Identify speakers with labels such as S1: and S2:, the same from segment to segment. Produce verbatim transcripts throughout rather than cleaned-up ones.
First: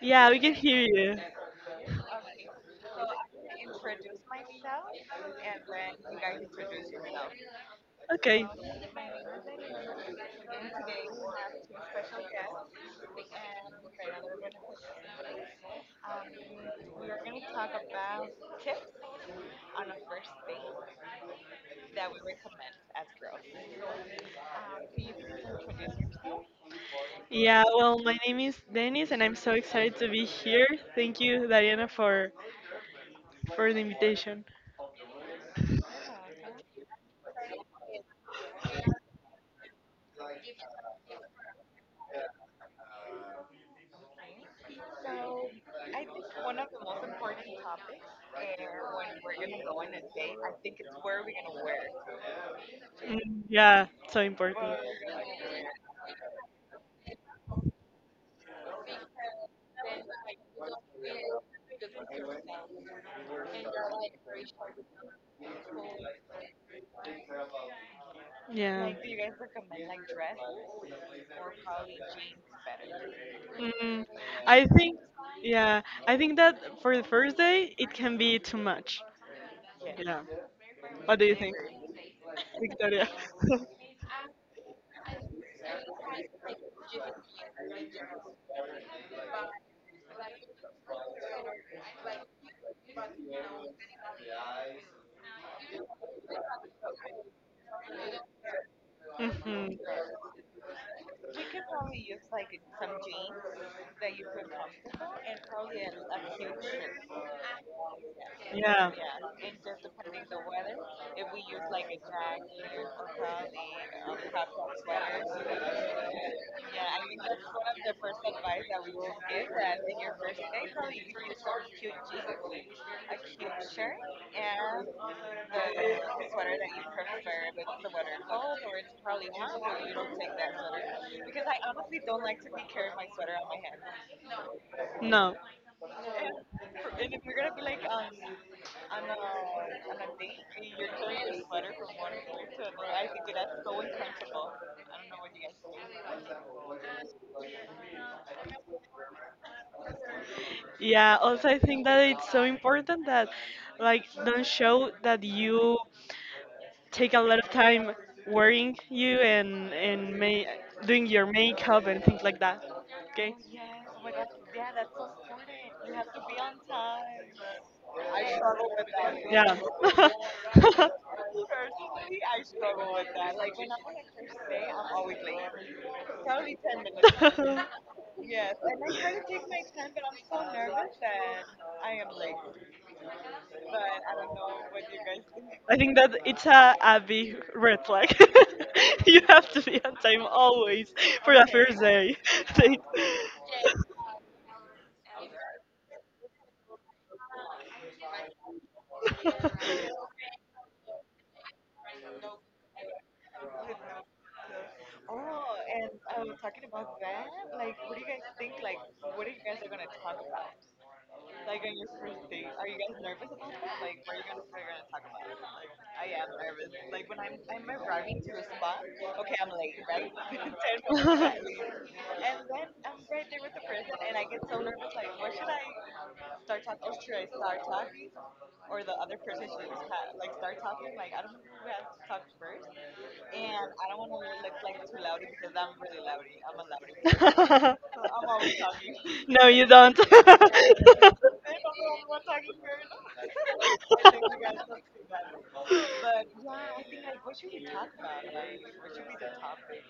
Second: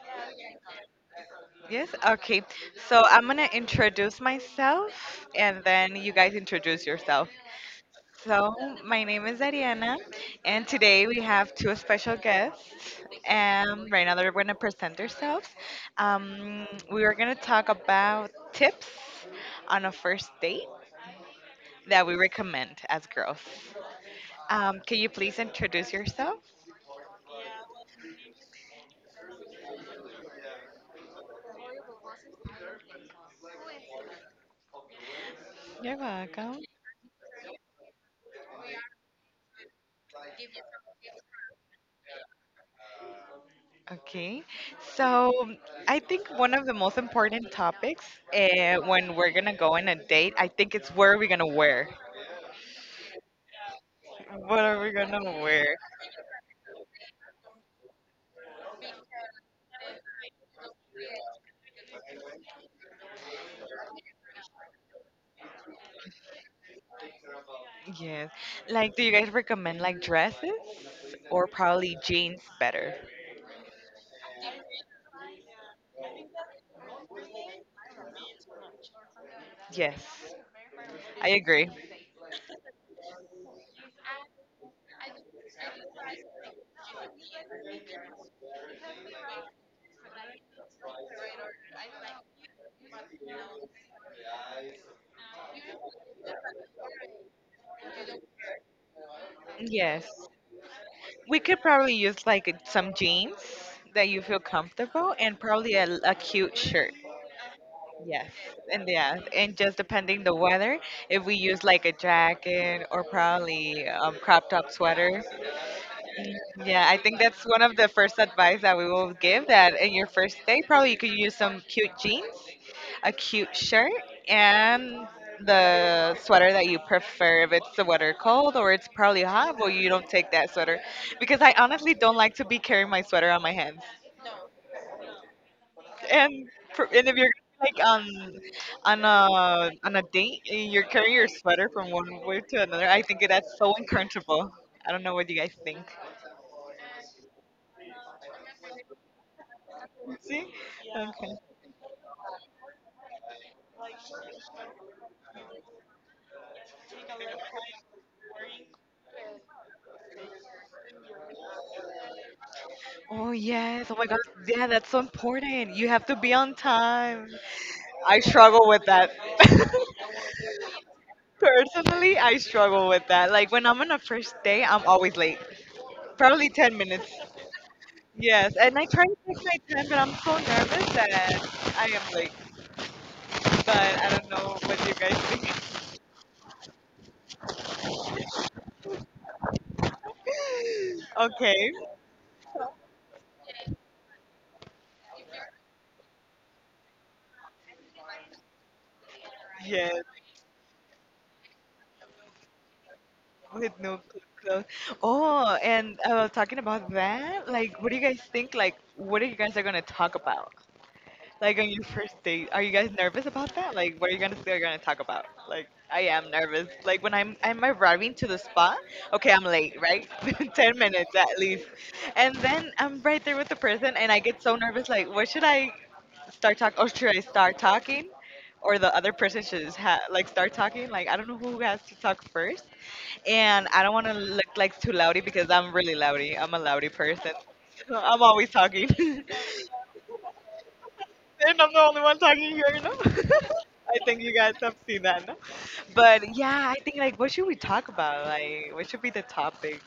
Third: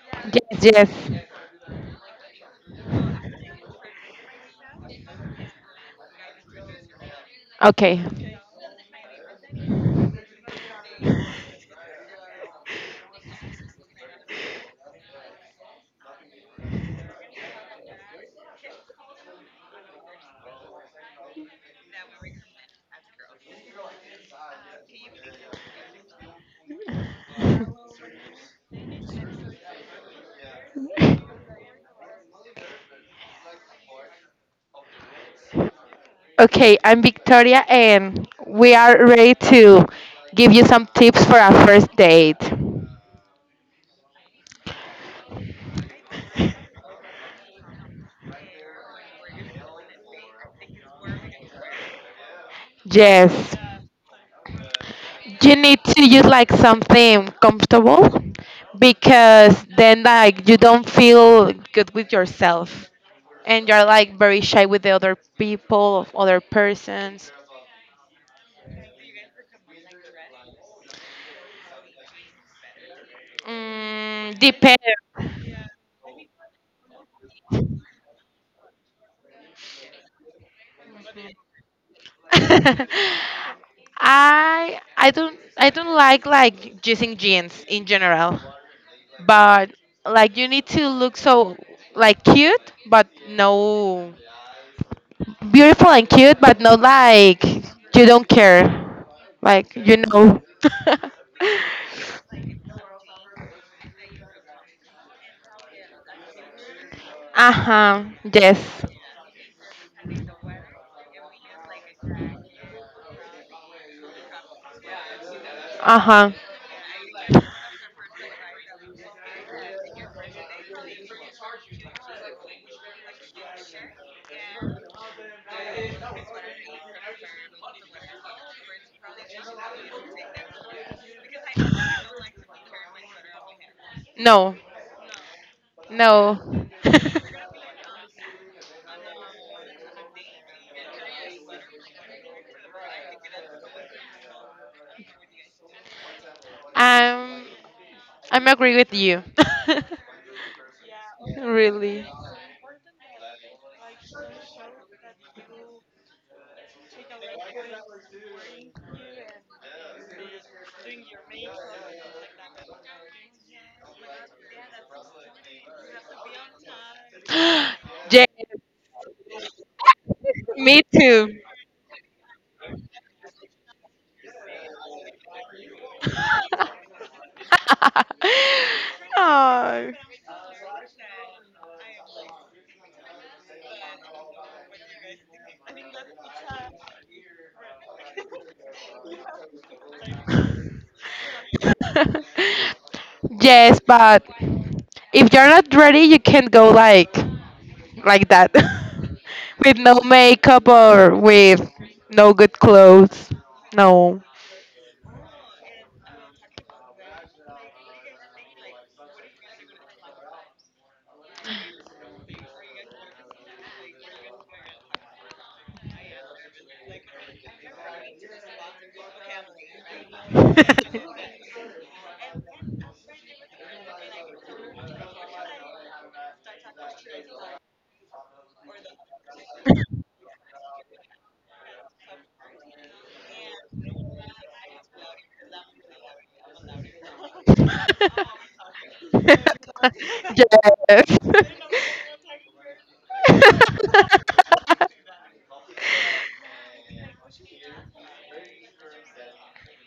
S1: Yeah, we can
S2: Yes,
S1: hear
S2: yes.
S1: you.
S3: Yes. Okay. So I'm gonna introduce myself, and then you guys introduce yourself.
S2: Okay.
S1: Okay.
S3: So my name is Ariana, and today we have two special guests. And right now they're gonna present themselves. Um, we are gonna talk about tips on a first date that we recommend as girls. Um, can you please introduce yourself?
S1: Yeah, well, my name is Dennis, and I'm so excited to be here. Thank you, Diana, for for the invitation.
S3: You're welcome.
S2: Okay, I'm Victoria, and we are ready to give you some tips for a first date.
S3: Okay, so I think one of the most important topics uh, when we're gonna go on a date, I think it's what are we gonna wear?
S1: Mm,
S2: Yes,
S1: yeah, so important.
S3: What are we gonna
S2: you
S3: wear?
S2: need to use like something comfortable because then like you don't feel good with yourself and you're like very shy with the other people, of other persons.
S3: Yes,
S1: Yeah.
S3: like do you guys recommend like dresses or probably jeans better?
S1: Mm,
S2: Mm,
S1: I think,
S2: depends.
S1: yeah, I think that for the first day it can be too much.
S3: Yes,
S1: Yeah. What do
S3: I
S1: you think?
S3: agree.
S1: Victoria.
S2: I I don't I don't like like using jeans in general, but like you need to look so like cute, but no beautiful and cute, but not like you don't care,
S1: hmm
S2: like you
S3: Yes,
S2: know.
S3: we could probably use like some jeans that you feel comfortable and probably a, a cute shirt.
S2: uh huh.
S3: Yes,
S2: Yes.
S3: and
S1: Yeah.
S3: yeah, and just depending the weather, if we use like a jacket or probably um, crop top sweater.
S2: Uh huh.
S3: Yeah, I think that's one of the first advice that we will give that in your first day, probably you could use some cute jeans, a cute shirt, and the sweater that you prefer. If it's the weather cold or it's probably hot, well, you don't take that sweater because I honestly don't like to be carrying my sweater on my hands.
S2: No.
S1: No.
S3: And
S2: No.
S3: pr- and if you're like um on a on a date and you're carrying your sweater from one way to another, I think that's so uncomfortable. I don't know what you guys think.
S2: I'm I'm agree with you.
S3: See?
S1: Yeah,
S3: Okay.
S1: also I think that
S2: Really.
S1: it's so important that like don't show that you take a lot of time wearing you and and ma- doing your makeup and things like that.
S3: Oh
S1: Okay?
S3: yes. Oh my God. Yeah, that's so important. You have to be on time. I
S2: Yes.
S3: struggle with that.
S2: Me too.
S3: Personally, I struggle with that. Like when I'm on a first day, I'm always late. Probably ten minutes.
S1: Yeah.
S3: Yes, and I try to take my time,
S2: Oh.
S3: but I'm so nervous that I am late. But I don't know what you guys think.
S1: I think that it's a, a big red flag. you have to be on time always for a
S3: okay,
S1: first day. Thank-
S2: Yes, but if you're not ready, you can go like like that with no
S3: yes,
S2: makeup or with no good clothes.
S3: with no
S2: No.
S3: cl- clothes. Oh, and uh, talking about that, like, what do you guys think? Like, what are you guys are gonna talk about? Like on your first date, are you guys nervous about that? Like, what are you gonna, guys are gonna talk about? Like, I am nervous. Like when I'm I'm arriving to the spot. Okay, I'm late, right? Ten minutes at least, and then I'm right there with the person, and I get so nervous. Like, what should I start talk or should I start talking? Or the other person should just ha- like start talking. Like I don't know who has to talk first, and I don't want to look like too loudy because I'm really loudy. I'm a loudy person. I'm always talking, and
S1: no, you don't.
S2: Yes.
S3: I'm the only one talking here. You know, I think you guys have seen that. No? But yeah, I think like what should we talk about? Like what should be the topic?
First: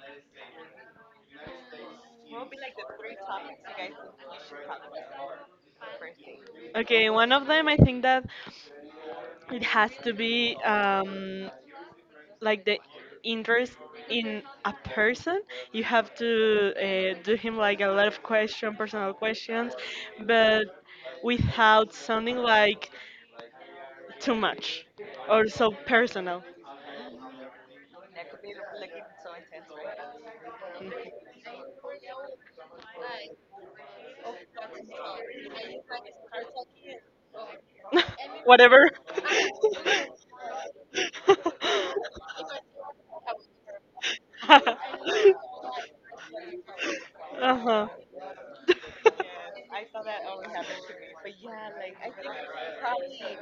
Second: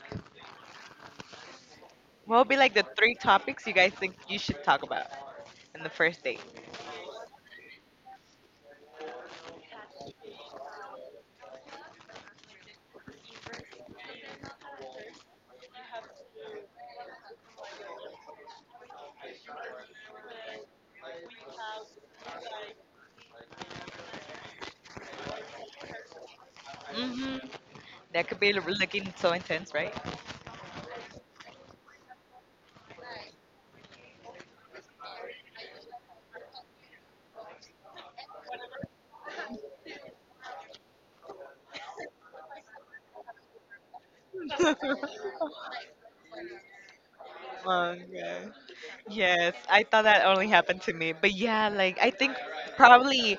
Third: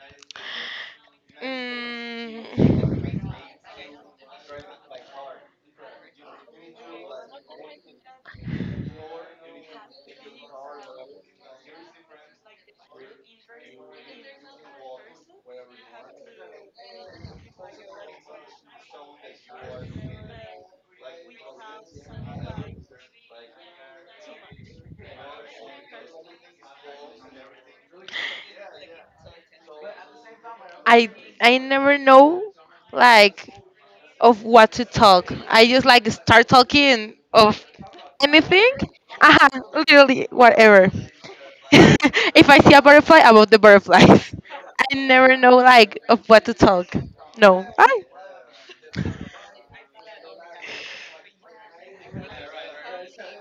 S3: What would
S2: Mm.
S3: be like the three topics you guys think you should talk about in the first date?
S1: okay, one of them I think that it has to be um, like the interest in a person you have to uh, do him like a lot of question personal questions but without sounding like too much or so personal.
S3: Hmm. That could be l- looking so intense, right?
S2: I I never know like of what to talk. I just like start talking of anything.
S1: whatever
S2: Uh-huh, literally whatever. If I see a butterfly, I want the butterflies. I never know like of what to talk. No.
S1: uh-huh
S2: I,
S3: longer. Yes, I thought that only happened to me. But yeah, like I think probably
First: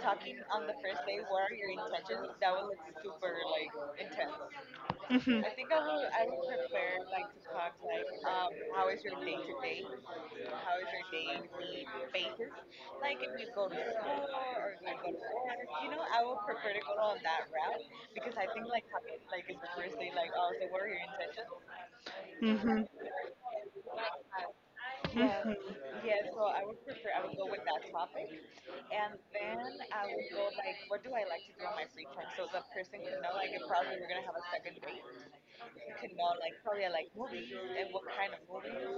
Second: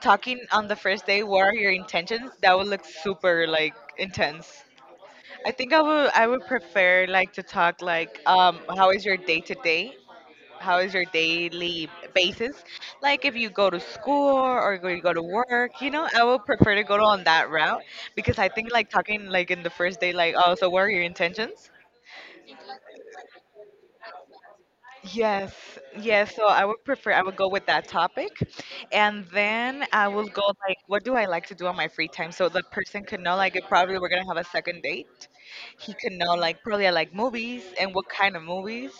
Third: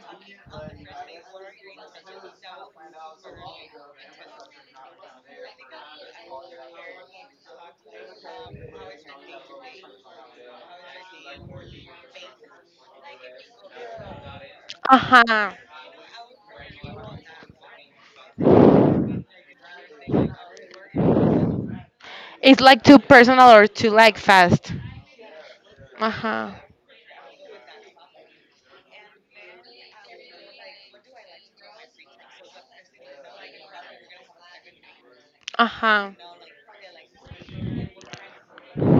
S3: talking on the first day, what are your intentions? That would look super like intense.
S1: hmm
S3: I think I would I would prefer like to talk like um how is your day to day? How is your daily basis? Like if you go to school or go- you go to
S2: Uh-huh.
S3: work, you know, I would prefer to go on that route because I think like talking like in the first day like oh so what are your intentions?
S2: It's like too personal or too like fast.
S3: Yes,
S1: hmm
S3: yes. So
S2: Uh-huh.
S3: I would prefer, I would go with that topic. And then I will go, like, what do I like to do on my free time? So the person could know, like, if probably we're going to have a second date, he
S2: Uh-huh.
S3: could know, like, probably I like movies and what kind of movies.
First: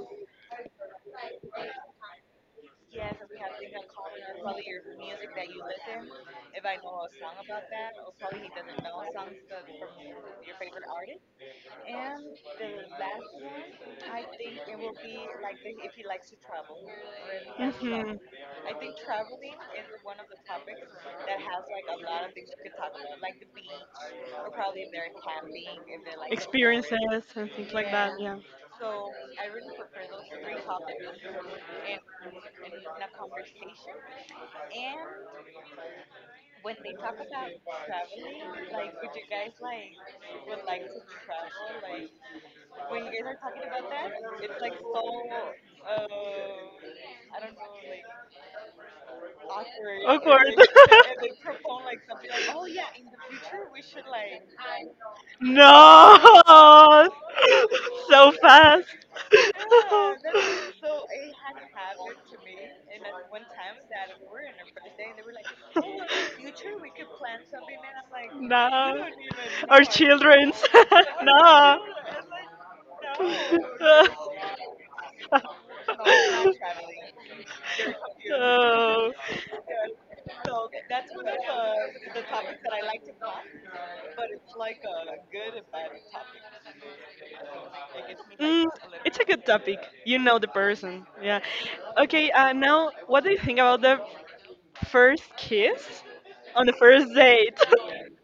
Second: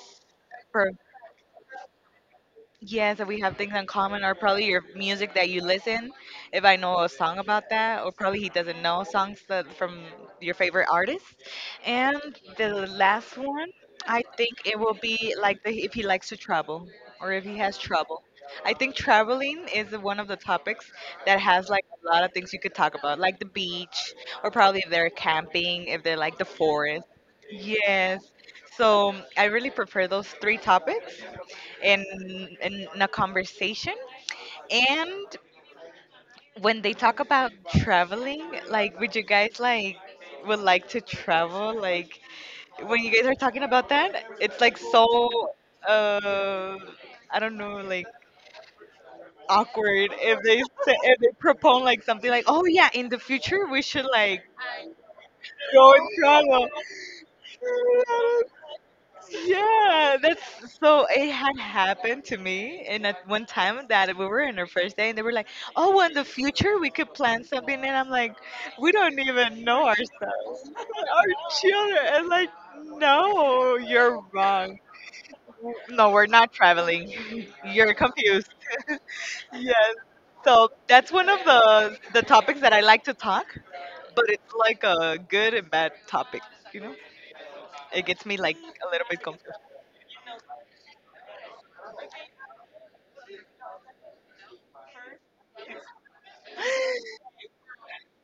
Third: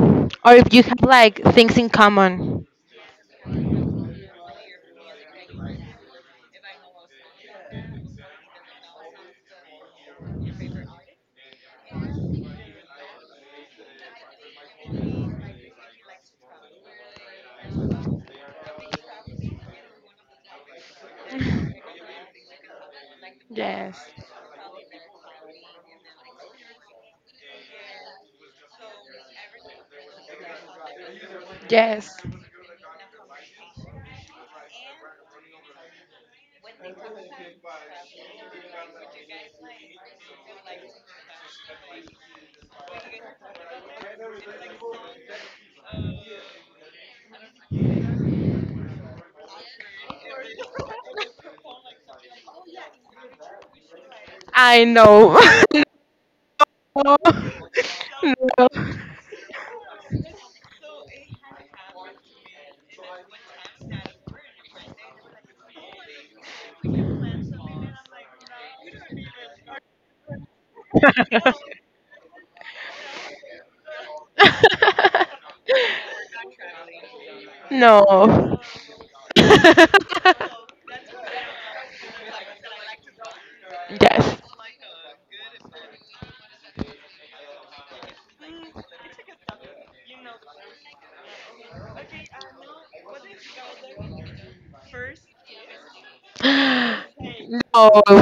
S2: Or if you have like things in common.
S3: Yes, that we have things in common, or probably your music that you listen. If I know a song about that, or probably he doesn't know songs that, from your favorite artist. And the last one, I think it will be like the, if he likes to travel or if he has
S1: Mhm.
S3: trouble. I think traveling is one of the topics that has like a lot of things you could talk about, like the
S2: Yes.
S3: beach, or probably if they're camping, if they like the
S1: Experiences
S3: forest.
S1: and things, yeah,
S3: Yes.
S1: Yeah.
S3: So I really prefer those three topics in
S2: Yes.
S3: in a conversation. And when they talk about traveling, like would you guys like would like to travel? Like when you guys are talking about that, it's like so uh I don't know, like awkward if they say, if they propose like something like, "Oh yeah, in the future we should like
S2: I know.
S3: go and travel."
S1: no.
S2: No.
S1: so
S2: No.
S1: fast. yeah,
S3: Yeah, that's so it had happened to me and at one time that we were in our first day and they were like, oh, well, in the future we could plan something and I'm like, we
S1: No.
S3: don't even
S1: Our
S3: know
S1: children's.
S3: ourselves. Our
S1: no.
S3: children and like, no, you're wrong. No, we're not traveling. You're confused.
S2: No.
S1: oh.
S3: Yes. So that's one of the the topics that I like to talk, but
S2: Yes.
S3: it's like a good and bad topic, you know? It gets me like
S1: Mm,
S3: a little
S1: it's
S3: bit
S1: a good topic. You know the person. Yeah. Okay, uh, now, what do you think about the first kiss on the first date?
S2: No,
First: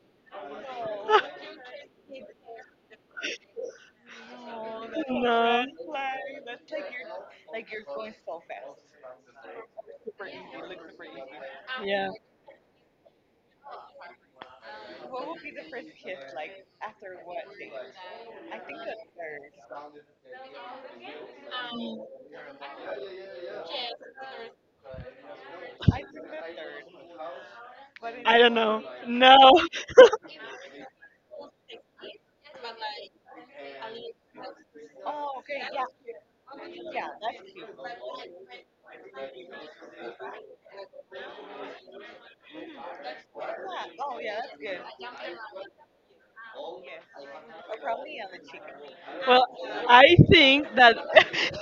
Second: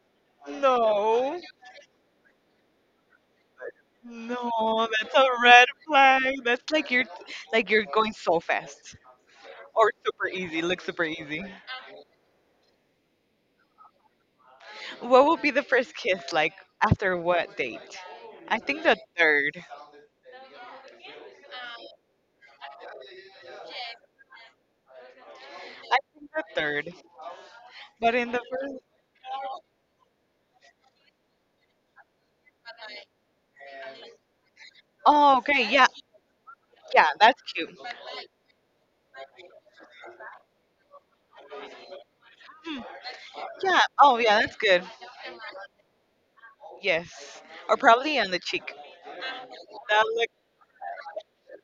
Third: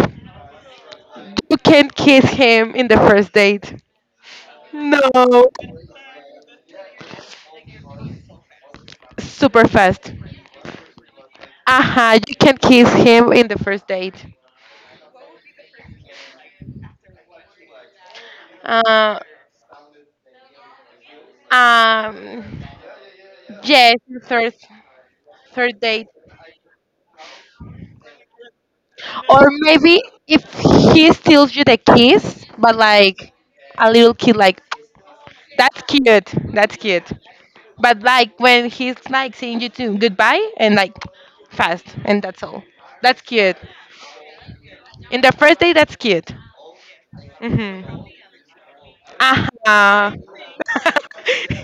S3: confused. No.
S2: you can't kiss him in the first date.
S3: No,
S2: No,
S3: that's a
S1: no.
S3: red flag. That's like you're like you're going so fast
S2: super
S3: or
S2: fast.
S3: super easy. Look super easy.
S1: Yeah.
S2: Uh-huh, you can kiss him in the first date.
S3: What would be the first kiss like after what date? I think the
S2: Uh,
S3: third.
S2: um, yes, third, third
S3: I
S2: date.
S3: think the third. But in the
S1: I don't
S3: first,
S1: know. No.
S2: Or maybe if he steals you the kiss, but like a little kid, like,
S3: oh, okay.
S2: that's
S3: Yeah.
S2: cute, that's
S3: Yeah,
S2: cute.
S3: that's cute.
S2: But like when he's like saying you to goodbye and like fast, and that's all.
S3: Hmm.
S2: That's cute.
S3: Yeah. Oh, yeah, that's good.
S2: In the first day, that's cute.
S3: Yes. Or
S2: Hmm.
S3: probably on the cheek.
S1: Well,
S3: That
S2: Uh-huh.
S1: I
S3: like
S1: think that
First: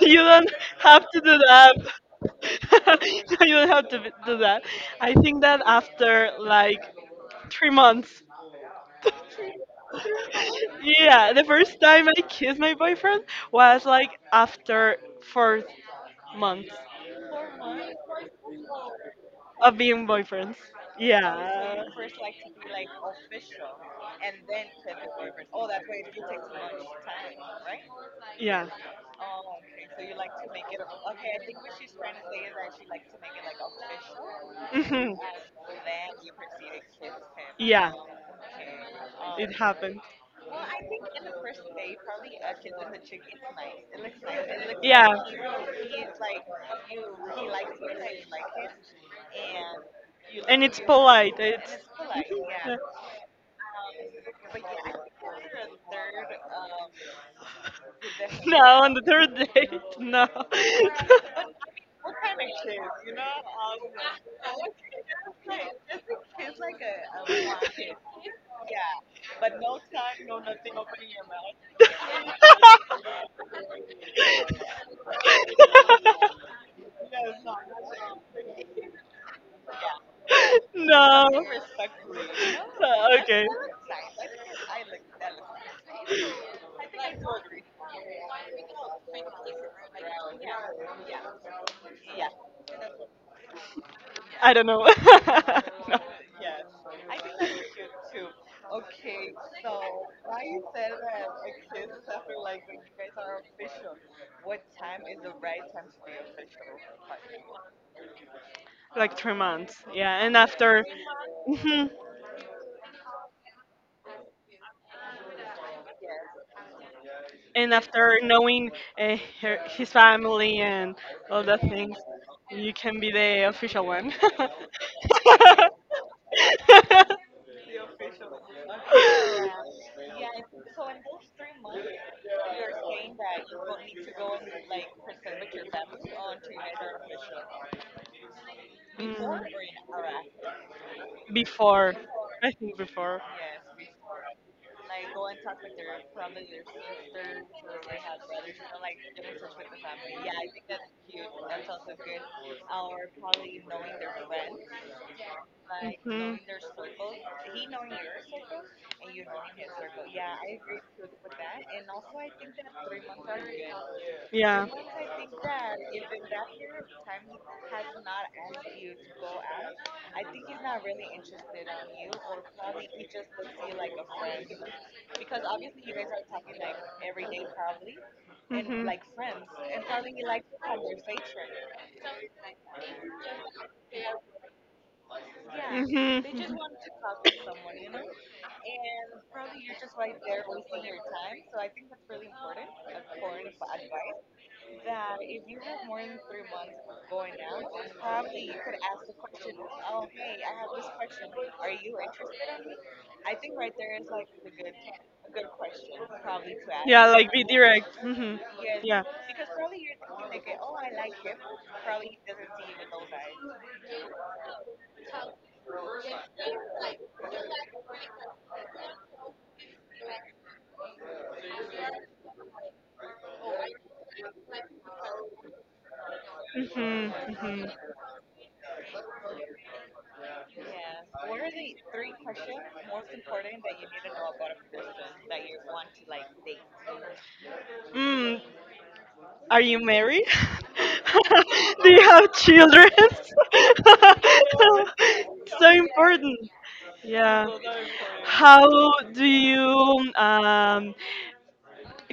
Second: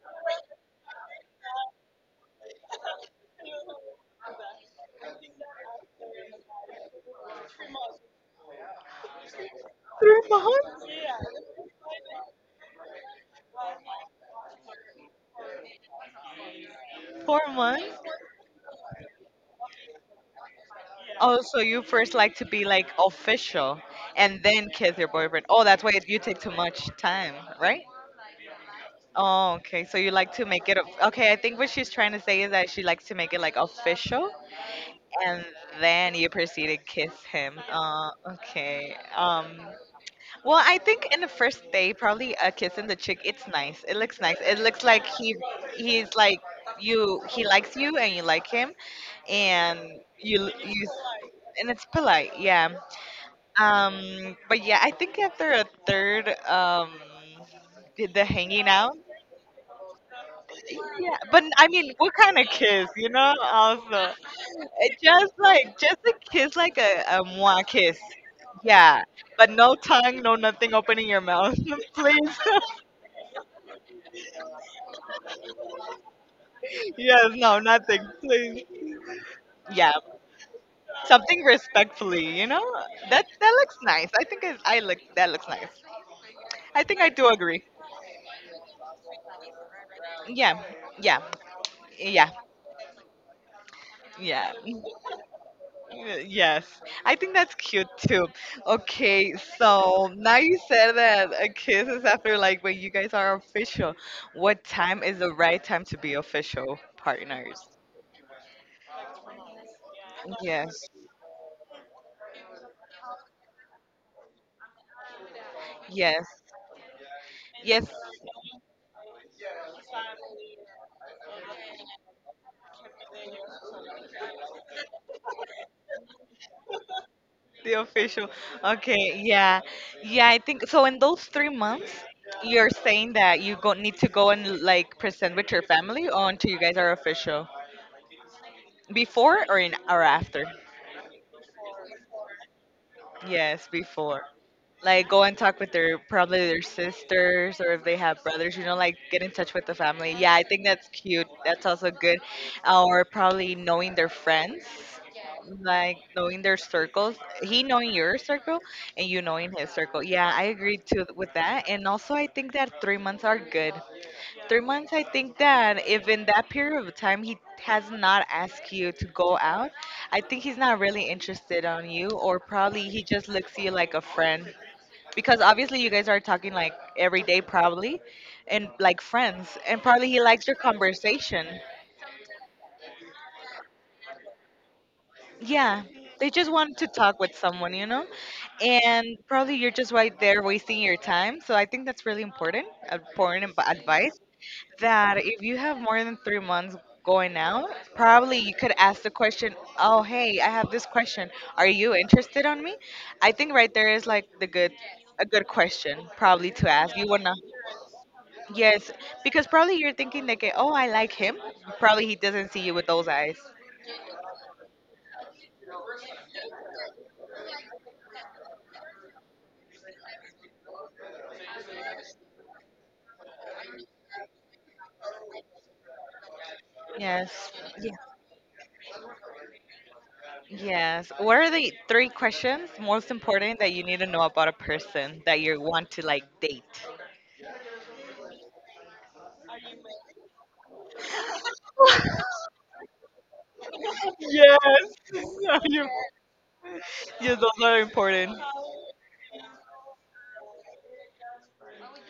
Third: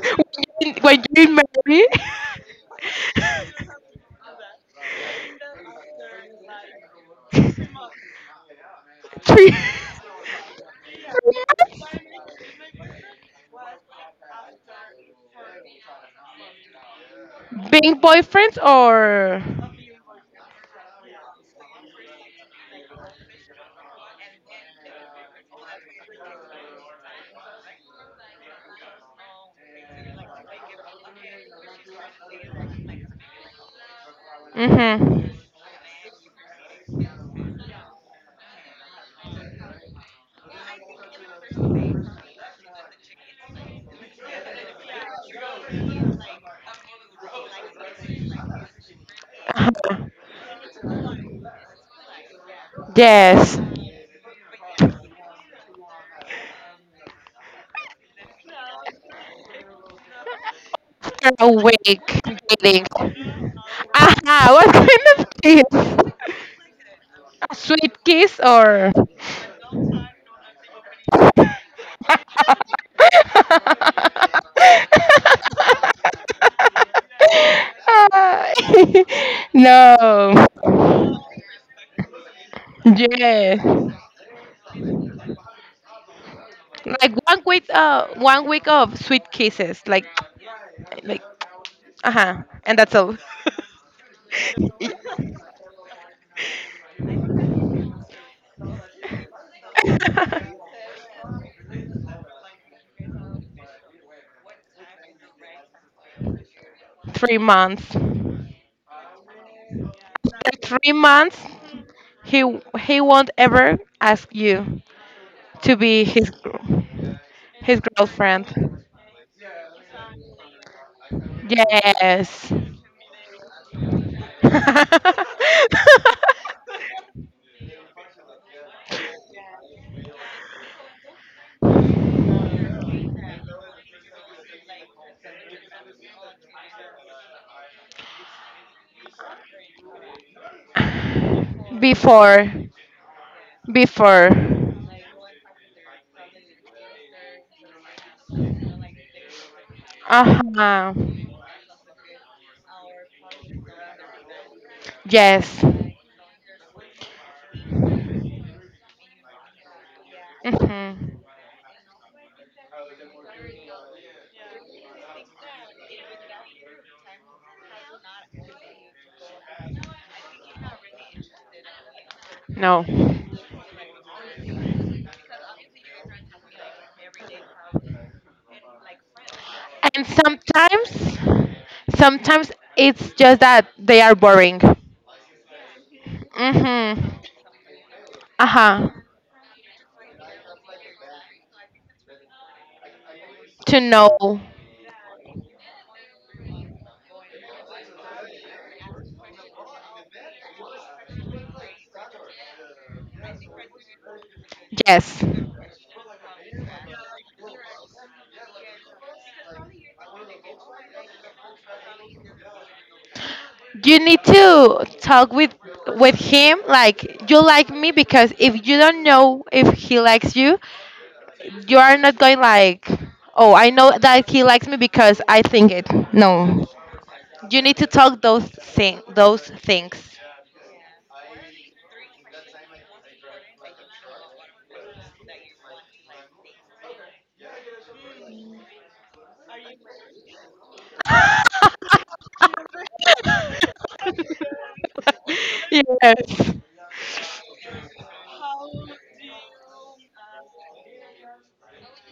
S1: you don't
S2: you, when
S1: have to
S2: you
S1: do
S2: marry,
S1: that. you don't have to b- do that. I think that after like three months.
S2: three,
S3: three months?
S2: three
S1: Yeah, the first time
S2: months?
S1: I kissed my boyfriend was like after fourth month
S3: four months?
S2: Being boyfriends or.
S1: of being boyfriends.
S3: Oh, so you
S1: Yeah.
S3: first like to be like official and then kiss your boyfriend. Oh, that's why you take too much time, right?
S1: Yeah.
S3: Oh, okay. So you like to make it. o- Okay, I think what she's trying to say is that she likes to make it like official
S1: hmm
S2: Hmm.
S3: and then you proceed to kiss him. Uh, okay. Um,
S1: happened.
S3: well, I think in the first day, probably a kiss in the cheek. It's nice. It looks nice. It looks like he he's like you. He likes you and you like him, and
S2: Uh-huh.
S3: you you
S1: And
S3: and it's polite. Yeah.
S2: Yes.
S3: Um, but yeah, I think after a third, um, the the
S1: like
S3: hanging
S1: on
S3: out.
S1: the third date. No,
S3: Yeah,
S2: After
S3: but
S2: a
S3: I mean,
S2: week
S3: what kind of
S2: dating.
S3: kiss, you know? Also,
S2: Aha, what
S3: it
S2: kind of
S3: just like just a
S2: kiss?
S3: kiss, like a, a
S2: A
S3: moi kiss.
S2: sweet kiss or.
S3: Yeah, but no tongue, no nothing opening your mouth, please.
S1: why?
S3: yes, no, nothing, please. Yeah,
S2: No.
S1: no.
S3: something respectfully, you know? That that
S2: Yes.
S3: looks nice. I think I, I look that looks nice. I think I
S2: Like
S3: do
S2: one
S3: agree.
S2: week uh one week of sweet kisses. Like
S3: Yeah, yeah,
S2: like
S3: yeah,
S2: uh-huh. And that's all.
S1: that.
S3: yeah.
S1: I don't know.
S2: Yeah.
S1: no.
S3: Uh, Yes, I think that's cute too. Okay, so now you said that a kiss is after like when you guys are official. What time is the right time to be official
S2: three
S3: partners?
S2: months. The
S1: Like three months. Yeah, and after
S3: Yes,
S2: three months
S1: three months,
S2: he he won't ever ask you to be
S3: yes,
S2: his gr-
S1: and
S2: his
S3: yes,
S1: after knowing
S2: girlfriend.
S1: uh, her, his family and all the things,
S2: Yes.
S1: you can be the official one.
S3: the official. Okay, yeah, yeah, I think so. In those three months, you're saying that you go need to go and like present with your family or until you guys are official
S1: Mm,
S3: before or in or after?
S1: before,
S2: Before.
S1: I think before.
S3: Yes, before.
S2: before
S3: Like go and talk with their probably their sisters or if they have brothers, you know, like get in touch with the family. Yeah, I think that's
S2: uh-huh.
S3: cute, that's also good, or probably knowing their friends,
S2: Yes.
S3: like
S1: Mm,
S3: knowing their circles, he knowing your circle and you knowing his circle. Yeah, I agree too
S2: Hmm.
S3: with that, and also I think that three months are good. three
S1: yeah.
S3: months I think that if in that period of time he has not asked you to go out, I think he's not really interested on you, or probably
S2: No.
S3: he just
S2: And
S3: looks you like a friend because obviously you guys are talking like every day probably and
S1: Mhm.
S3: like friends and probably he likes your
S2: sometimes
S3: conversation.
S2: sometimes it's just that they are boring.
S3: Yeah, they just want to talk with
S2: Mm-hmm.
S3: someone, you
S1: Mhm.
S3: know,
S2: Uh-huh.
S3: and probably you're just right there wasting your time. So I think that's really important important ab-
S2: To
S3: advice
S2: know.
S3: that if you have more than three months going out, probably you could ask the question, oh hey, I have this question, are you interested on me? I think right there is like the good
S2: Yes,
S3: a good question probably to ask.
S1: Yeah,
S3: You
S1: like
S3: wanna,
S1: be direct. Hmm
S3: yes,
S1: Yeah.
S3: because probably you're thinking like, oh, I like him. Probably he doesn't see you with those eyes.
S2: you need to talk with with him, like you like me, because if you don't know if he likes you. You are not going like, oh, I know that he likes me because I think it. No,
S1: Would be like,
S3: Yes.
S1: hmm
S2: you
S1: hmm
S2: need to
S3: Yeah.
S2: talk those thing, those things.
S3: Yes. What are the three questions most important that you need to know about a person that you want to like date?
S1: Mm, are you married? Do you have children?
S3: Yes.
S1: so
S3: You-
S1: important.
S2: Yes.
S3: Yes,
S1: Yeah.
S3: those are important.
S1: How do you um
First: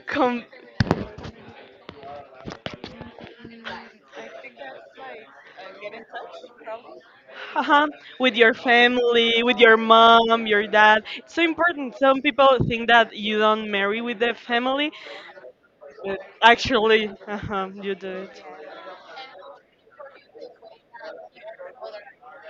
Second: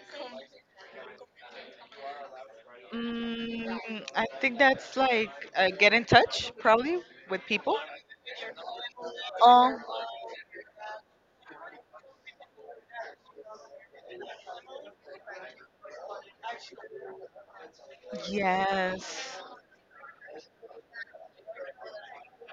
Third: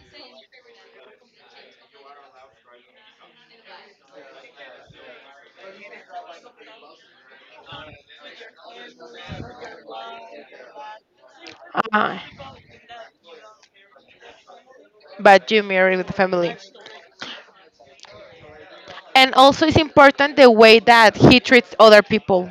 S1: come
S3: Mm, I think that's like uh, get in touch probably with people.
S1: uh with your family, with your
S3: Oh,
S1: mom, your dad? It's so important.
S2: Uh,
S1: Some people think that you don't marry with the family,
S2: but you marry with the family,
S1: actually, uh you do it.
S2: and
S3: yes.
S2: also it's important the way that he treats other people.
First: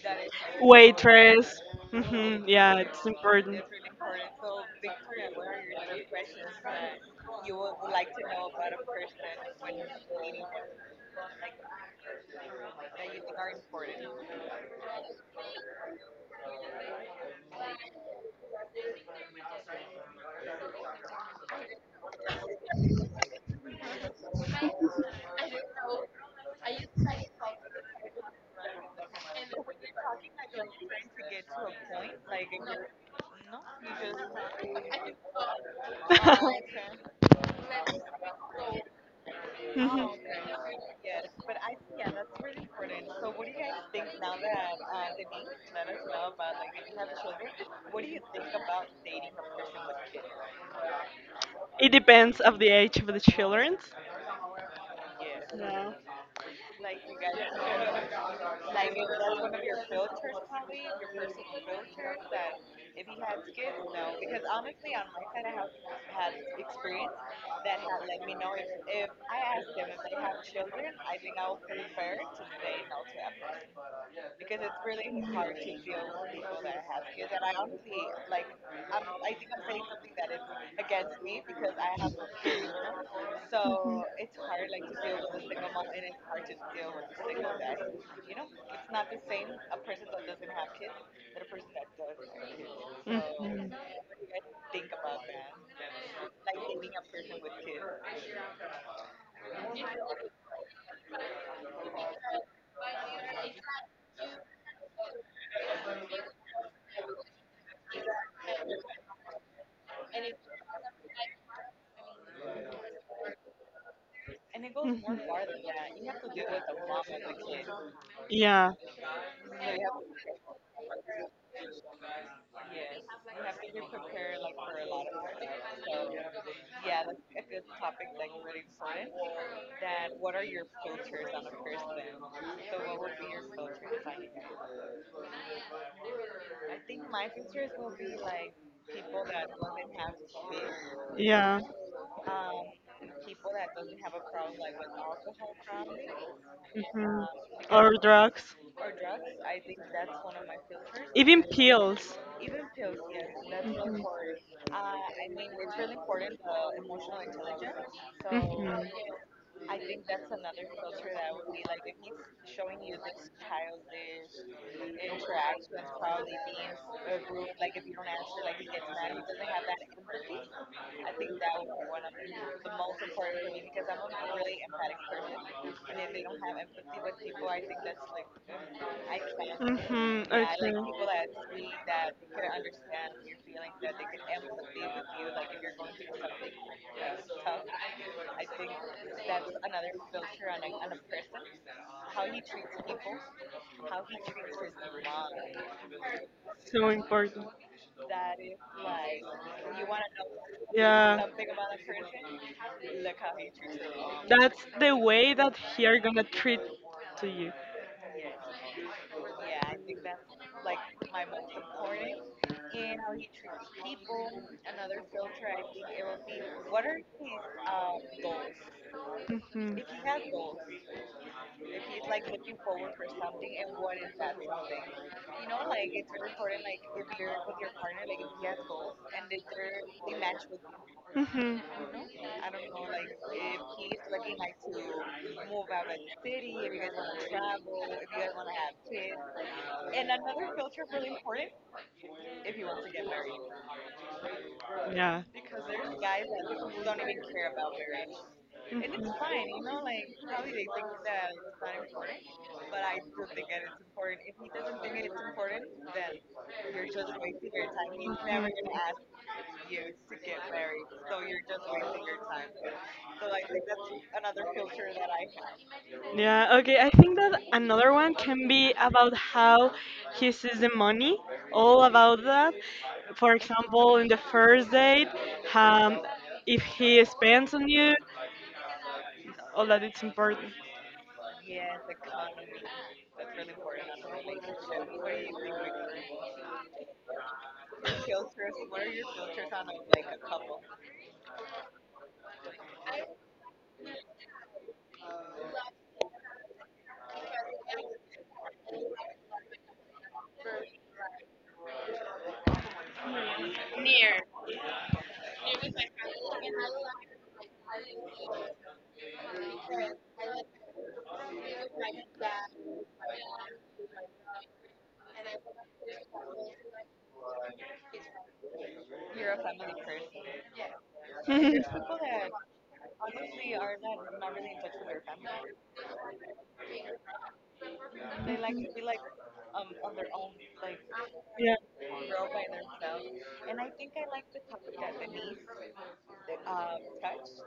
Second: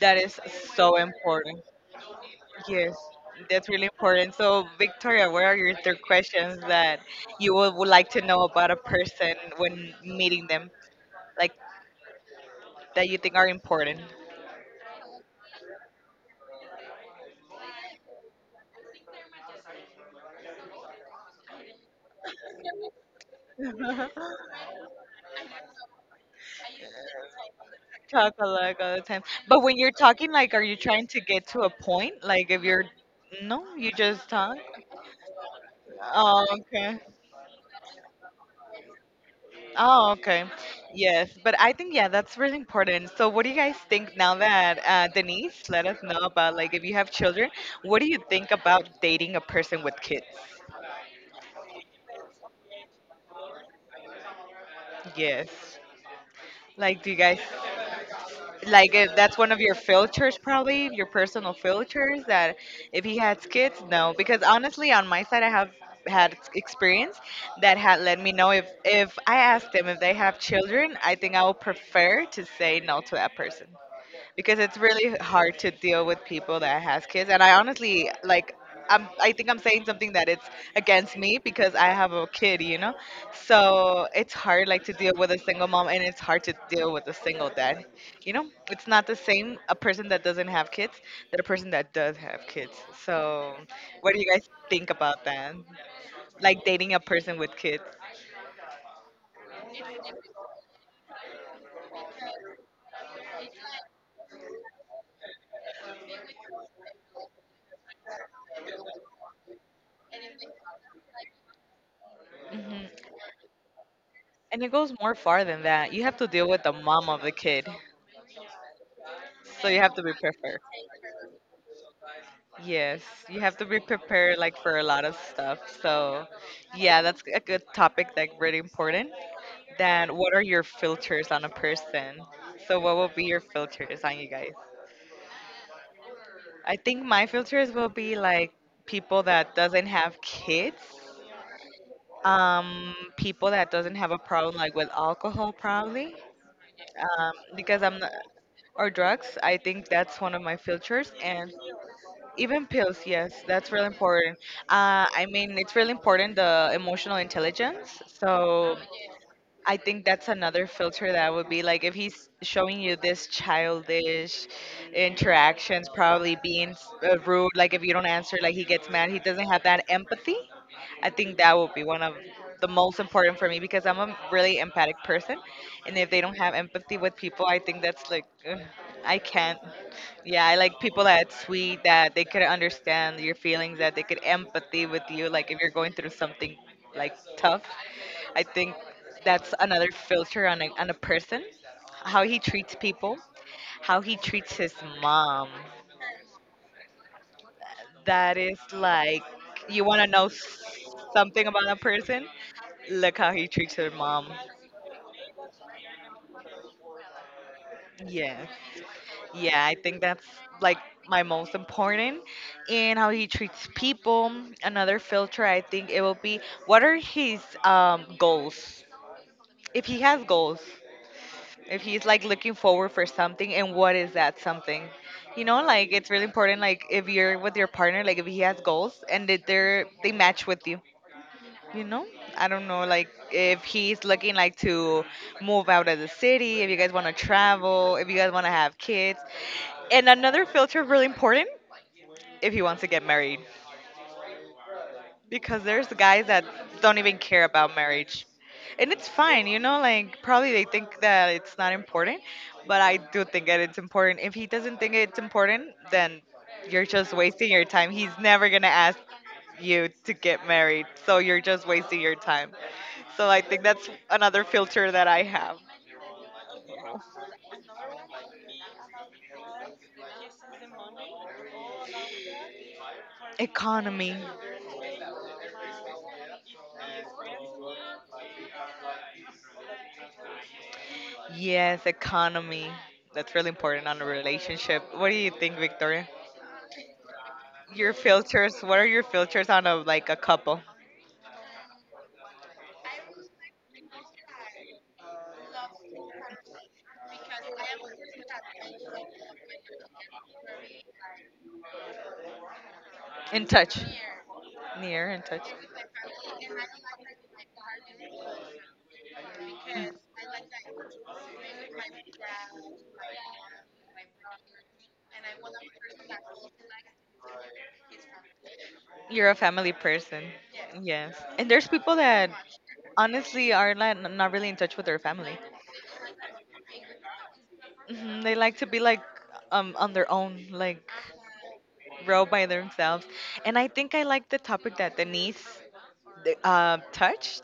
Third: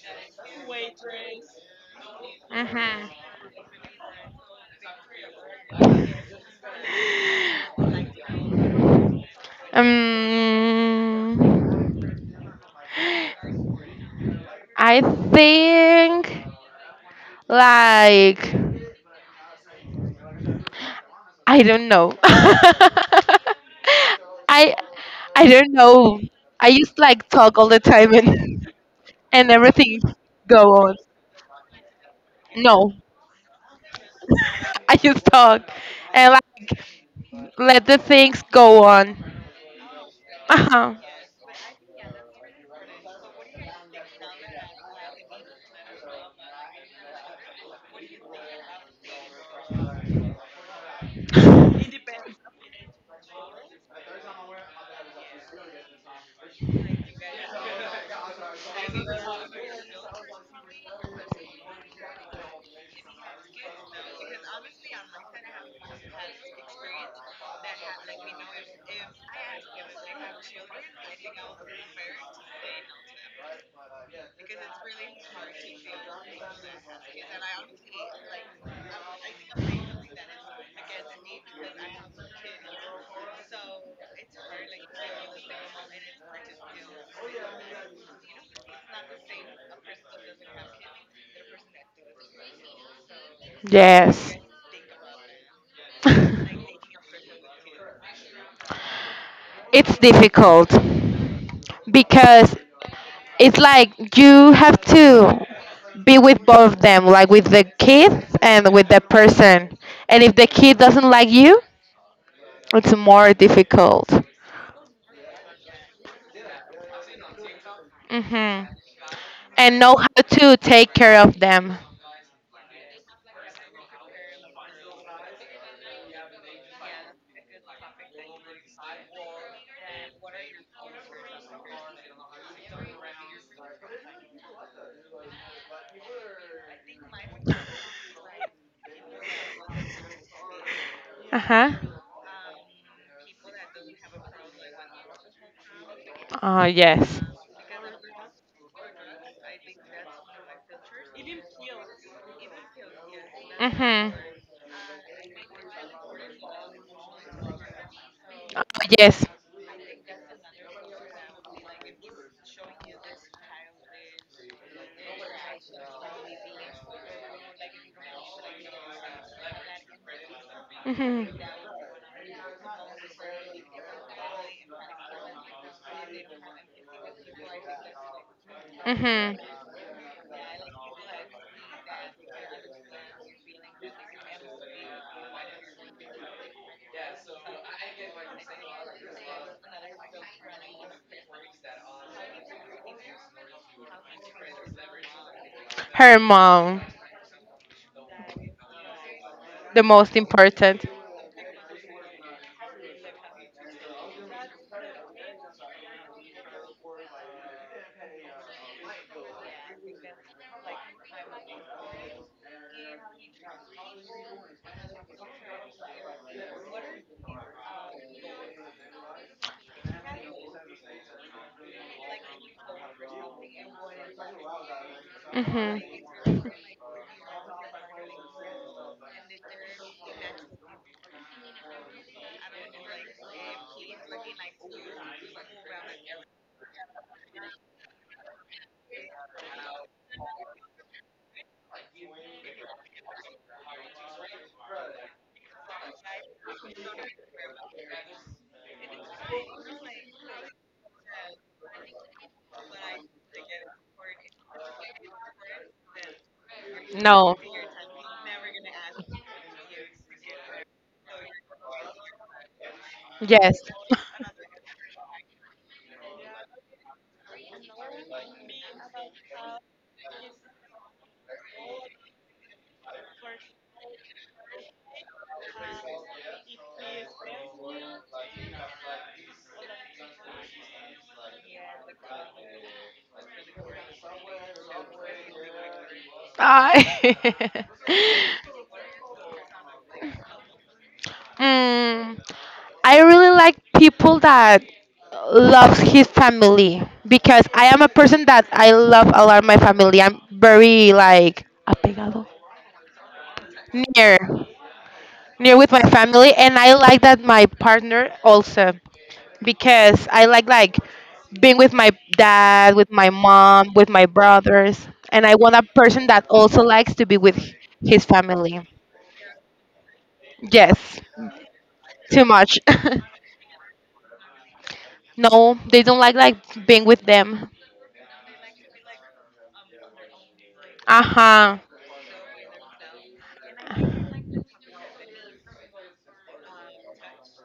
S3: That is so
S1: Waitress.
S3: important.
S1: Hmm yeah,
S3: Yes,
S1: it's
S2: Mhm.
S1: important.
S3: that's really important. So, Victoria, what are your three questions that you would, would like to know about a person when meeting them,
S2: Um,
S3: like that you think are important?
S2: I think like. I don't know. I I don't know. I just like talk all the time
S3: Talk a
S2: and
S3: lot all the time.
S2: and
S3: But when you're
S2: everything
S3: talking, like, are
S2: go
S3: you
S2: on.
S3: trying to get to a point? Like, if you're,
S2: No,
S3: no, you just talk?
S2: I just talk and
S3: Oh,
S2: like
S3: okay.
S2: let the things go on.
S1: Mhm.
S3: Oh, okay.
S2: Uh huh.
S3: Yes, but I think yeah, that's really important. So, what do you guys think now that uh, Denise let us know about like if you have children, what do you think about dating a person with kids?
S1: It depends of the age of the children.
S3: Yes.
S1: Yeah.
S3: Like, do you guys like if that's one of your filters, probably your personal filters that if he has kids, no? Because honestly, on my side, I have had ex- experience that had let me know if if I ask them if they have children, I think I would prefer to say no to that person. Because it's really hard to deal with people that has kids, and I honestly like i'm I think I'm saying something that it's against me because I have a kid, you know. So it's hard like to deal with a single mom, and it's hard to deal with a single dad, you know. It's not the same, a person that doesn't have kids than a person that does have kids. So
S1: Mhm.
S3: what do you
S2: Yes,
S3: guys think about that, like dating a person with kids?
S2: it's difficult because it's like you have to be with both of them, like with the kid and with the person. And if the kid doesn't like you, it's
S3: Hmm.
S2: more difficult.
S3: And it goes more far than that.
S1: Mhm.
S3: You have to deal with the mom of the kid.
S2: Hmm.
S1: Yeah,
S3: So
S2: And
S3: you have
S2: know
S3: to be
S2: how to
S3: prepared.
S2: take care of them.
S3: Yes, you have to be prepared like for a lot of stuff. So, yeah, that's a good topic, like really important. Then, what are your filters on a person? So, what will be your filters on you guys? I think my filters will be like people that doesn't have kids,
S2: Uh
S1: yeah.
S2: huh.
S3: um, people that doesn't have a problem like with alcohol probably,
S2: Oh, yes.
S1: hmm
S3: um, because
S1: Or
S3: I'm not,
S1: drugs.
S3: or drugs. I think that's one of my filters,
S1: Even
S3: and
S1: pills.
S3: even pills, yes, that's really
S2: Mhm.
S3: important. uh, I mean, it's really important the emotional intelligence.
S2: Oh,
S3: So
S1: Mhm.
S2: yes.
S3: I think that's another filter, that would be like if he's showing you this childish interactions, probably being uh, rude, like if you don't answer, like he gets mad, he doesn't have that empathy. I
S2: Mhm.
S3: think that would be one of the most important for me because I'm a really empathic person, and if they don't have empathy with people, I think that's like, ugh, I
S2: Mhm.
S3: can't.
S1: Mhm.
S3: Yeah, I like people
S1: Okay.
S3: that sweet, that they could understand your feelings, that they could empathy with you, like if you're going through something like tough. I think that's another filter on a on a person, how he treats people, how he treats his mom.
S2: Her mom,
S1: So important.
S3: That is like,
S2: the
S3: you want to
S2: most
S3: know s-
S2: important.
S1: Yeah.
S3: something about a person, look how he treats her mom.
S1: That's the way that he are gonna treat to you.
S3: Yeah, yeah, I think that's like my most important, and how he treats people. Another filter, I think it will be, what are his um, goals,
S1: Mhm.
S3: if he has goals, if he's like looking forward for something, and what is that something. You know,
S2: Mhm.
S3: like it's really important, like if you're with your partner, like if he has goals and that they're they match with you,
S1: Mhm.
S3: you know. I don't know, like if he's looking like to move out of the city, if you guys want to travel, if you guys want to have kids. And another filter really important, if he wants to get married,
S1: Yeah.
S3: because there's guys that don't even care about marriage, and it's fine, you
S1: Mhm.
S3: know, like probably they think that it's not important, but I do think that it's important. If he doesn't think it's important, then you're just
S2: No.
S3: wasting your time. He's never going to
S1: Mhm.
S3: ask you to get married, so you're just wasting your time. So I
S2: Yes.
S3: think that's another filter that I have.
S1: Yeah, okay. I think that another one can be about how he sees the money, all about that. For example, in
S3: Economy.
S1: the first date, um, if he spends on you, all that it's important.
S3: Yes, economy, that's really important on a relationship. What do you think, Victoria?
S2: I.
S3: Your filters. What are your filters on a like a couple?
S2: Mm. I really like people that loves his family because I am a person that I love a lot my family. I'm very like apegado,
S3: In touch.
S2: near
S3: Near in touch.
S2: near with my family, and I like that my partner also, because I like like being with my dad, with my mom, with my brothers, and I want a person that also likes to be with his family.
S3: You're a family person.
S2: Yes.
S3: Yes. And there's people
S2: Too
S1: yeah.
S3: that
S2: much.
S3: honestly are not not really in touch with their family.
S2: No, they don't like like being with them.
S3: Hmm. They like to be like um on their own, like
S2: Uh-huh.
S3: row by themselves. And I think I like the topic that Denise th- uh, touched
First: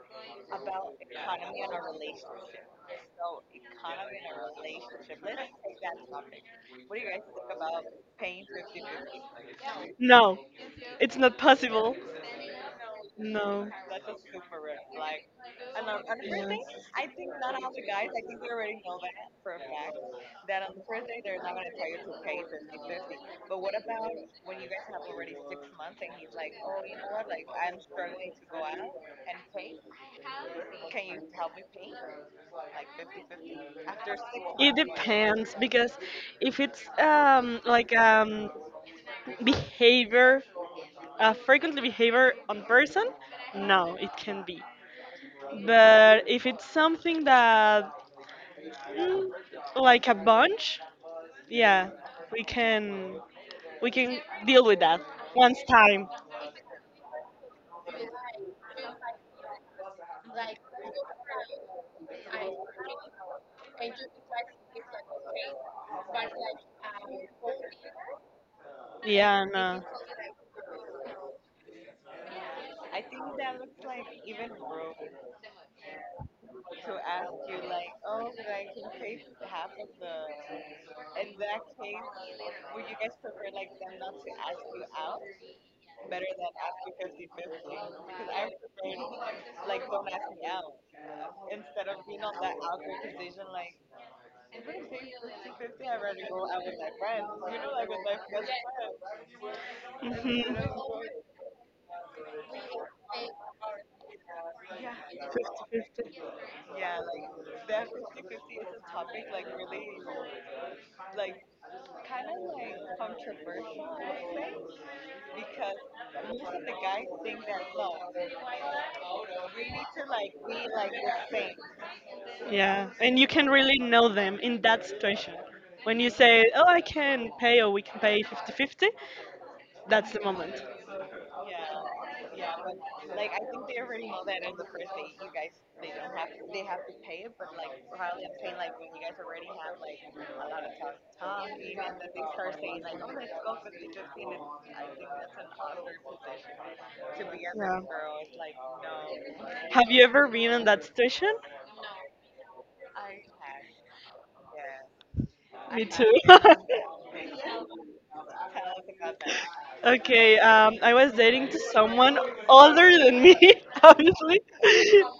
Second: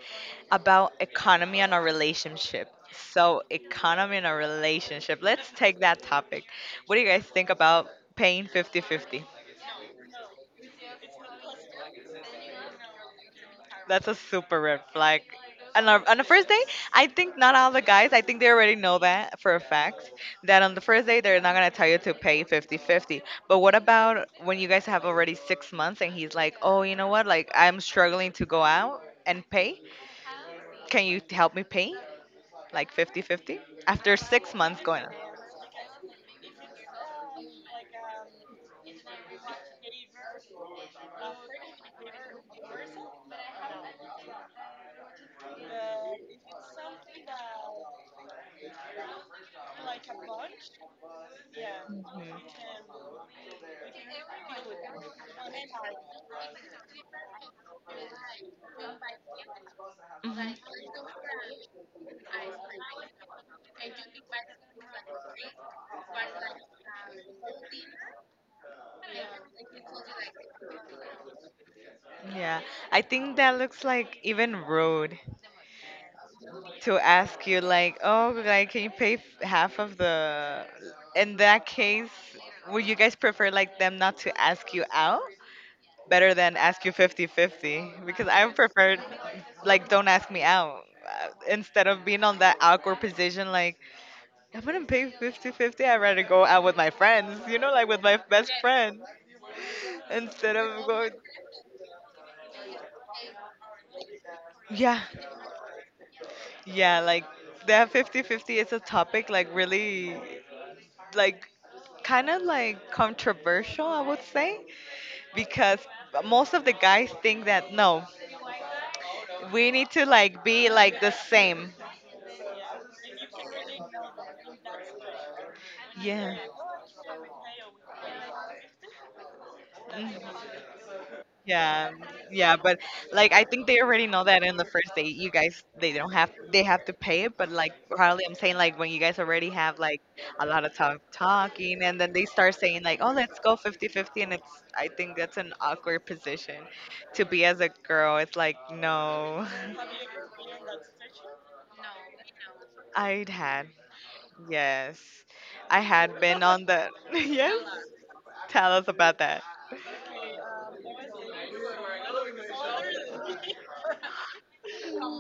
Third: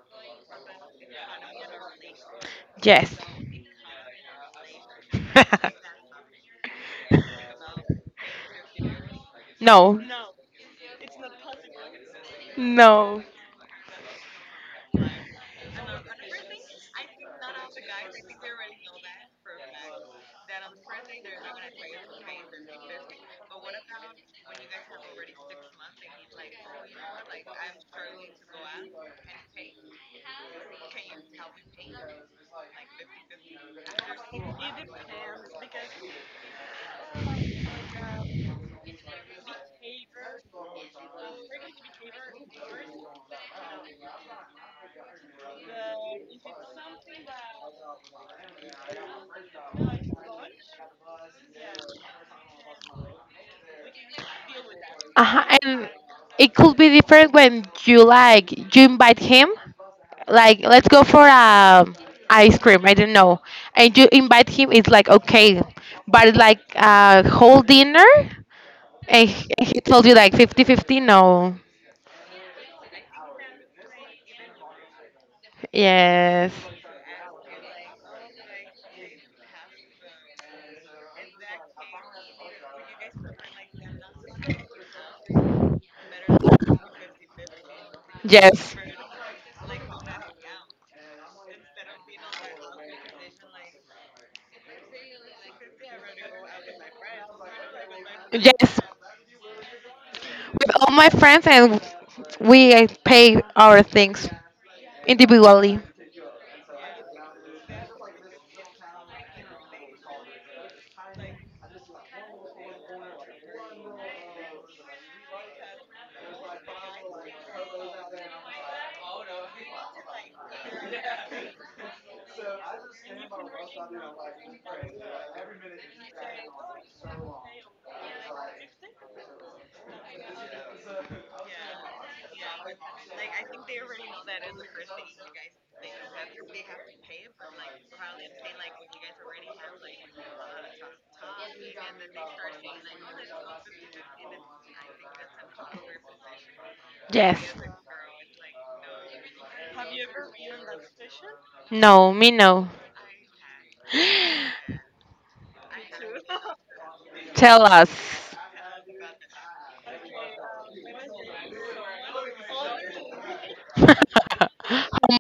S3: about economy and a relationship.
S2: Yes.
S3: So, economy and a relationship. Let's take that topic. What do you guys think about paying fifty fifty?
S2: No.
S1: No, it's not possible.
S2: No.
S1: No.
S3: That's a super red flag. And on on the first day, I think not all the guys, I think they already know that for a fact, that on the first day, they're not going to tell you to pay fifty-fifty. But what about when you guys have already six months and he's like, oh, you know what? Like, I'm struggling to go out and pay. Can you help me pay? Like fifty-fifty. After six
S1: It
S3: months going on.
S1: depends because if it's um, like um, behavior, a frequent behavior on person, no, it can be. But if it's something that mm, like a bunch, yeah, we can we can deal with that
S2: Uh-huh.
S1: once
S2: And
S1: time,
S2: it could be different when you like you invite him.
S3: Mhm. Mhm.
S2: Like let's go for a ice cream. I don't know. And you invite him. It's like okay, but it's like a whole dinner. And
S1: yeah,
S2: he and he
S1: no.
S2: told you like fifty fifty. No.
S3: Yeah, I think that looks like even rude
S2: Yes.
S3: to ask you like, oh, like can you pay f- half of the? In that case, would you guys prefer like them not to ask you out? Better than ask you fifty-fifty, because I would
S2: Yes.
S3: prefer like don't ask me out, uh, instead of being on that awkward position like, I'm gonna pay fifty-fifty. I'd rather go out with my friends, you know, like with my best
S2: Yes.
S3: friend instead
S1: Mhm.
S2: With
S3: of
S2: all my
S3: going.
S2: friends, and we pay our things
S3: Yeah,
S2: individually.
S3: yeah, like that fifty-fifty is a topic like really like kind of like controversial, I would say, because most of the guys think that no, we need to like be like the same.
S1: Yeah, and you can really know them in that situation when you
S3: Yeah.
S1: say oh, I can pay or we can pay 50 fifty, that's the
S3: Mm-hmm.
S1: moment.
S3: Yeah, yeah, but like I think they already know that in the first date, you guys they don't have they have to pay it, but like probably I'm saying like when you guys already have like a lot of talk talking, and then they start saying like, oh, let's go fifty fifty, and it's, I think that's an awkward position to be
S2: Jeff.
S3: as a
S1: Yeah,
S3: girl. It's like, no.
S1: have you ever been in that situation?
S2: No, me no.
S3: I would had, yes, I
S1: Me too.
S3: had been on the, yes.
S2: Tell us.
S3: Tell us about that.
S1: Okay, um, I was dating to someone older than me, obviously.
S2: How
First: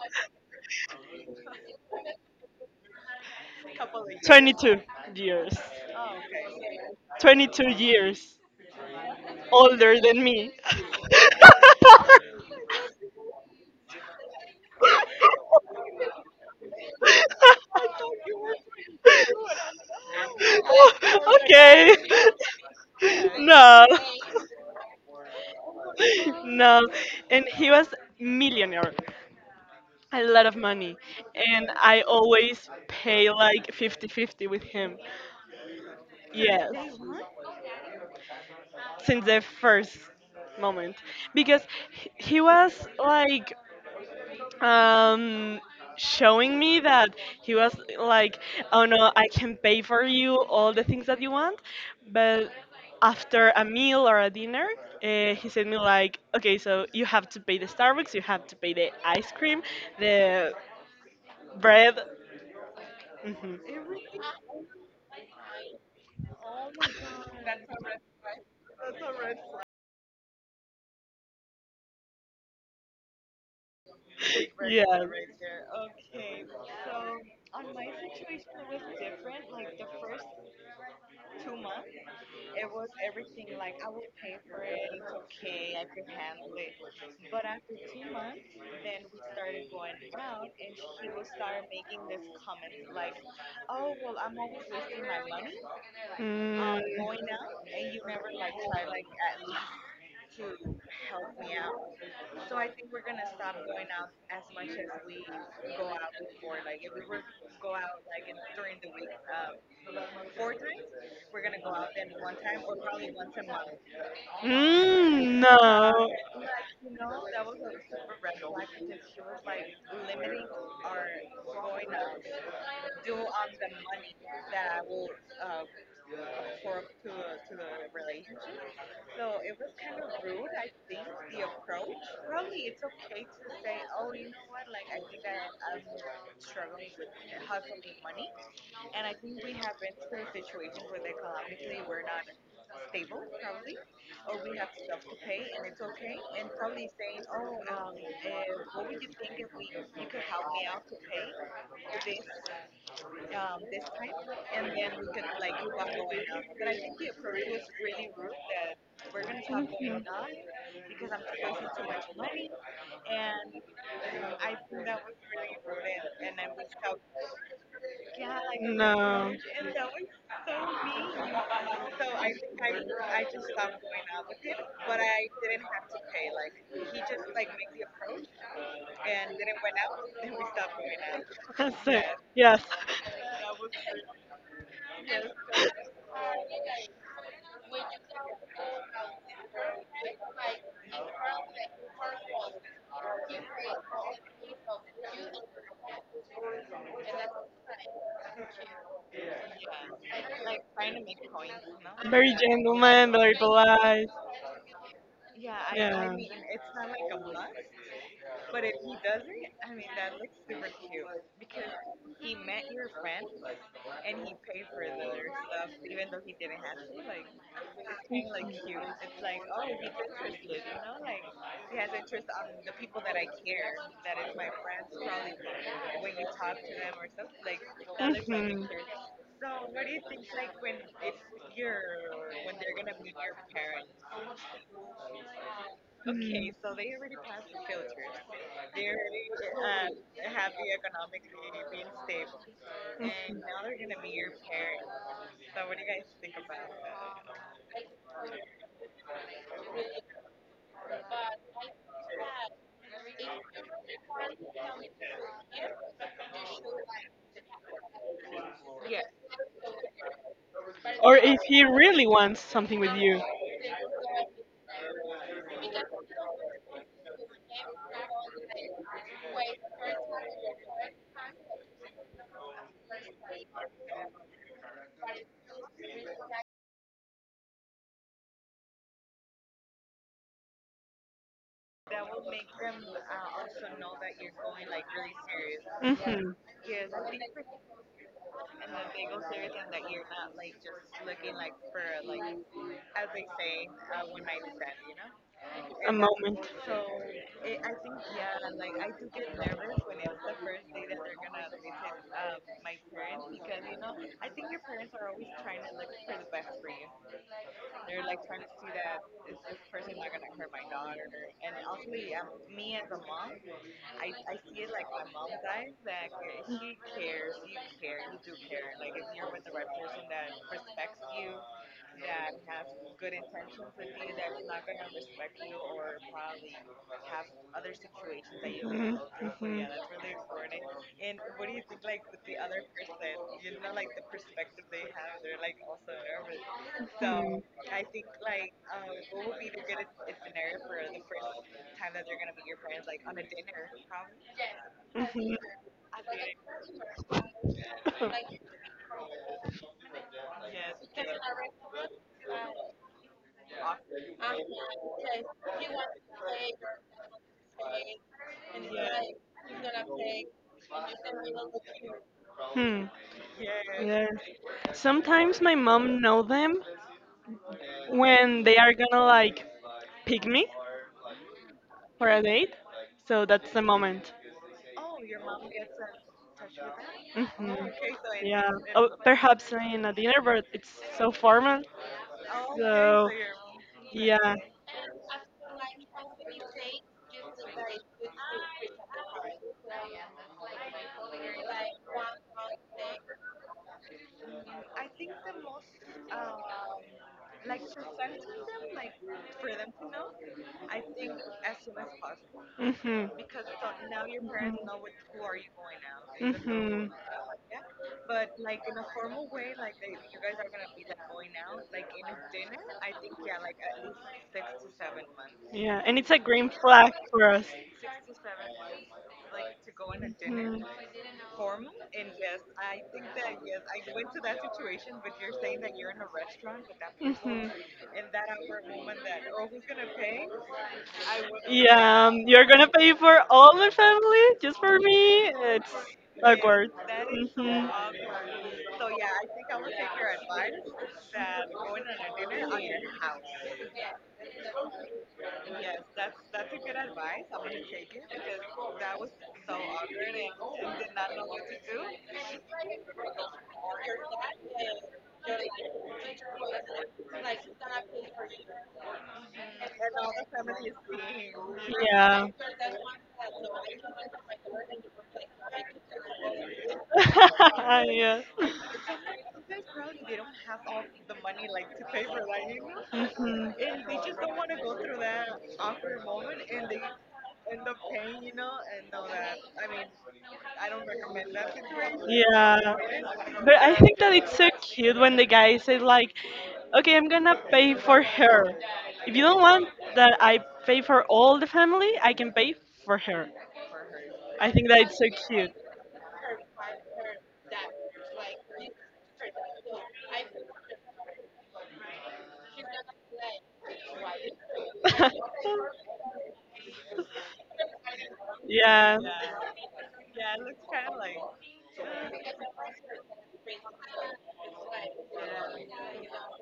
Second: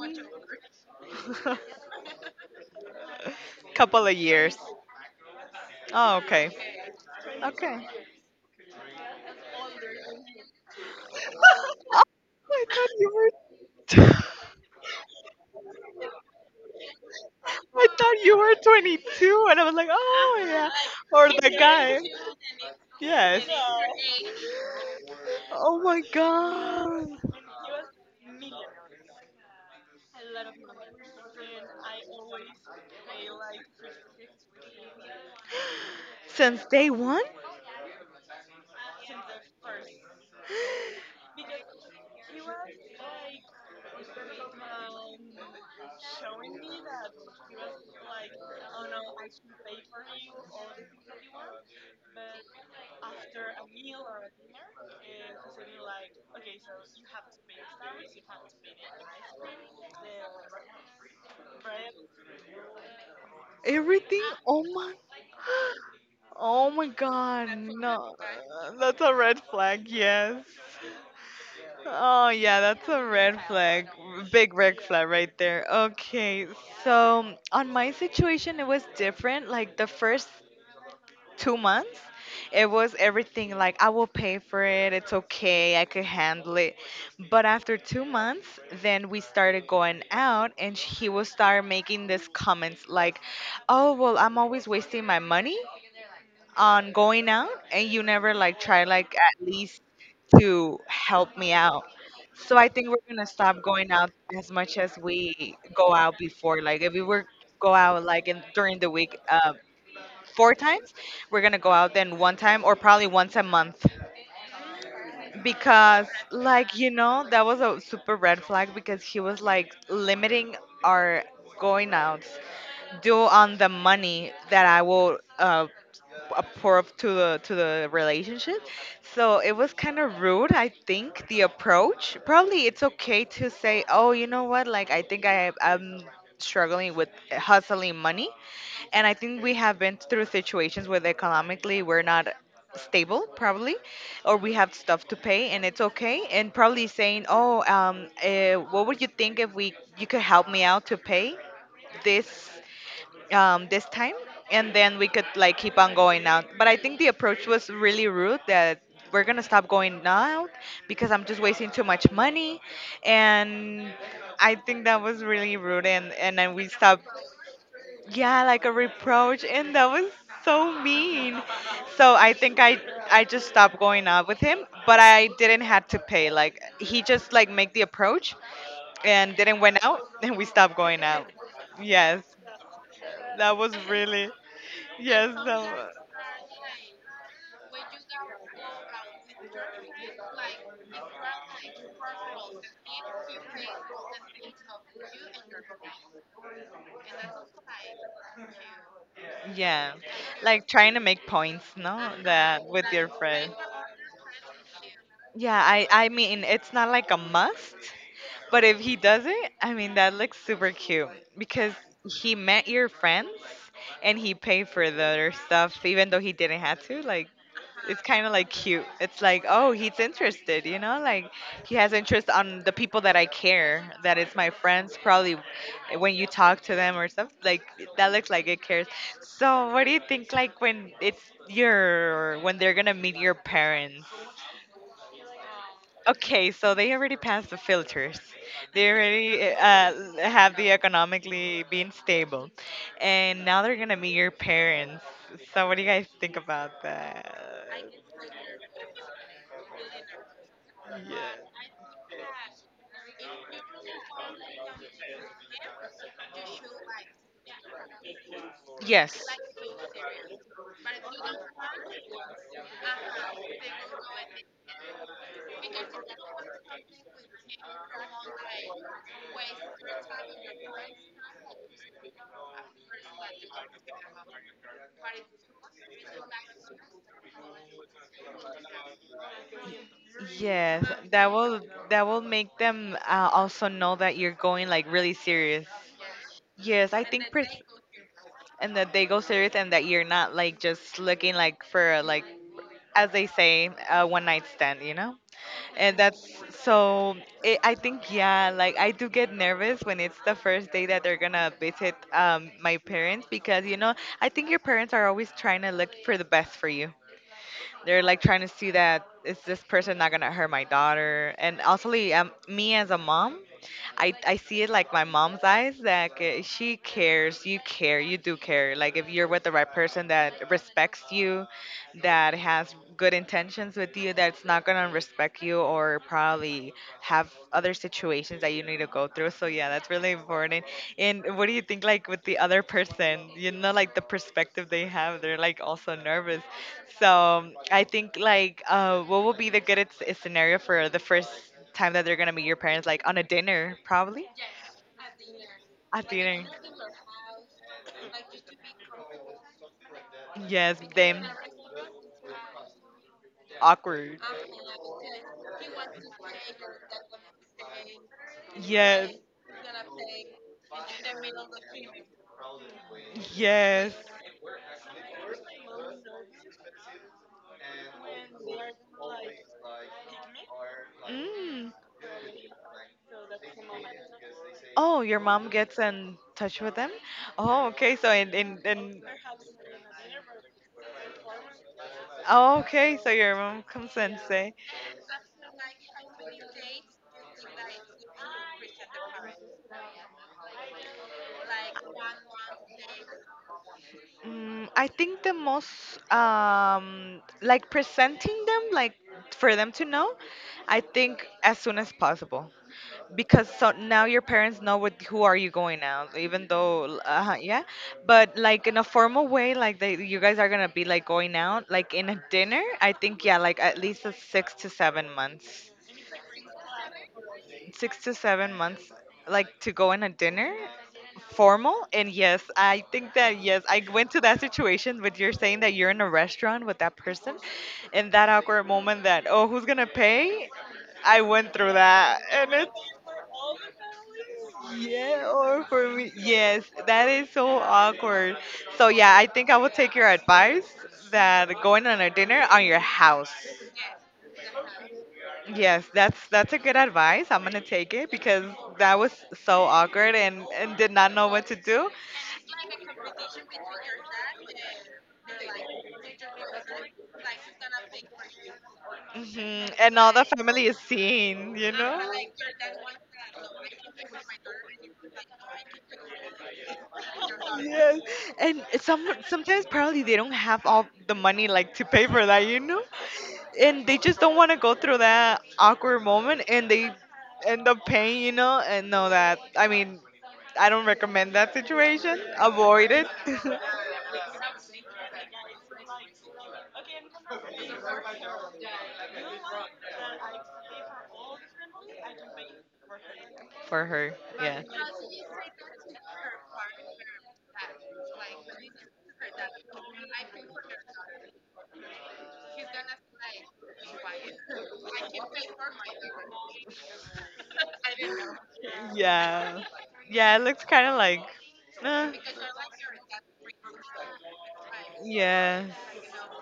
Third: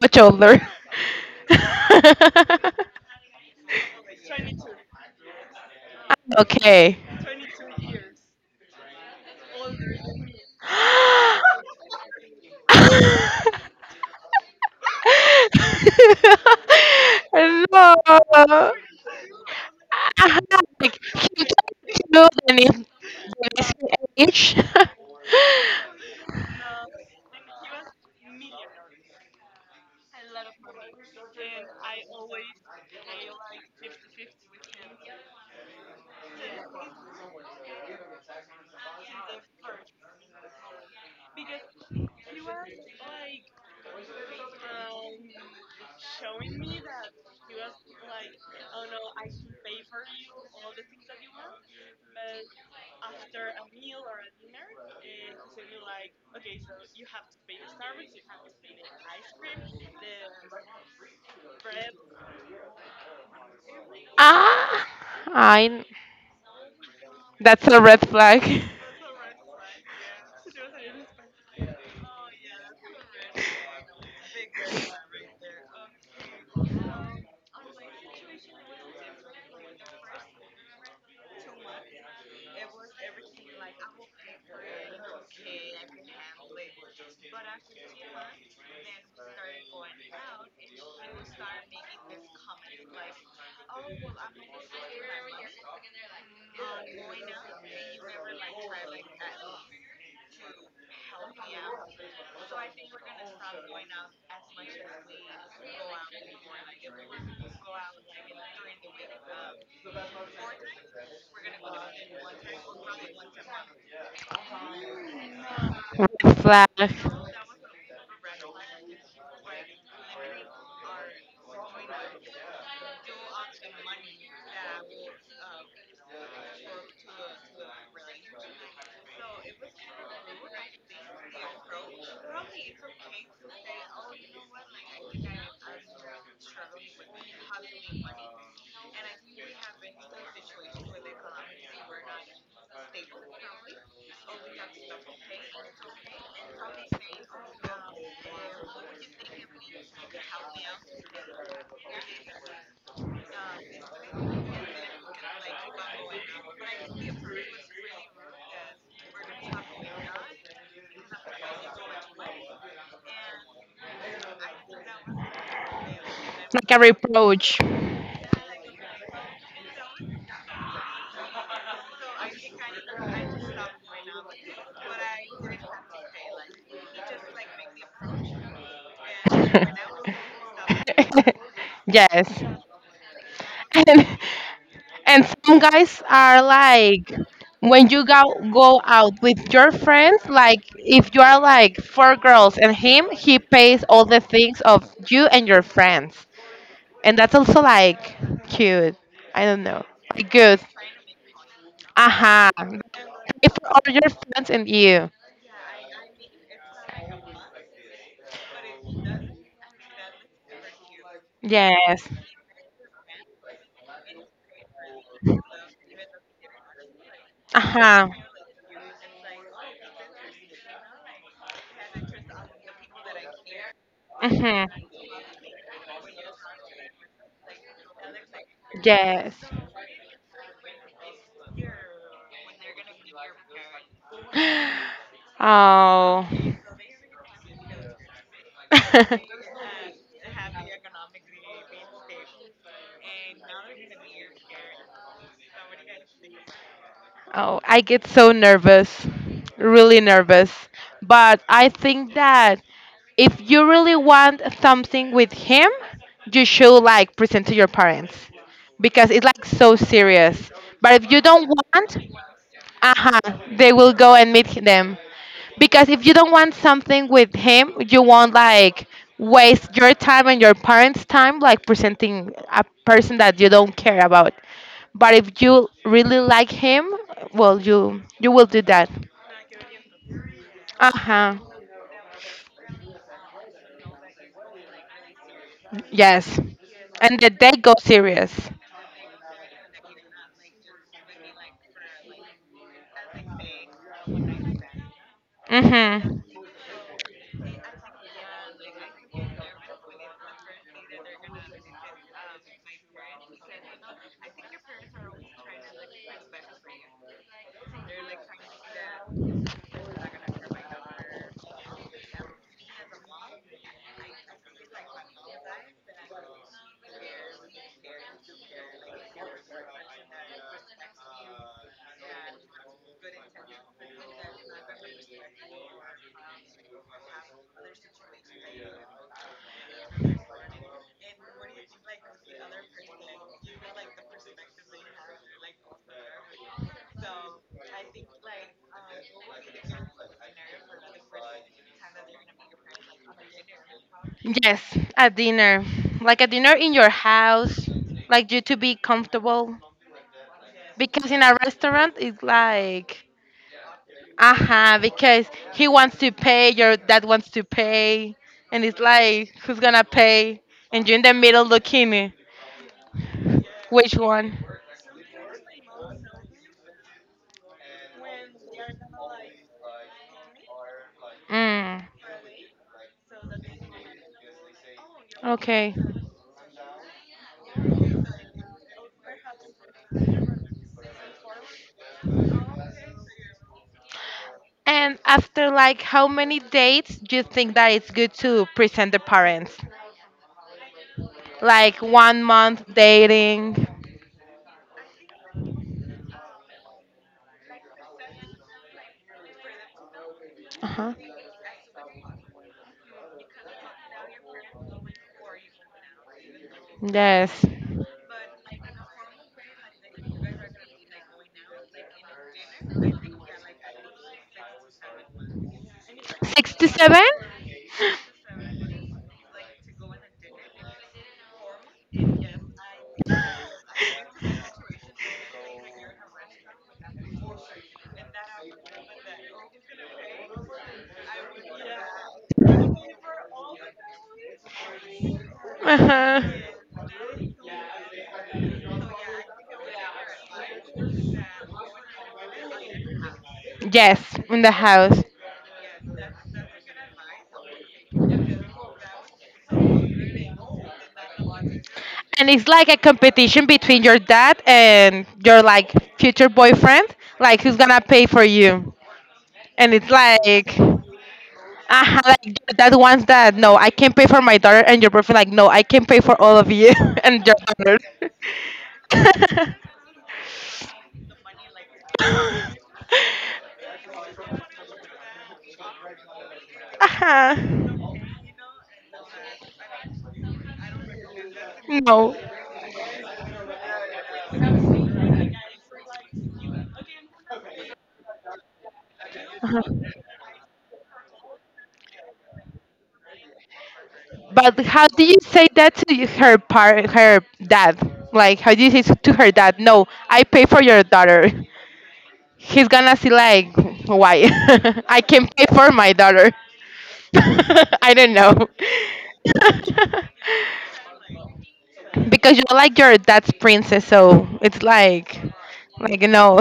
S2: much older?
S3: Couple of years.
S1: twenty-two years.
S3: Oh, okay.
S2: Okay.
S1: twenty-two
S3: Okay.
S1: years older than me.
S3: I thought you were. I thought you were
S2: No.
S3: twenty-two, and I was like,
S2: Aha,
S3: oh yeah,
S2: like,
S3: or
S2: he
S3: the
S2: told
S1: okay.
S3: guy.
S2: you the name-
S3: Yes.
S2: the next
S1: no.
S2: age.
S3: Oh my
S1: No.
S3: god.
S1: And he was millionaire. A lot of money. And I always pay like fifty fifty with him.
S3: Since day
S1: Yes.
S3: one?
S1: Since the first moment because h- he was like um showing me that he was like, oh no, I can pay for you all the things that you want, but after a meal or a dinner, uh, he said me like, okay, so you have to pay the starbucks, you have to pay the ice cream, the bread. Hmm
S3: Everything? Oh
S2: ah,
S3: my.
S2: I
S3: Oh my god.
S2: that's a red
S3: No.
S2: flag.
S3: That's a red flag, yes. Oh yeah, that's a red flag. Big red
S1: yeah
S3: flag right there. Okay. So, on my situation it was different. Like the first two months, it was everything like, I will pay for it, it's okay, I could handle it. But after two months, then we started going out, and sh- he will start making these comments like, oh well, I'm always wasting my money
S1: Mm.
S3: on going out, and you never like try like at least to help me out. So I think we're gonna stop going out as much as we go out before. Like if we were go out like in, during the week, uh, four times, we're gonna go out then one time, or probably once a month.
S1: Mm,
S3: Because,
S1: no,
S2: Red flag.
S3: like, you
S2: Like
S3: know, that was a super red flag because he was like limiting our going outs due on the money that I will uh, approve to the to the relationship. So it was kind of rude, I think, the approach. Probably it's okay to say, "Oh, you know what? Like I think I I'm struggling with hustling money." And I think we have been through situations where economically we're not stable, probably, or we have stuff to pay, and it's okay, and probably saying, oh, um uh, what would you think if we you could help me out to pay this, um, this time, and then we could like keep on going out. But I think the approach was really rude, that we're gonna stop going out because I'm just wasting too much money, and I think that was really rude. And and then we
S2: a
S3: stopped,
S2: reproach.
S3: yeah, like a
S1: No.
S3: reproach, and that was so mean. So I think I I just stopped going out with him, but I didn't have to pay. Like he just like make the approach, and didn't went out, and we stopped going out.
S1: That's
S3: Yes.
S2: Yes.
S1: Yes.
S3: That was
S2: And,
S3: really,
S2: and
S3: yes, that
S2: some
S3: wa-
S2: guys are like, when you go, go out with your friends, like if you are like four girls and him, he pays all the things of you and your friends. And that's also like cute. I don't know.
S3: yeah,
S2: Like good.
S3: like trying to make points, no,
S1: Very
S2: Aha.
S3: that with your
S1: gentleman, very
S3: friend.
S2: If all
S1: polite.
S2: your friends and you.
S1: Yeah.
S3: Yeah, I I
S1: Mhm.
S3: mean it's not like a
S1: Mhm.
S3: must, but if he does it, I mean that looks super cute because
S2: Yes.
S3: he met your friends and he paid for their stuff even though he didn't have to. Like it's
S2: Uh-huh.
S3: kind of like cute. It's like, oh, he's interested, you know, like he has interest on the people that I care, that is my
S2: Hmm.
S3: friends. Probably when you talk to them or stuff like that, looks like it cares.
S2: Yes.
S3: So what do you think like when it's your when they're gonna meet your parents?
S2: Oh.
S3: Okay, so they already passed the filters. They already uh, have the economically being stable, and now they're gonna be your parents. So what do you guys think about that?
S2: Oh, I get so nervous, really nervous. But I think that if you really want something with him, you should like present to your parents because
S3: Yes.
S2: it's like so serious. But if
S1: Or
S2: you
S1: if
S2: don't
S1: he
S2: want,
S1: really wants something
S2: uh
S1: with you.
S2: huh. they will go and meet h- them. Because if you don't want something with him, you won't like waste your time and your parents' time like presenting a person that you don't care about. But if you really like him, well, you you will do that.
S3: Yes, that
S2: Uh-huh.
S3: will that will make them uh, also know that you're going like really serious.
S1: Hmm
S2: Yes.
S1: A
S3: Yes, I
S2: And the
S3: think pers-
S2: date goes serious.
S3: and that they go serious and that you're not like just looking like for like as they say, a one night stand, you know? And
S2: Mm-hmm.
S3: that's
S1: moment.
S3: so, it, I think, yeah, like I do get nervous when it's the first day that they're gonna visit um, my parents because, you know, I think your parents are always trying to look for the best for you. They're like trying to see that is this person not gonna hurt my daughter? And also, like, um, me as a mom, I I see it like my mom's eyes that ca- she cares, you care, you do care. Like if you're with the right person that respects you, that has good intentions with you, that's not gonna respect you or probably have other situations that you need to go through. So yeah, that's really important.
S1: Mm-hmm.
S3: And what do you think like with the other person? You know, like the perspective they have, they're like also nervous. So I think like uh, what would be the good s- scenario for the first time that they're gonna meet your parents? Like on a dinner, probably
S2: Yes, a dinner.
S3: a
S2: Like a
S3: dinner.
S2: dinner in your house. Like you to be comfortable.
S3: Yes,
S2: Because in
S3: them.
S2: a restaurant it's like
S3: Awkward.
S2: Uh huh. Because he wants to pay, your dad wants to pay, and it's
S3: Yes.
S2: like, who's gonna pay? And you're in the middle looking,
S1: Mm-hmm.
S2: which
S3: Yes.
S1: hmm
S2: one?
S1: Sometimes my mom know them when they are gonna like pick me
S3: Mm.
S2: Mm.
S1: for a date. So that's the moment.
S3: Oh, your mom
S2: Okay.
S3: gets in touch with them?
S1: Hmm
S3: Oh, okay. So in
S1: Yeah.
S3: in,
S1: Oh,
S3: in
S1: perhaps in a dinner, but it's so formal.
S3: Oh, okay, so
S1: So
S3: your mom comes and
S1: yeah.
S3: say,
S2: And after like how many dates do you think that it's good to present the parents? Like one month dating.
S3: mm, I think the most um, like presenting them, like for them to know,
S2: Uh
S3: I
S2: huh.
S3: think as soon as possible
S1: hmm
S3: because so now your parents know what who are you going out, even
S1: hmm
S3: though
S2: Yes.
S3: uh, yeah, but like in a formal way, like they you guys are gonna be like going out, like in a dinner. I think yeah, like at least a six to seven months.
S1: Yeah. And it's a green
S2: Six to
S1: flag
S2: seven?
S1: for us.
S3: Six to seven months like to go on a dinner
S1: Hmm
S3: formal. And yes, I think that yes, I went to that situation, but you're saying that you're in a restaurant with that person
S1: hmm
S3: and that awkward moment that, oh, who's gonna pay? I went through
S1: Yeah, um,
S3: that
S1: you're
S3: and
S1: gonna
S3: it's
S1: pay for all my family just for me.
S3: yeah or
S1: It's
S2: Uh
S3: for me.
S2: huh.
S3: Yes,
S1: awkward.
S3: that is so awkward. So yeah, I think I will take your
S1: Hmm
S3: advice that going on a dinner on your house.
S2: Yes, in the house.
S3: Yes, that's that's a good advice. I'm gonna take it because that was so awkward and and did not know what to do.
S2: And it's like a competition between your dad and your like future boyfriend, like who's gonna pay for you.
S3: Hmm.
S2: And it's
S3: And all the
S2: like
S3: family is seeing, you know.
S2: uh like
S1: Yeah.
S2: your dad wants that, no, I can't pay for my daughter, and your boyfriend like, no, I can pay for all of you and your daughter.
S3: Yes,
S1: yeah.
S3: and some sometimes probably they don't have all the money like to pay for that, you know.
S1: hmm
S3: And they just don't want to go through that awkward moment and they
S2: Uh-huh.
S3: end up paying, you know, and know that I mean, I don't recommend that
S2: No.
S3: situation.
S1: Yeah.
S3: Avoid it.
S1: But I think that it's so cute when the guy said like, "Okay, I'm gonna pay for her. If you don't want
S2: Uh-huh.
S1: that I pay for all the family, I can pay for her."
S3: For her.
S1: I
S2: But
S3: Yeah.
S1: think that
S2: how
S1: it's so
S2: do you say
S1: cute.
S2: that to y- her par her dad? Like, how do you say to her dad, no, I pay for your daughter? He's gonna see like, why? I can pay for my daughter. I don't know.
S3: Yeah yeah it looks kind of like eh,
S2: Because you're like your dad's princess, so it's like
S3: yeah.
S2: like no.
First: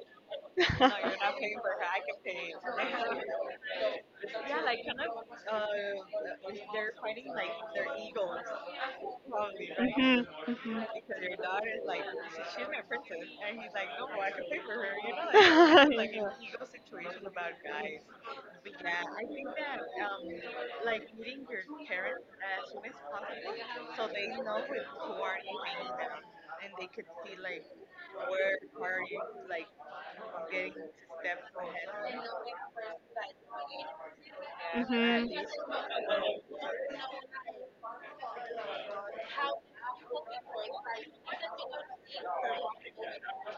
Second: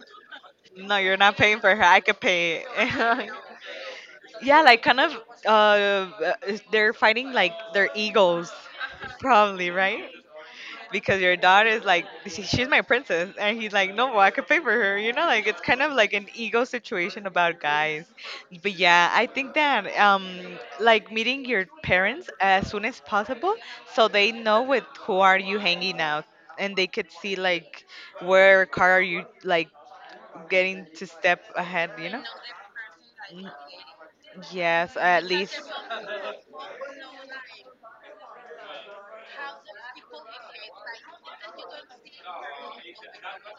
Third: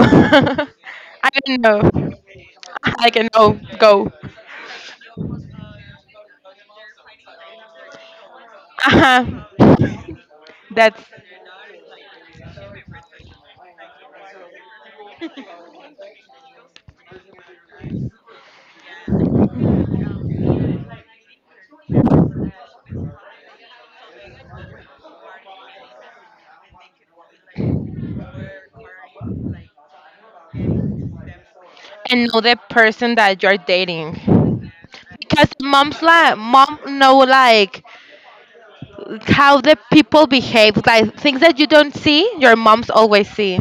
S1: yeah.
S3: No, you're
S2: I
S3: not
S2: don't
S3: paying for her, I
S2: know.
S3: could pay
S2: I can
S3: it.
S2: no go.
S3: Yeah, like kind of uh, uh, is- they're fighting like their egos, probably,
S2: Uh-huh.
S3: right?
S1: Mhm. Mhm.
S2: That's,
S3: Because your daughter is like, "She- she's my princess," and he's like, no, I could pay for her. You know, like it's kind
S1: yeah.
S3: of like an ego situation about guys. But yeah, I think that um, like meeting your parents as soon as possible, so they know with who are you hanging out, and they could see like where car are you like getting to step ahead, you know?
S2: and know the person that
S3: Mm.
S2: you're dating,
S3: Yes, at
S1: Mhm.
S2: because
S3: least.
S2: mom's like, mom know like how the people behave, like things that you don't see, your moms always see.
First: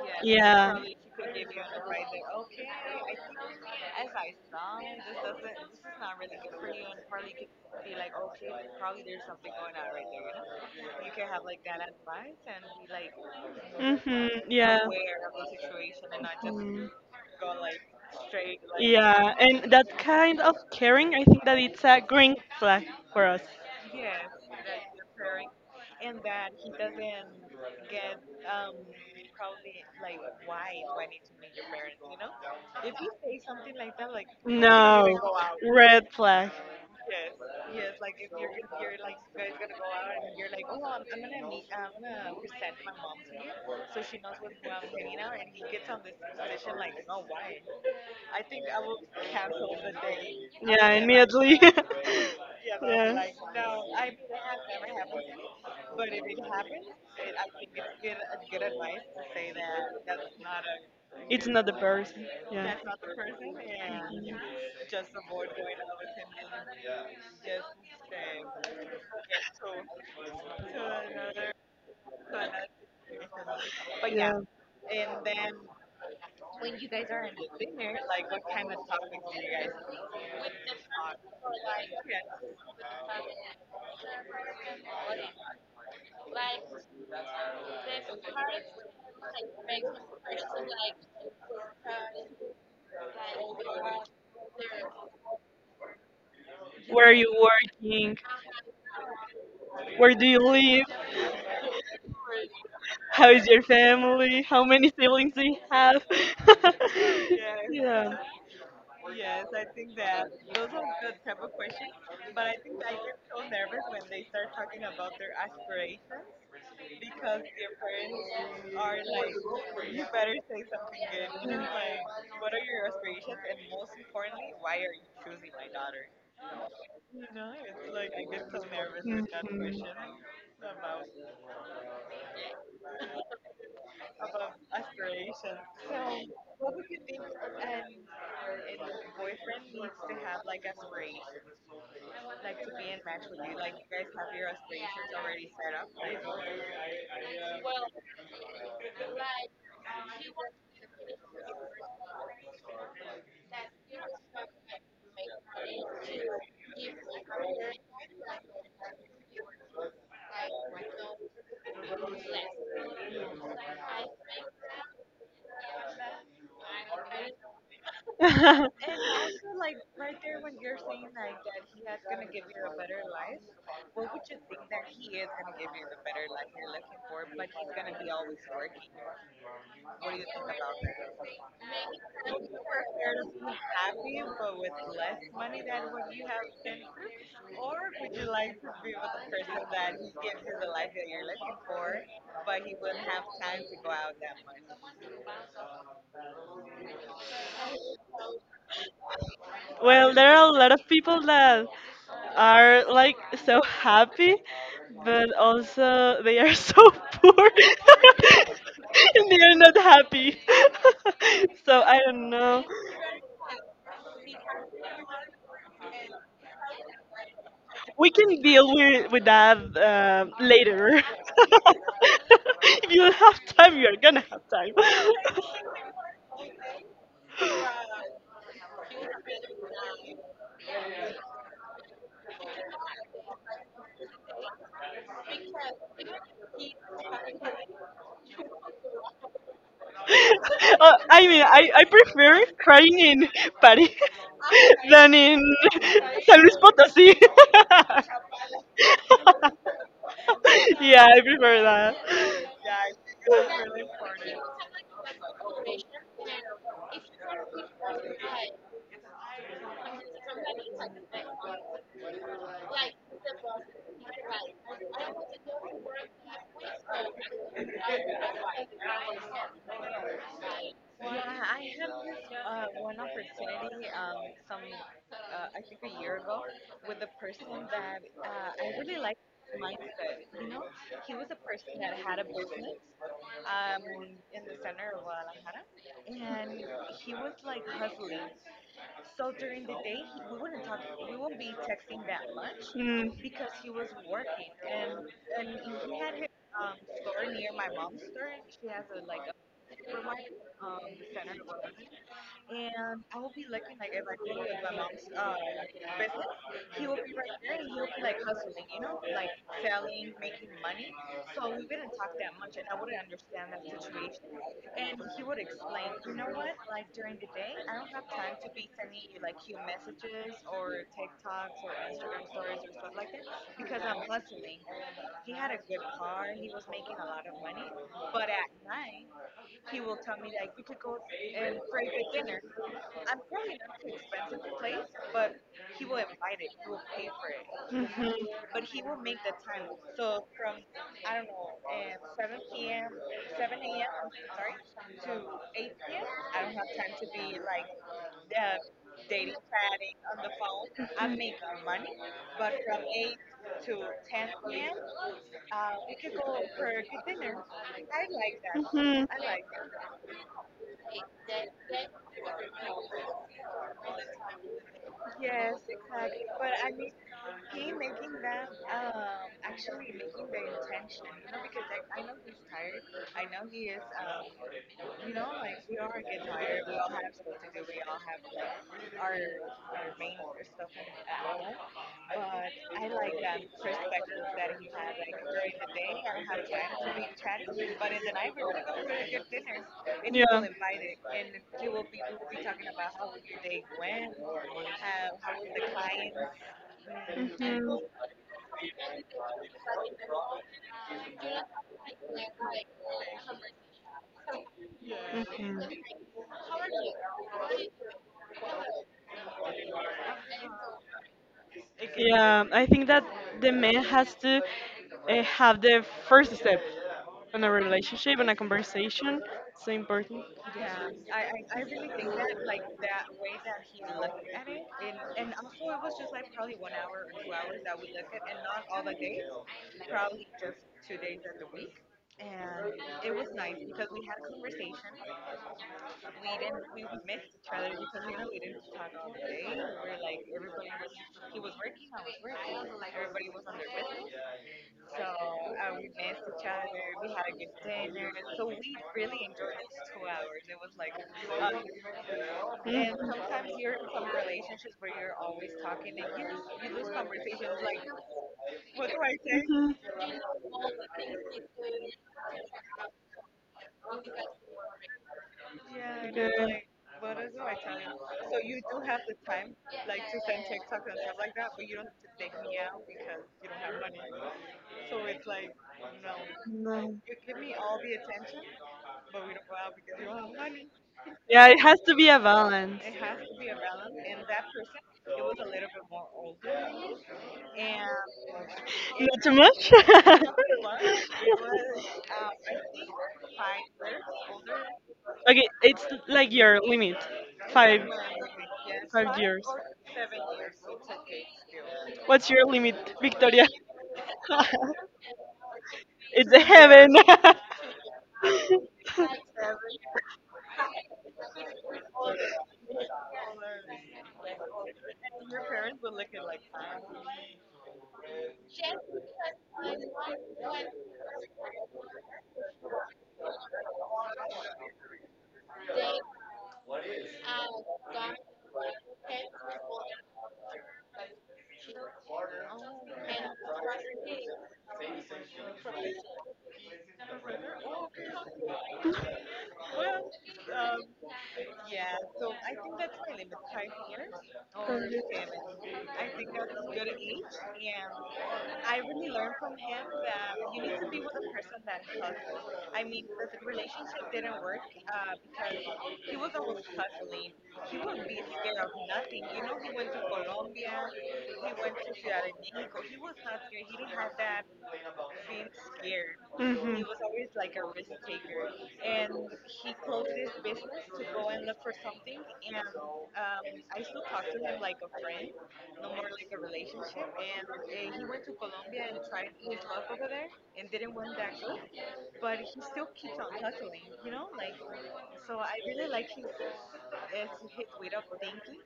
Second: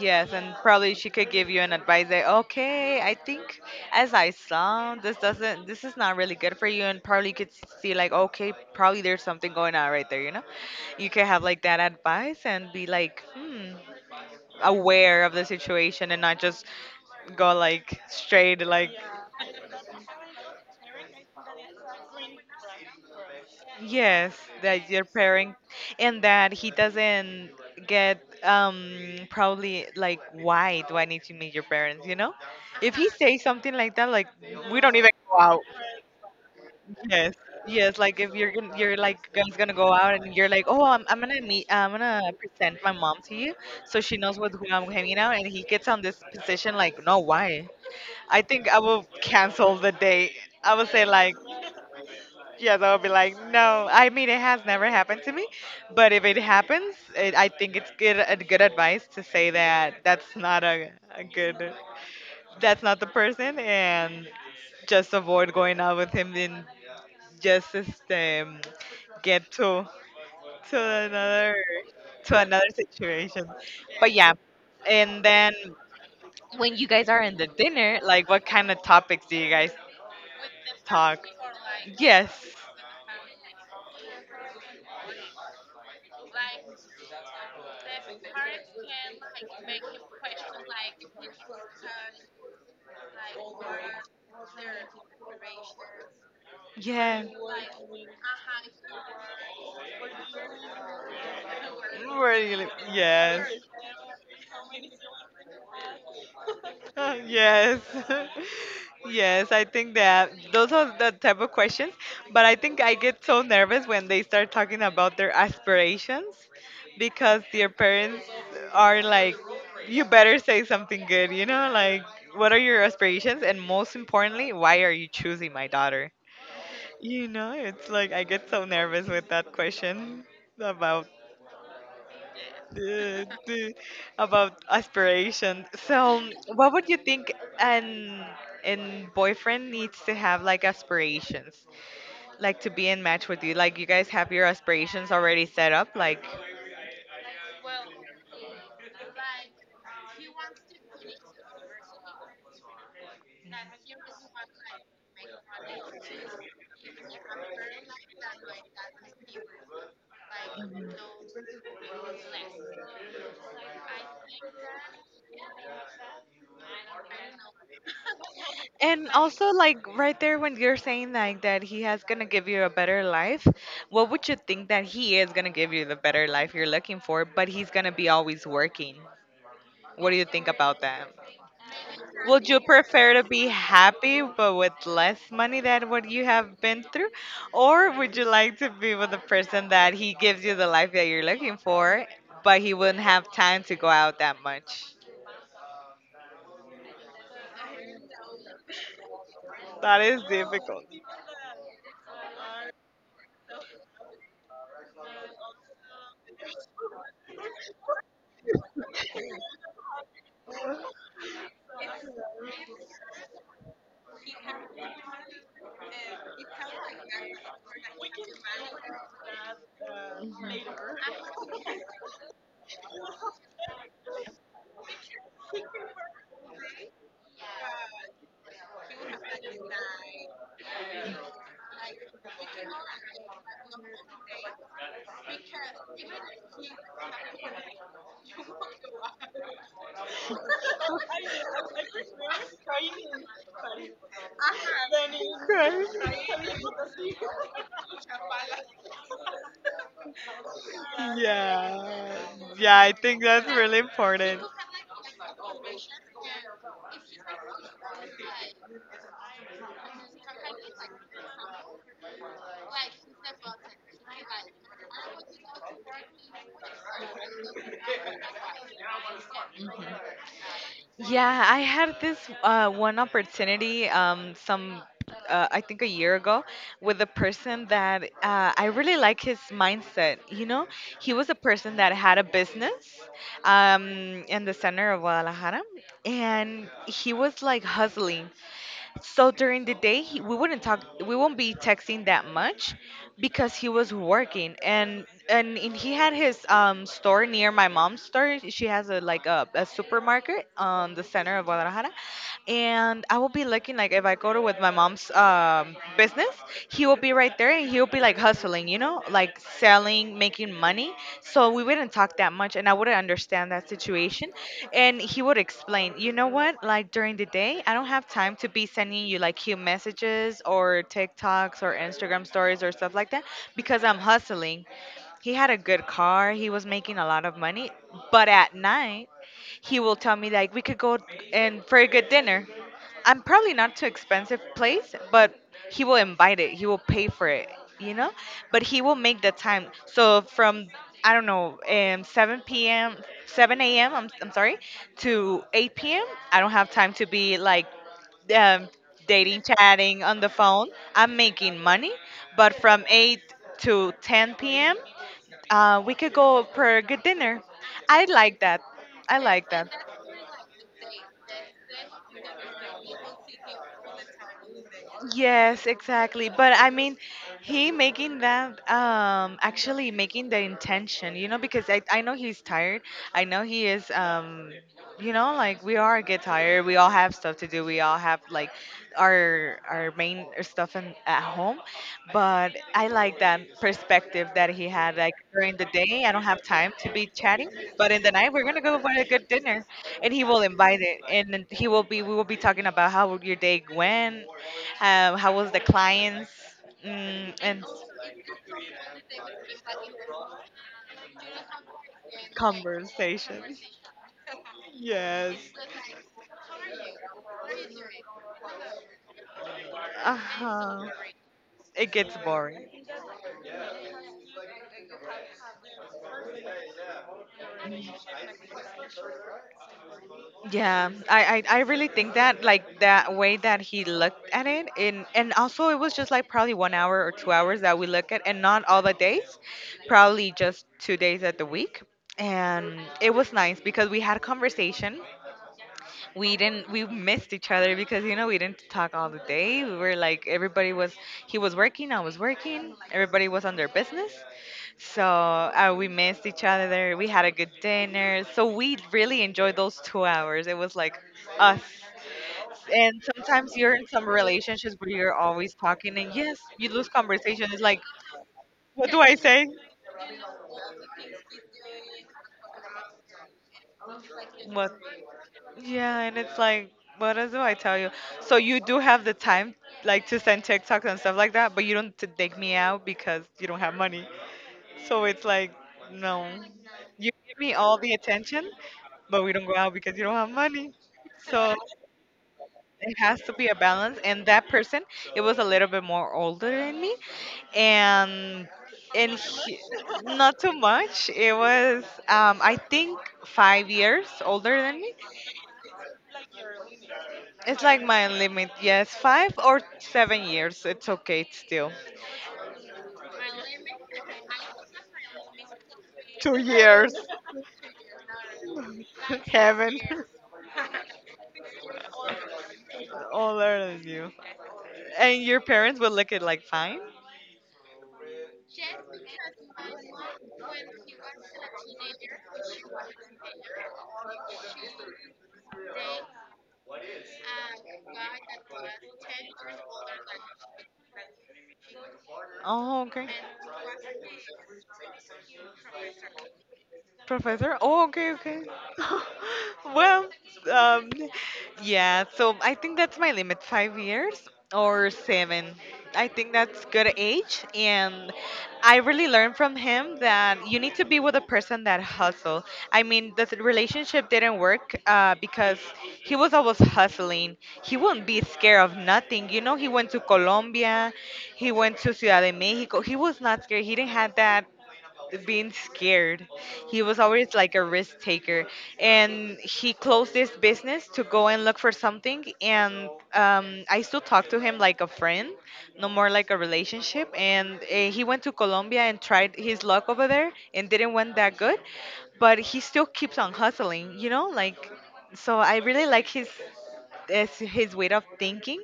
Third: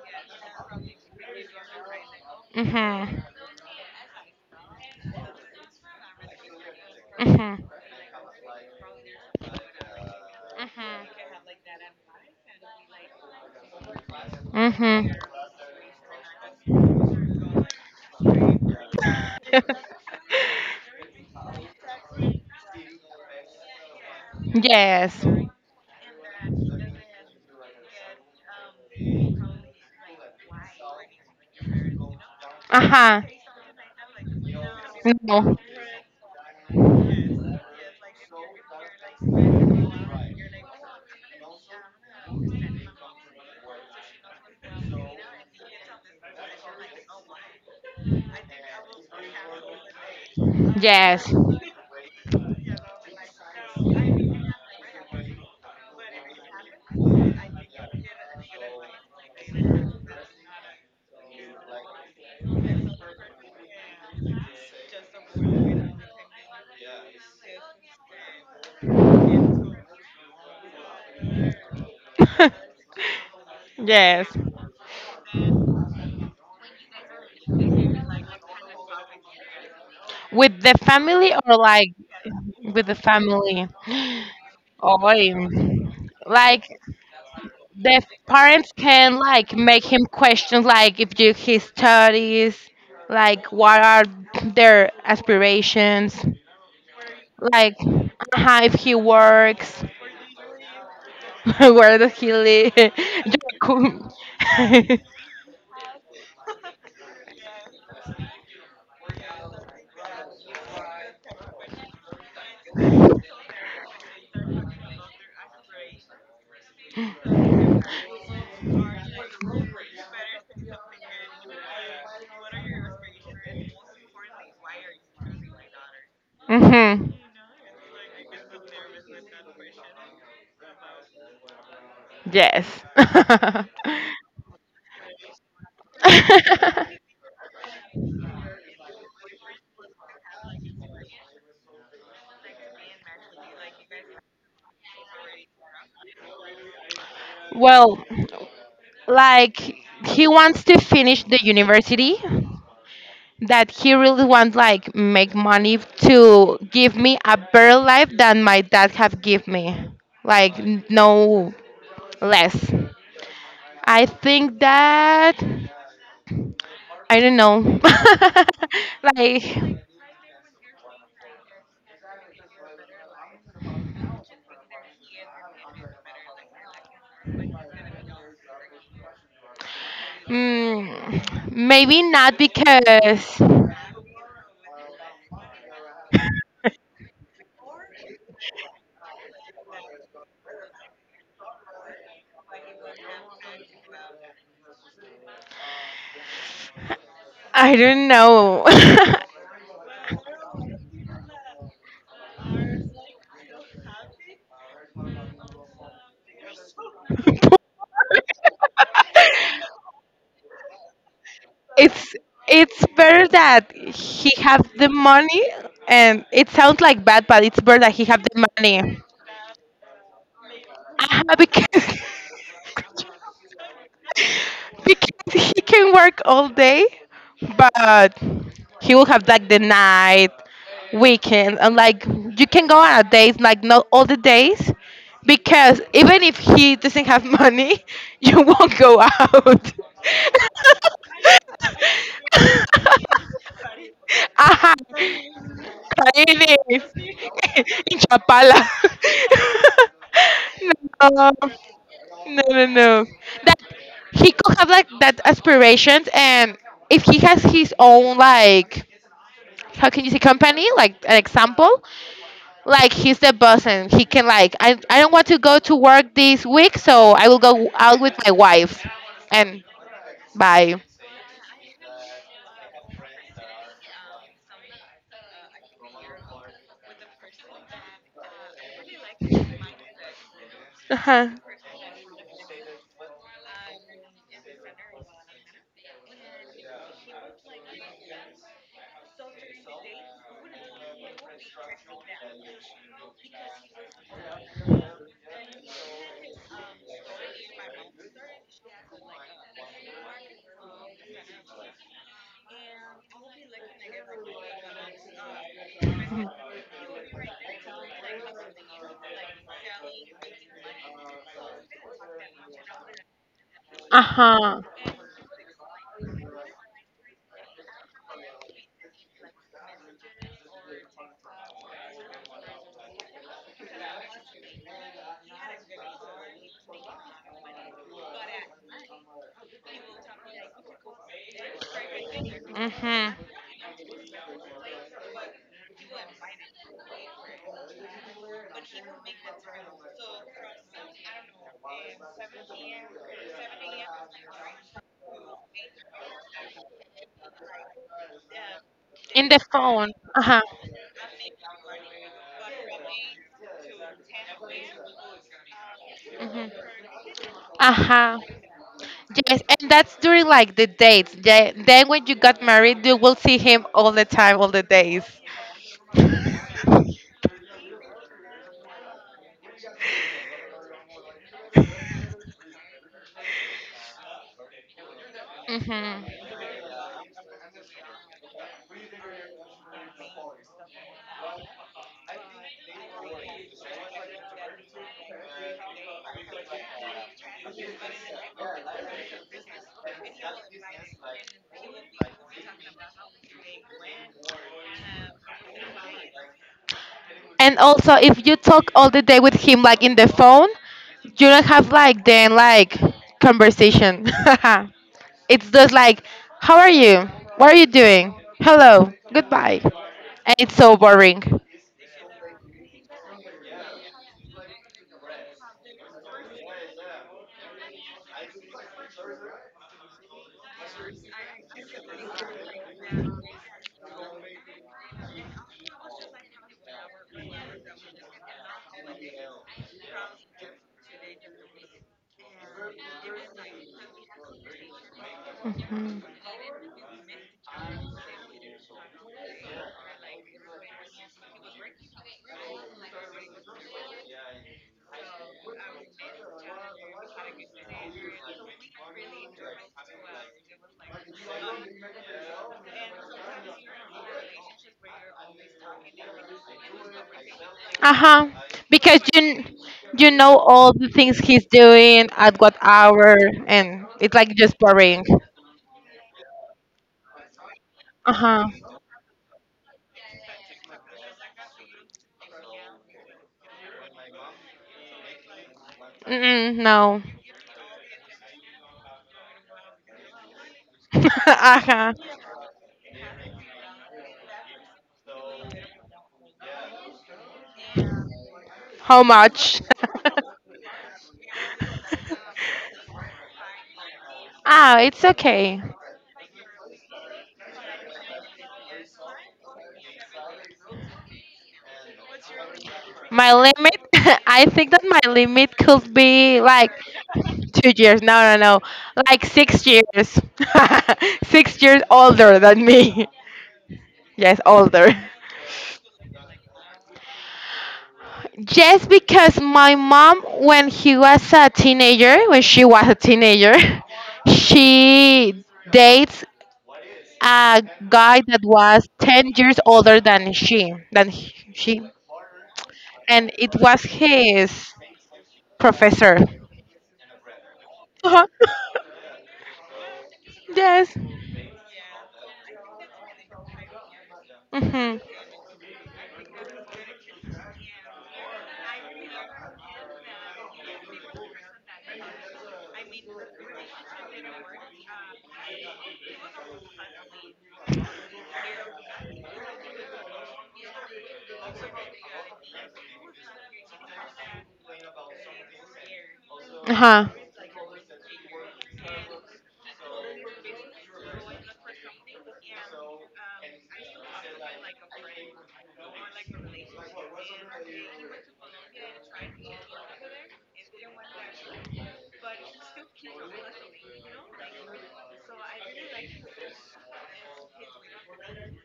S3: Yes, and
S1: Yeah.
S3: probably she could give you an advice that, okay, I
S2: Mhm.
S3: think as I saw, this doesn't, this is not really good for you. And probably you could
S2: Mhm.
S3: see, like, okay, probably there's something going on right there, you know? You could have like that advice and be like, hmm,
S1: Mhm. Yeah.
S2: Mhm.
S3: aware of the situation and not just
S1: Mm.
S3: go like straight, like,
S1: Yeah, and that kind of caring, I think that it's a green flag for us.
S3: yes, that your
S2: Yes.
S3: parent. And that he doesn't get um probably like, why do I need to meet your parents, you know?
S2: Uh
S3: If he
S2: huh.
S3: says something like that, like we don't even
S1: No,
S3: go
S2: No.
S3: out.
S1: red flag.
S3: Yes. Yes, like if you're gonna, you're like guys gonna go out and you're like, oh, I'm, I'm gonna meet, I'm gonna present my mom to you, so she knows with who I'm hanging out, and he gets on this position like, no, why? I think I will cancel the date. I would
S1: Yeah,
S3: say
S2: Yes.
S3: like,
S1: immediately.
S3: yes, I would be
S1: Yeah,
S3: like,
S1: yeah,
S3: no. I mean, it has never happened to me, but if it happens, it, I think it's good a good advice to say that that's not a, a
S1: it's not
S3: good,
S1: the person. Yeah.
S3: that's not the person, and just avoid going out with him and just um, get to to another to another situation. But
S2: Yes.
S1: Yeah.
S3: yeah, and then when you guys are in the dinner, like, what kind of topics do you guys
S2: With the
S3: talk?
S2: family or like
S3: Yes.
S2: with the family? Oh, like the parents can like make him question, like if do his studies, like what are their aspirations,
S1: Where are
S3: Yeah.
S1: you
S2: like
S1: working?
S2: how if he works,
S1: Where do you live?
S2: where does he
S3: Really?
S2: live?
S1: How is
S3: Yes.
S1: your family? How many siblings do you have?
S3: Yes.
S1: yeah.
S3: Yes, I think that those are the type of questions. But I think I get so nervous when they start talking about their aspirations because their parents are like, you better say something good, you know? Like, what are your aspirations? And most importantly, why are you choosing my daughter?
S2: Mm-hmm.
S3: You know, it's like I get so nervous
S1: Mhm.
S3: with that question about
S2: Yes.
S3: the- the- about aspiration. So, what would you think an an boyfriend needs to have like aspirations, like to be in match with you? Like you guys have your aspirations already set up, like.
S2: Well, like he wants to finish the university, that he really wants like make money to give me a better life than my dad have give me, like n-
S3: Mhm.
S2: no less. I think that, I don't know.
S1: Question.
S3: And
S2: Like,
S3: also, like right there, when you're saying like that he has gonna give you a better life, what would you think that he is gonna give you the better life you're looking for? But he's gonna be always working. What do you think about that?
S2: mm, maybe not
S3: Would you prefer to
S2: because
S3: be happy but with less money than what you have been through, or would you like to be with a person that he gives you the life that you're looking for, but he wouldn't have time to go out that much?
S2: I don't know.
S3: That
S1: well,
S3: is
S1: there are a lot of
S3: difficult.
S1: people that are like so happy, but also they are so poor and they are not happy. so I
S2: it's
S1: don't know.
S2: it's better that he have the money, and it sounds like bad, but it's better that he
S1: We
S2: have
S1: can
S2: the
S1: deal
S2: money.
S1: with with that uh, later.
S2: Uh-huh, because
S1: if you have time, you're gonna have time.
S2: he can, he can work all day, but he will have like the night, weekend, and like you can go on a days, like not all the days, because even if he doesn't have money, you won't go out.
S1: uh, I mean, I, I prefer crying in Paris
S2: Ajá,
S1: than in San Luis
S2: Talleres,
S1: Potosí.
S2: en Chapala.
S1: yeah, I
S2: No.
S1: prefer
S2: No,
S1: that.
S3: Yeah.
S2: no,
S3: Yeah, I
S2: no.
S3: think that's
S2: That
S3: really
S2: he
S3: important.
S2: could have like that aspirations, and if he has his own like, how can you say company? Like an example, like he's the boss, and he can like, I I don't want to go to work this week, so I will go out with my wife, and bye.
S3: Yeah, I had this uh, one opportunity um, some, uh, I think a year ago, with a person that uh, I really like his mindset. You know,
S2: Uh
S3: he was
S2: huh.
S3: a person that had a business um, in the center of Guadalajara, and he was like hustling. So during the day, he, we wouldn't talk, we won't be texting that much
S1: Mm-hmm.
S3: because he was working and and, and he had his um, store near my mom's store. She has a like a, a supermarket on the center of Guadalajara, and I will be looking like if I go to with my mom's um, business, he will be right there and he'll be like hustling, you know, like selling, making money. So we wouldn't talk that much, and I wouldn't understand that
S2: Uh
S3: situation.
S2: huh.
S3: And he would explain, you know what? Like during the day, I don't have time to be sending you like cute messages or TikToks or Instagram stories or stuff like that because I'm hustling. He had a good car, he was making a lot of money, but at night, he will tell me like we could go and for a good dinner.
S2: Mhm.
S3: I'm probably not too expensive place, but he will invite it. He will pay for it, you know?
S1: hmm
S3: But he will make the time. So from I don't know, um, seven p m, seven a m. I'm, I'm sorry, to eight p m. I don't have time to be like um,
S2: In the
S3: dating,
S2: phone.
S3: chatting on
S2: Uh
S3: the
S2: huh.
S3: phone. I'm making money, but from eight to ten p m. Uh, we could go
S2: Mhm.
S3: for a good dinner.
S2: Uh
S3: I
S2: huh.
S3: like that. I
S2: Yes,
S3: like that.
S2: and that's during like the dates. Then then when you got married, you will see him all the time, all the days.
S3: Yes, exactly. But I mean, he making that um actually making the intention, you know, because I I know he's tired. I know he is um you know, like we all
S2: Hmm.
S3: get tired. We all have stuff to do. We all have like our our main stuff in, at home. But I like that perspective that he had like during the day, I don't have time to be chatting, but in the night we're going to go for a good dinner and he will invite it and then he will be we will be talking about how your day went, um, how was the clients? Mm,
S2: And
S3: and
S2: also, if you talk all the day with him, like in the phone, you don't have like then like
S3: conversation.
S2: conversation.
S1: Yeah.
S3: Yes.
S2: It's
S1: hmm
S2: just
S1: hmm
S2: like, how are you? What are you doing? Hello. Goodbye.
S3: Uh
S2: And it's so
S3: huh.
S2: boring.
S3: It gets
S1: Yeah,
S3: boring.
S1: I think that the man has to uh, have the first step in a relationship, in a conversation. So important.
S3: Yeah, I, I, I really think that like that way that he looked at it, and and also it was just like probably one hour or two hours that we look at and not all the days, probably just two days at the week. And it was nice because we had conversation.
S2: Hmm.
S3: We didn't We missed each other because you know we didn't talk all the day. We were like everybody was — he was working, I was working, everybody was on their business. So uh, we missed each other. We had a good dinner, so we really enjoyed those two hours. It was like us. And sometimes
S1: Mm.
S3: you're in some relationships where you're always talking, and yes, you lose conversation. It's like,
S2: Uh huh.
S3: what do
S2: Because
S3: I
S2: you
S3: say?
S1: Mhm.
S2: you know all the things he's doing at what hour, and it's like just
S3: What?
S2: boring.
S3: Yeah, and
S1: Yeah.
S3: it's like, what else do I tell you?
S2: Uh
S3: So
S2: huh.
S3: you do have the time, like, to send TikToks and stuff like that, but you don't to take me out because you don't have money. So it's like, no,
S2: Mm,
S1: No.
S2: no.
S3: you give me all the attention, but we don't go out because you don't have money.
S1: Yeah,
S3: So
S1: it
S2: uh
S1: has
S2: huh.
S1: to be a balance.
S3: it has to be a balance. And that person, it was a little bit more older than me, and
S2: How
S3: and
S1: Not too
S3: he,
S2: much?
S1: much.
S3: not too much. It was, um, I think, five years older than
S2: Ah,
S3: me.
S2: it's
S1: Okay,
S2: okay.
S1: it's like your limit,
S3: It's like
S1: five
S3: my limit, yes.
S1: five
S3: Five
S1: years.
S3: or seven years, it's okay still.
S1: What's your limit,
S2: My
S1: Victoria?
S2: limit, I think that my limit could
S1: it's
S3: Two
S1: a
S2: be like
S3: years,
S1: heaven.
S2: two years. No, no, no. Like six
S3: heaven,
S2: years. Six years older than me.
S3: older than you.
S2: Yes, older.
S3: And your parents will look at like fine?
S2: Just because my mom, when he was a teenager, when she was a teenager, she dates a guy that was ten years older than she, than he- she,
S3: Oh, okay.
S2: and it was his professor.
S3: Professor? Oh, okay,
S2: Uh-huh.
S3: okay. Well, um,
S2: Yes.
S3: yeah, so I think that's my limit, five years or
S2: Mhm.
S3: seven. I think that's good age. And I really learned from him that you need to be with a person that hustle. I mean, the th- relationship didn't work uh, because he was always hustling. He wouldn't be scared of nothing. You know, he went to Colombia, he went to Ciudad de Mexico. He was not scared. He didn't have that being scared.
S1: hmm hmm
S3: He was
S2: Uh-huh.
S3: always like a risk taker. And he closed this business to go and look for something. And um, I still talk to him like a friend, no more like a relationship. And uh, he went to Colombia and tried his luck over there and didn't went that good. But he still keeps on hustling, you know? Like, so I really like his, his his way of thinking.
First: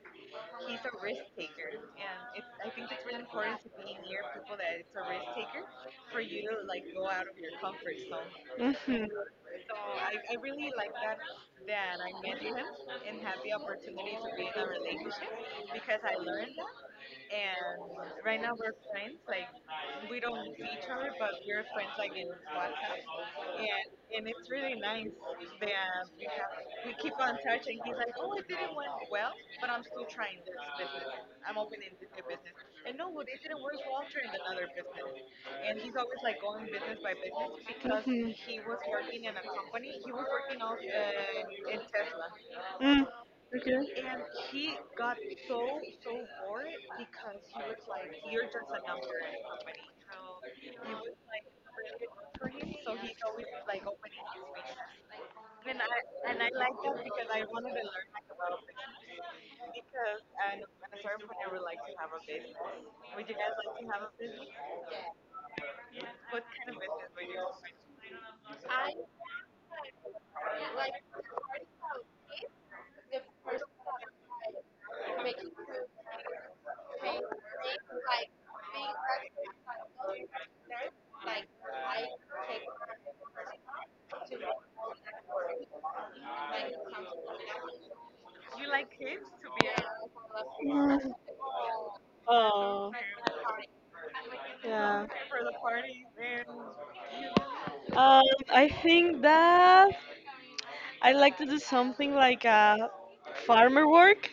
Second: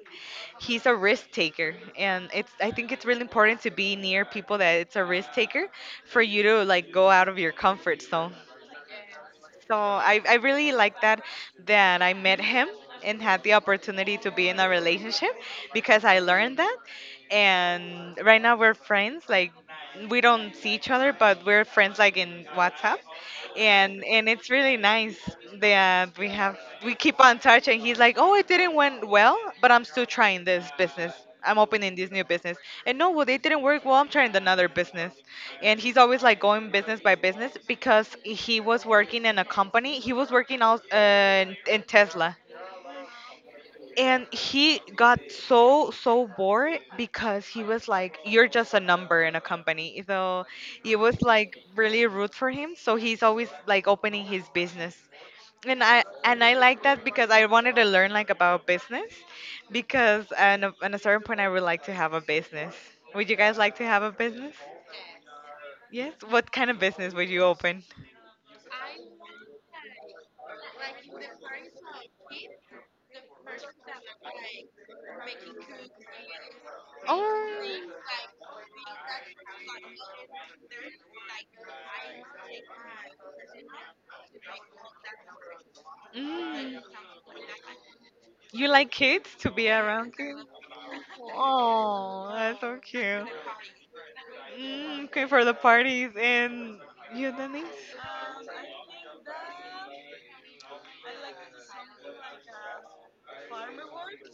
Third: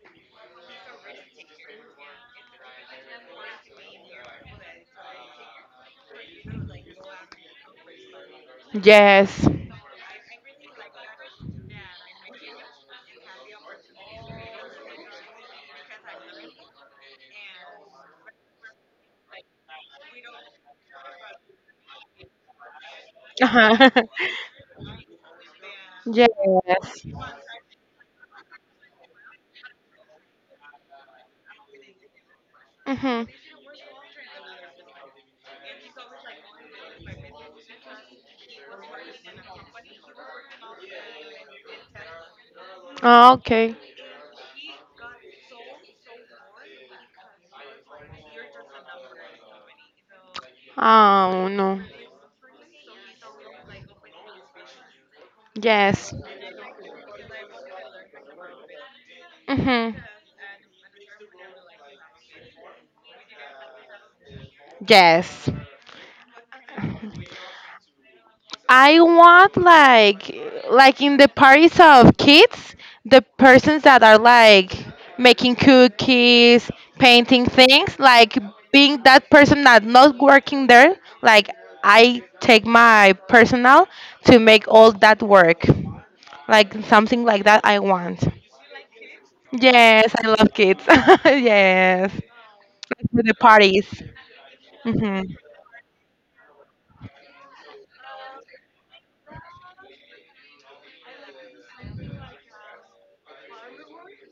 S3: He's a risk taker, and it's, I think it's really important to be near people that it's a risk taker, for you to like go out of your comfort zone.
S1: hmm
S2: Yes.
S3: So i, I really like that that I met him and had the opportunity to be in a relationship, because I learned that. And right now we're friends, like, we don't see each other, but we're friends like in WhatsApp.
S2: Uh-huh.
S3: and and it's really nice that we have, we
S2: Yes.
S3: keep on touch. And he's like, oh, it didn't went well, but I'm still trying this business. I'm opening this new business. And no, well,
S2: Mhm.
S3: they didn't work. Well, I'm trying another business. And he's always like going business by business because he was working in a company. He was working out uh, in in Tesla.
S1: Mm,
S2: Ah, okay.
S1: okay.
S3: And he got so, so bored because he was like, you're just a number in a company. So it was
S2: Oh,
S3: like
S2: no.
S3: really rude for him. So he's always like opening his business, and I
S2: Yes.
S3: and I like that because I wanted to learn like about business,
S2: Mhm.
S3: because at a, at a certain point I would like to have a business. Would you guys like to have a business?
S2: Yes.
S3: Yes. What kind of business would you open?
S2: I want like like in the parties of kids, the persons that are like making cookies, painting
S3: Oh.
S2: things, like being that person that not working there, like I take my personal to make all that work. Like
S3: Mm.
S2: something like that I want.
S3: You like kids to be around
S2: Yes, I
S3: you?
S2: love kids.
S1: Mm.
S2: Yes.
S3: Oh, that's so
S1: Oh,
S2: Like to
S3: cute.
S2: the parties.
S3: Mm,
S1: yeah.
S3: okay,
S2: Mhm.
S3: for the parties. And you, Denise?
S1: Um, I think that I like to do something like a farmer work,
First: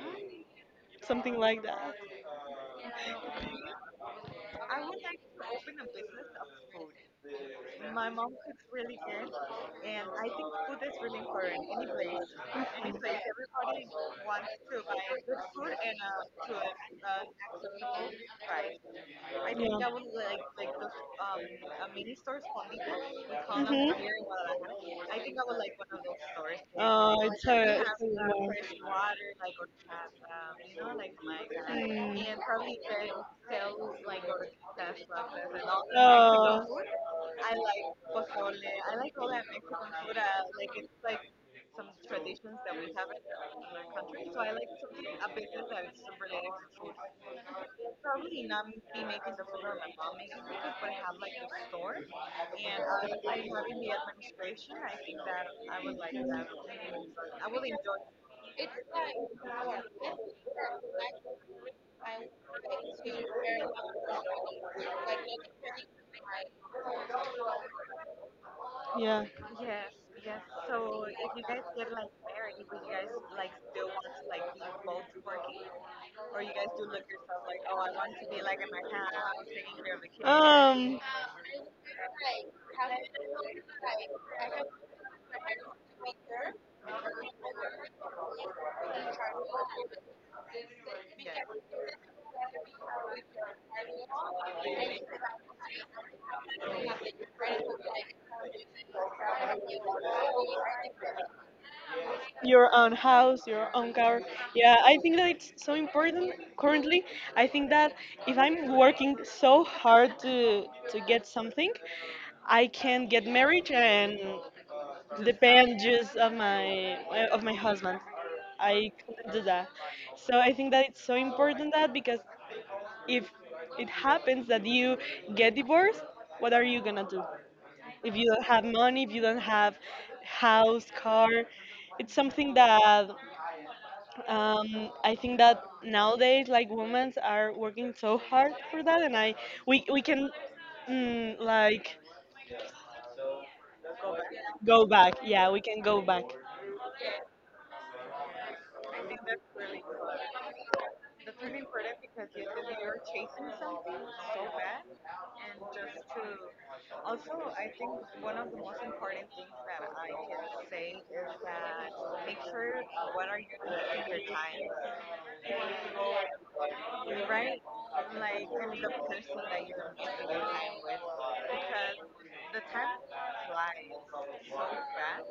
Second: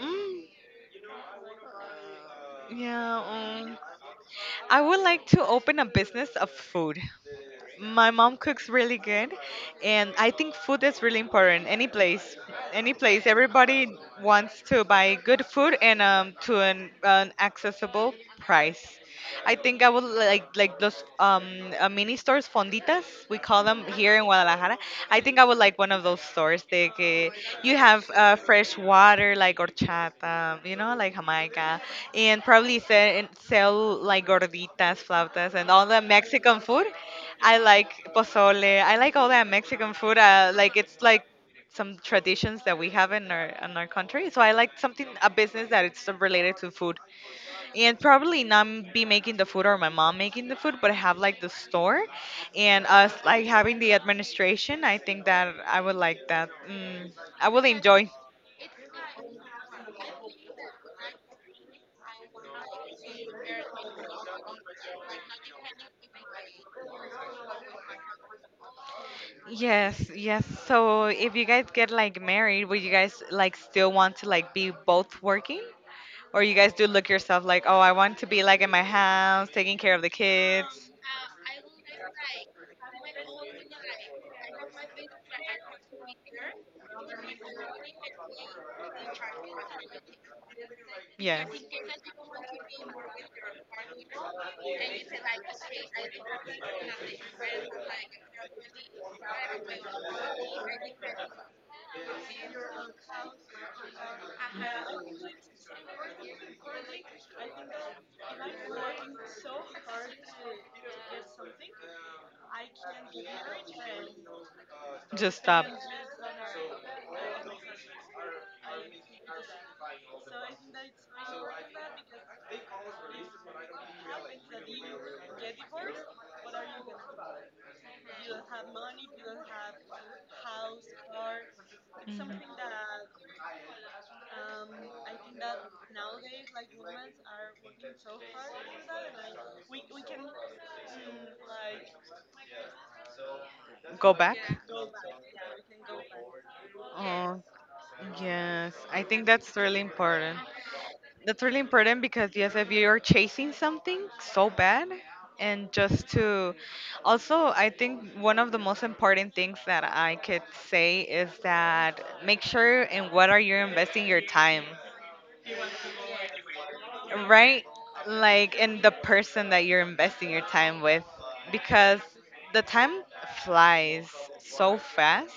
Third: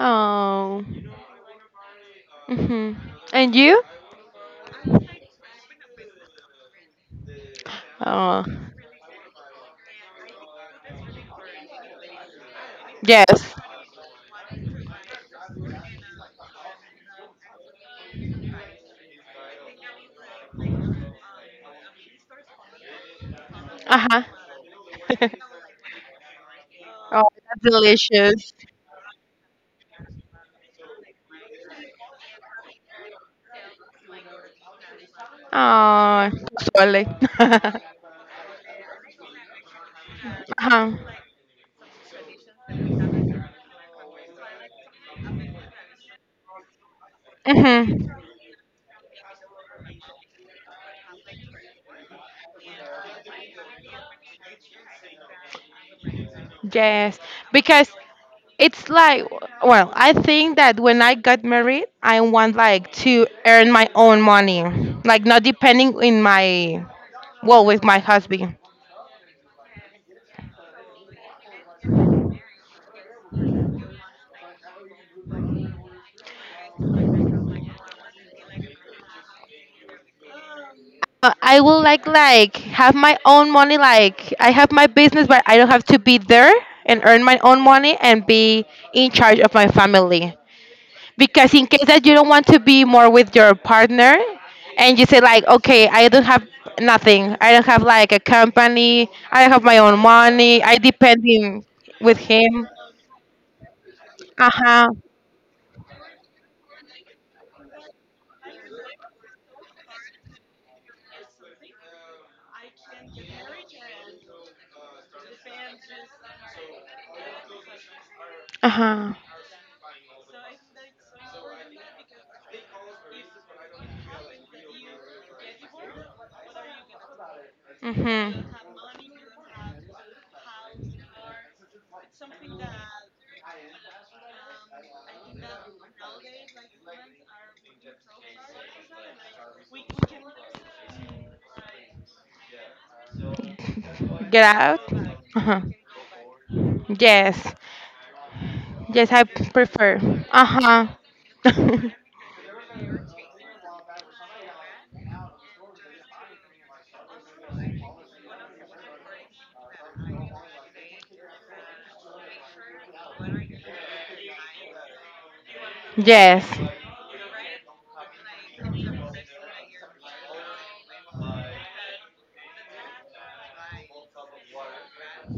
S3: Mm,
S1: something like that.
S2: Mhm.
S3: yeah,
S2: And
S3: um,
S2: you?
S3: I would like to open a business of food. My mom
S2: Oh.
S3: cooks really good, and I think food is really important. Any place, any place,
S2: Yes.
S3: everybody wants to buy good food, and um, to an, an accessible price. I
S1: Yeah.
S3: think I would like like those um uh, mini stores, fonditas we call them
S1: Mhm.
S3: here
S2: Uh-huh.
S3: in Guadalajara. I think I would like one of those stores. They
S1: Uh,
S2: Oh,
S3: que
S1: it's
S2: that's
S3: you
S1: a, it's
S3: have uh,
S1: a
S2: delicious.
S3: fresh water like horchata, you know, like Jamaica,
S1: mm,
S3: and probably sell, sell like gorditas, flautas, and all the
S2: Oh,
S3: Mexican
S1: uh,
S3: food.
S2: pozole.
S3: I like pozole. I like all that Mexican food. Uh, like,
S2: Uh-huh.
S3: it's like some traditions that we have in our in our country. So I like something, a business that it's related to food, and
S2: Hmm.
S3: probably not m- be making the food, or my mom making the food, but have like the store and us like having the administration. I think that I would like that. Mm,
S2: Yes,
S3: I would
S2: because
S3: enjoy.
S2: it's like, well, I think that when I got married, I want like to earn my own money, like not depending in my, well, with my husband.
S1: yeah.
S3: Yes, yes, so if you guys get like married, would you guys like still want to like be both working? Or you guys do look yourself like, oh, I want to be like in my house, taking care of the kids?
S2: Uh, I will like like have my own money. Like I
S1: Um,
S2: have my business, but I don't have to be there and earn my own money and be in charge of my family.
S3: Yes.
S2: Because in case that you don't want to be more with your partner and you say like okay, I don't have nothing, I don't have like a company, I don't have my own money, I depend in, with him.
S1: your own house, your own car. Yeah,
S2: Uh-huh.
S1: I think that it's so important currently. I think that if I'm working so hard to to get something, I can get married and
S3: Just stop.
S1: depend just of my of my husband. I
S2: Uh-huh.
S1: couldn't do that. So I think that it's so important that because if it happens that you get divorced, what are you gonna do? If you
S2: Mm-hmm.
S1: don't have money, if you don't have house, car, it's
S3: Mhm.
S1: something that um, I think that nowadays, like, women are working so hard for that, and I we we can mm, like
S3: Go back.
S2: Get out.
S1: go back. Yeah,
S2: Uh-huh.
S1: we can go back.
S3: Oh,
S2: Yes,
S3: yes. I
S2: yes, I
S3: think that's really
S2: prefer.
S3: important.
S2: Uh-huh.
S3: That's really important because, yes, if you're chasing something so bad, and just to also, I think one of the most important things that I could say is that make sure in what are you investing your time,
S2: Yes.
S3: right? Like in the person that you're investing your time with, because the time flies so fast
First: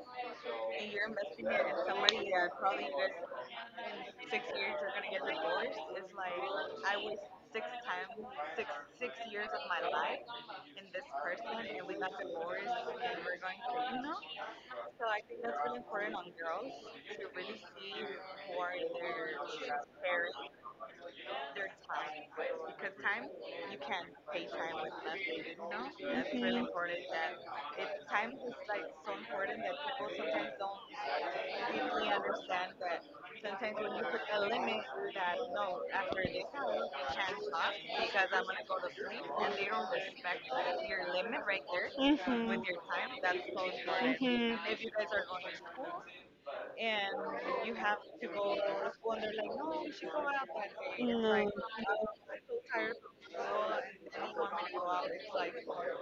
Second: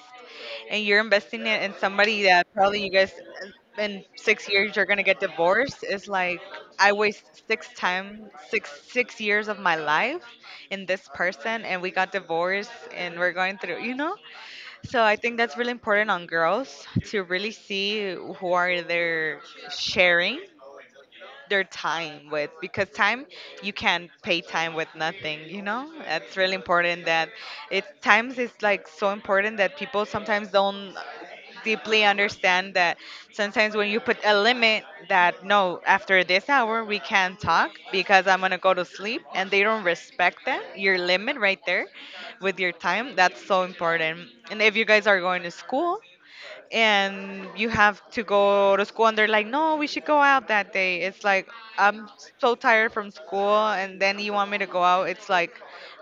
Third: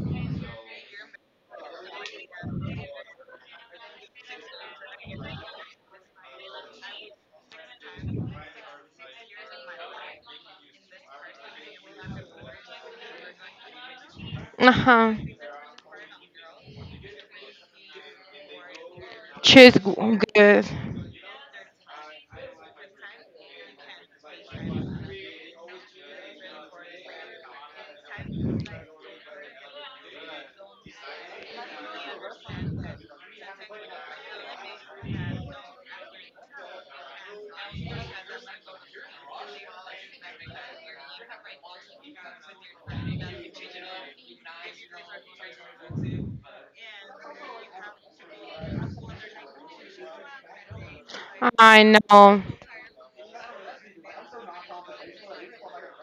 S3: and you're investing it in somebody that probably you guys in six years you're gonna get divorced. It's like, I waste six time six six years of my life in this person, and we got divorced, and we're going through, you know? So
S2: Uh-huh.
S3: I think that's really important on girls to really see who are they are
S2: Choose g-
S3: sharing
S2: good.
S3: their time with, because time, you can't pay time with nothing, you know? That's really important. That it times is like so important that people sometimes don't deeply understand that. Sometimes when you put a limit that, no, after this hour we can't talk because I'm going to go to sleep, and they don't respect that, your limit right there
S1: Mhm.
S3: with
S1: Mhm.
S3: your time. That's so
S1: Mhm.
S3: important.
S1: No.
S3: And if you
S1: Yeah.
S3: guys are going to school and you have to go to school, and they're like, no, we should go out that day, it's like,
S2: I
S3: I'm
S2: know.
S3: so tired from school and then you want me to go out, it's like,